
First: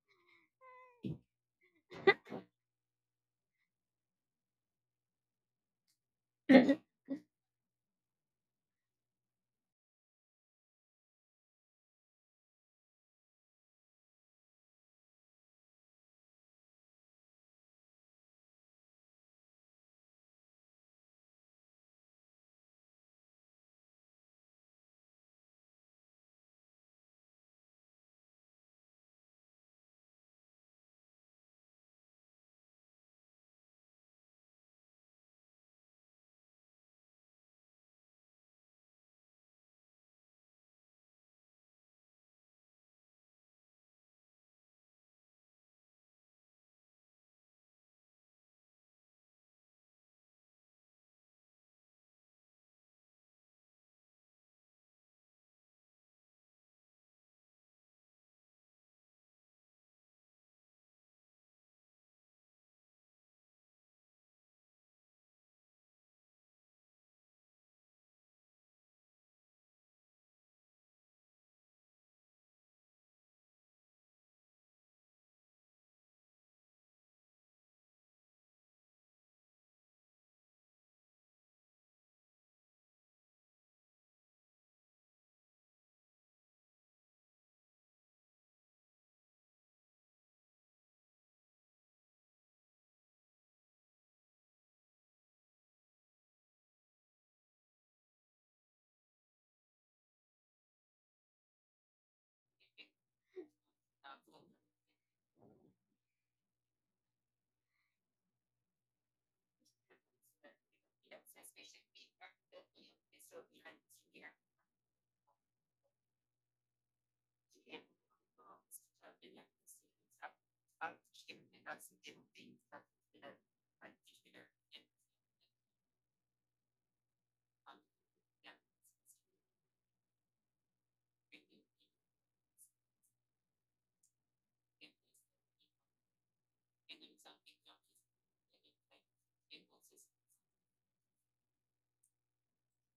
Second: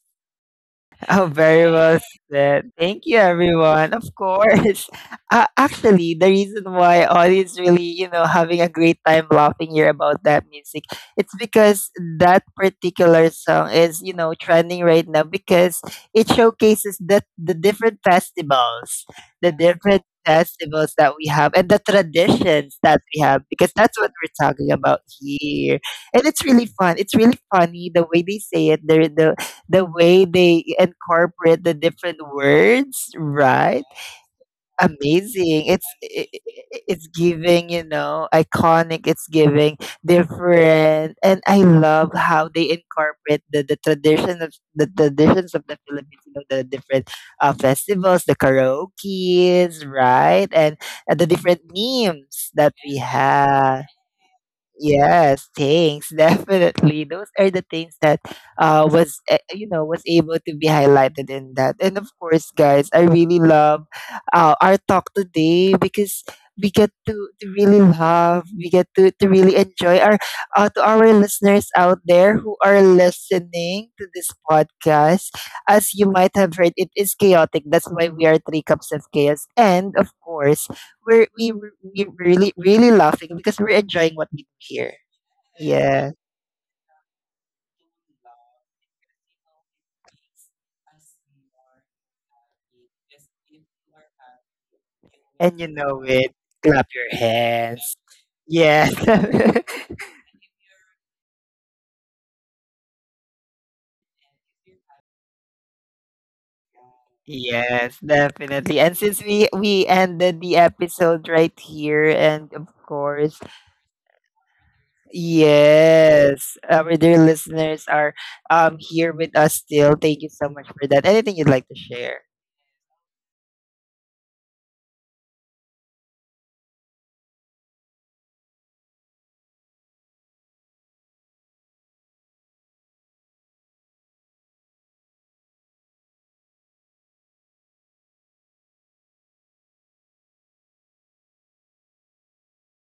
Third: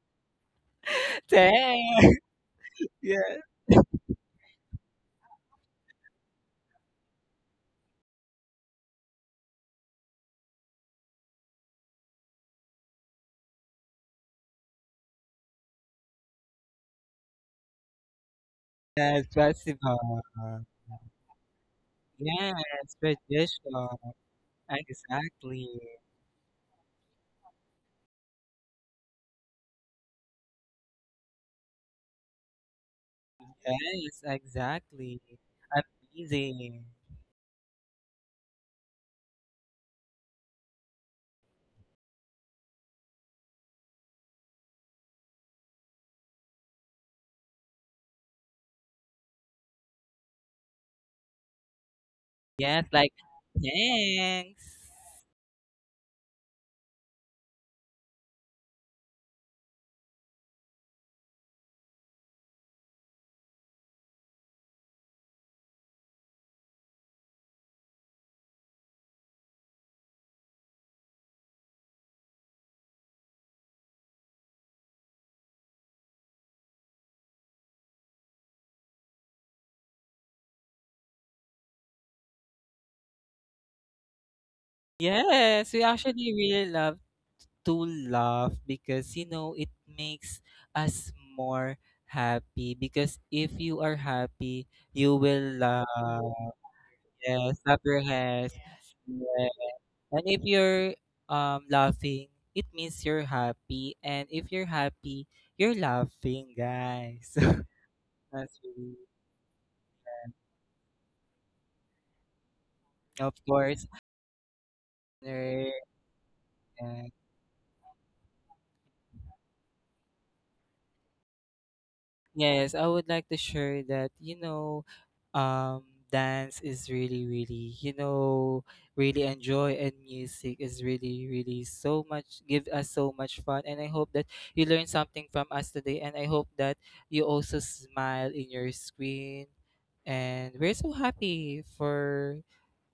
Speaker 1: Oh, very well
Speaker 2: Dang.
Speaker 1: said.
Speaker 2: (laughs)
Speaker 1: Thank you,
Speaker 2: Yes.
Speaker 1: everyone. Of course. (laughs) Actually, the reason
Speaker 3: (laughs)
Speaker 1: why Ollie is really, you know, having a great time laughing here about that music, it's because that particular song is, you know, trending right now, because it showcases the different festivals,
Speaker 2: Yes,
Speaker 1: the
Speaker 2: festival.
Speaker 1: different festivals that we have and the traditions
Speaker 2: Yes,
Speaker 1: that we have, because that's
Speaker 2: traditional.
Speaker 1: what we're talking about
Speaker 2: Exactly.
Speaker 1: here. And it's really fun, it's really funny the way they say it, the way they incorporate the different words, right?
Speaker 2: Yes, exactly.
Speaker 1: Amazing. It's I-
Speaker 2: Amazing.
Speaker 1: It's giving, you know, iconic, it's giving different. And I love how they incorporate the tradition of the traditions of the Philippines, you know, the different festivals, the karaoke's, right? And the different memes that
Speaker 2: Yes,
Speaker 1: we
Speaker 2: like,
Speaker 1: have.
Speaker 2: thanks.
Speaker 1: Yes, thanks. (laughs) Definitely. Those are the things that was you know was able to be highlighted in that. And of course, guys, I really love our talk today, because we get to really love, we get to really enjoy our, to our listeners out there who are listening to this podcast. As you might have heard, it is chaotic. That's why we are Three Cups of Chaos. And of course, we're we we're really really laughing because we're enjoying what we do here.
Speaker 2: Yes, we
Speaker 1: Yeah,
Speaker 2: actually really love to laugh because, it makes us more happy. Because if you are happy, you will
Speaker 1: and you
Speaker 2: laugh.
Speaker 1: know it. Clap your
Speaker 2: Yes, clap
Speaker 1: hands.
Speaker 2: your hands.
Speaker 1: Yes.
Speaker 2: Yes.
Speaker 1: (laughs)
Speaker 2: And if you're laughing, it means you're happy. And if you're happy, you're laughing, guys. (laughs)
Speaker 1: Yes,
Speaker 2: That's
Speaker 1: definitely. And
Speaker 2: really,
Speaker 1: since we ended the episode right here, and of
Speaker 2: of
Speaker 1: course,
Speaker 2: course, honor.
Speaker 1: yes, our dear listeners are here with us still. Thank you so much for that. Anything you'd like to share?
Speaker 2: Yes, I would like to share that, um, dance is really, really, really enjoy, and music is really, really so much, give us so much fun. And I hope that you learned something from us today. And I hope that you also smile in your screen. And we're so happy for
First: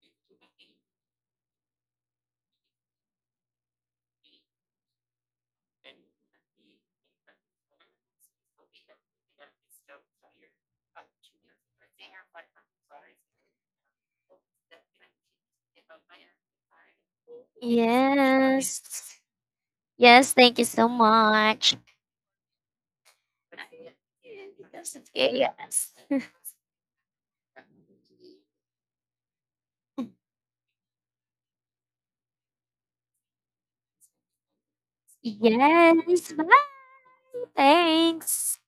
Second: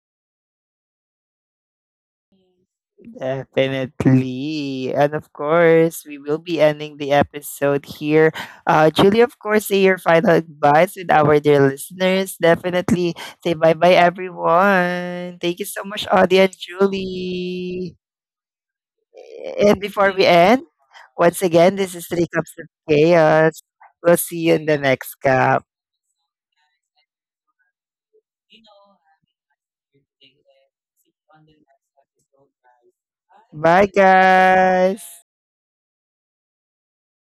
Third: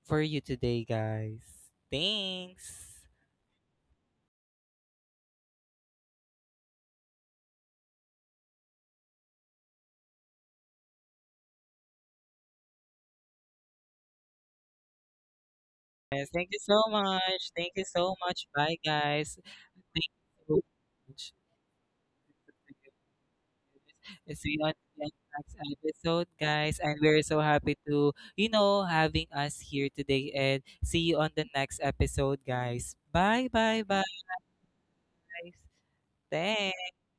Speaker 2: you today, guys. Thanks.
Speaker 1: Definitely. And of course, we will be ending the episode here. Julie, of course, say your final advice with our dear listeners. Definitely say bye bye, everyone. Thank you so much,
Speaker 2: Yes,
Speaker 1: Audie
Speaker 2: thank
Speaker 1: and
Speaker 2: you so much. Thank you
Speaker 1: Julie.
Speaker 2: so much. Bye,
Speaker 3: Yes.
Speaker 2: guys.
Speaker 1: And
Speaker 2: Thank
Speaker 1: before we
Speaker 3: Yes,
Speaker 2: you
Speaker 3: thank
Speaker 2: so
Speaker 1: end,
Speaker 3: you so
Speaker 2: much.
Speaker 1: once
Speaker 3: much.
Speaker 1: again, this is Three Cups of Chaos. We'll see you
Speaker 2: See you
Speaker 1: in
Speaker 2: on
Speaker 1: the
Speaker 3: Yeah,
Speaker 2: the
Speaker 1: next
Speaker 2: next
Speaker 1: cup.
Speaker 3: yes.
Speaker 2: episode,
Speaker 3: (laughs)
Speaker 2: guys, and we're so happy to, having us here today. And see you on the next episode, guys. Bye, bye,
Speaker 1: Bye,
Speaker 2: bye.
Speaker 1: guys.
Speaker 3: Yes. Bye.
Speaker 2: Thanks.
Speaker 3: Thanks.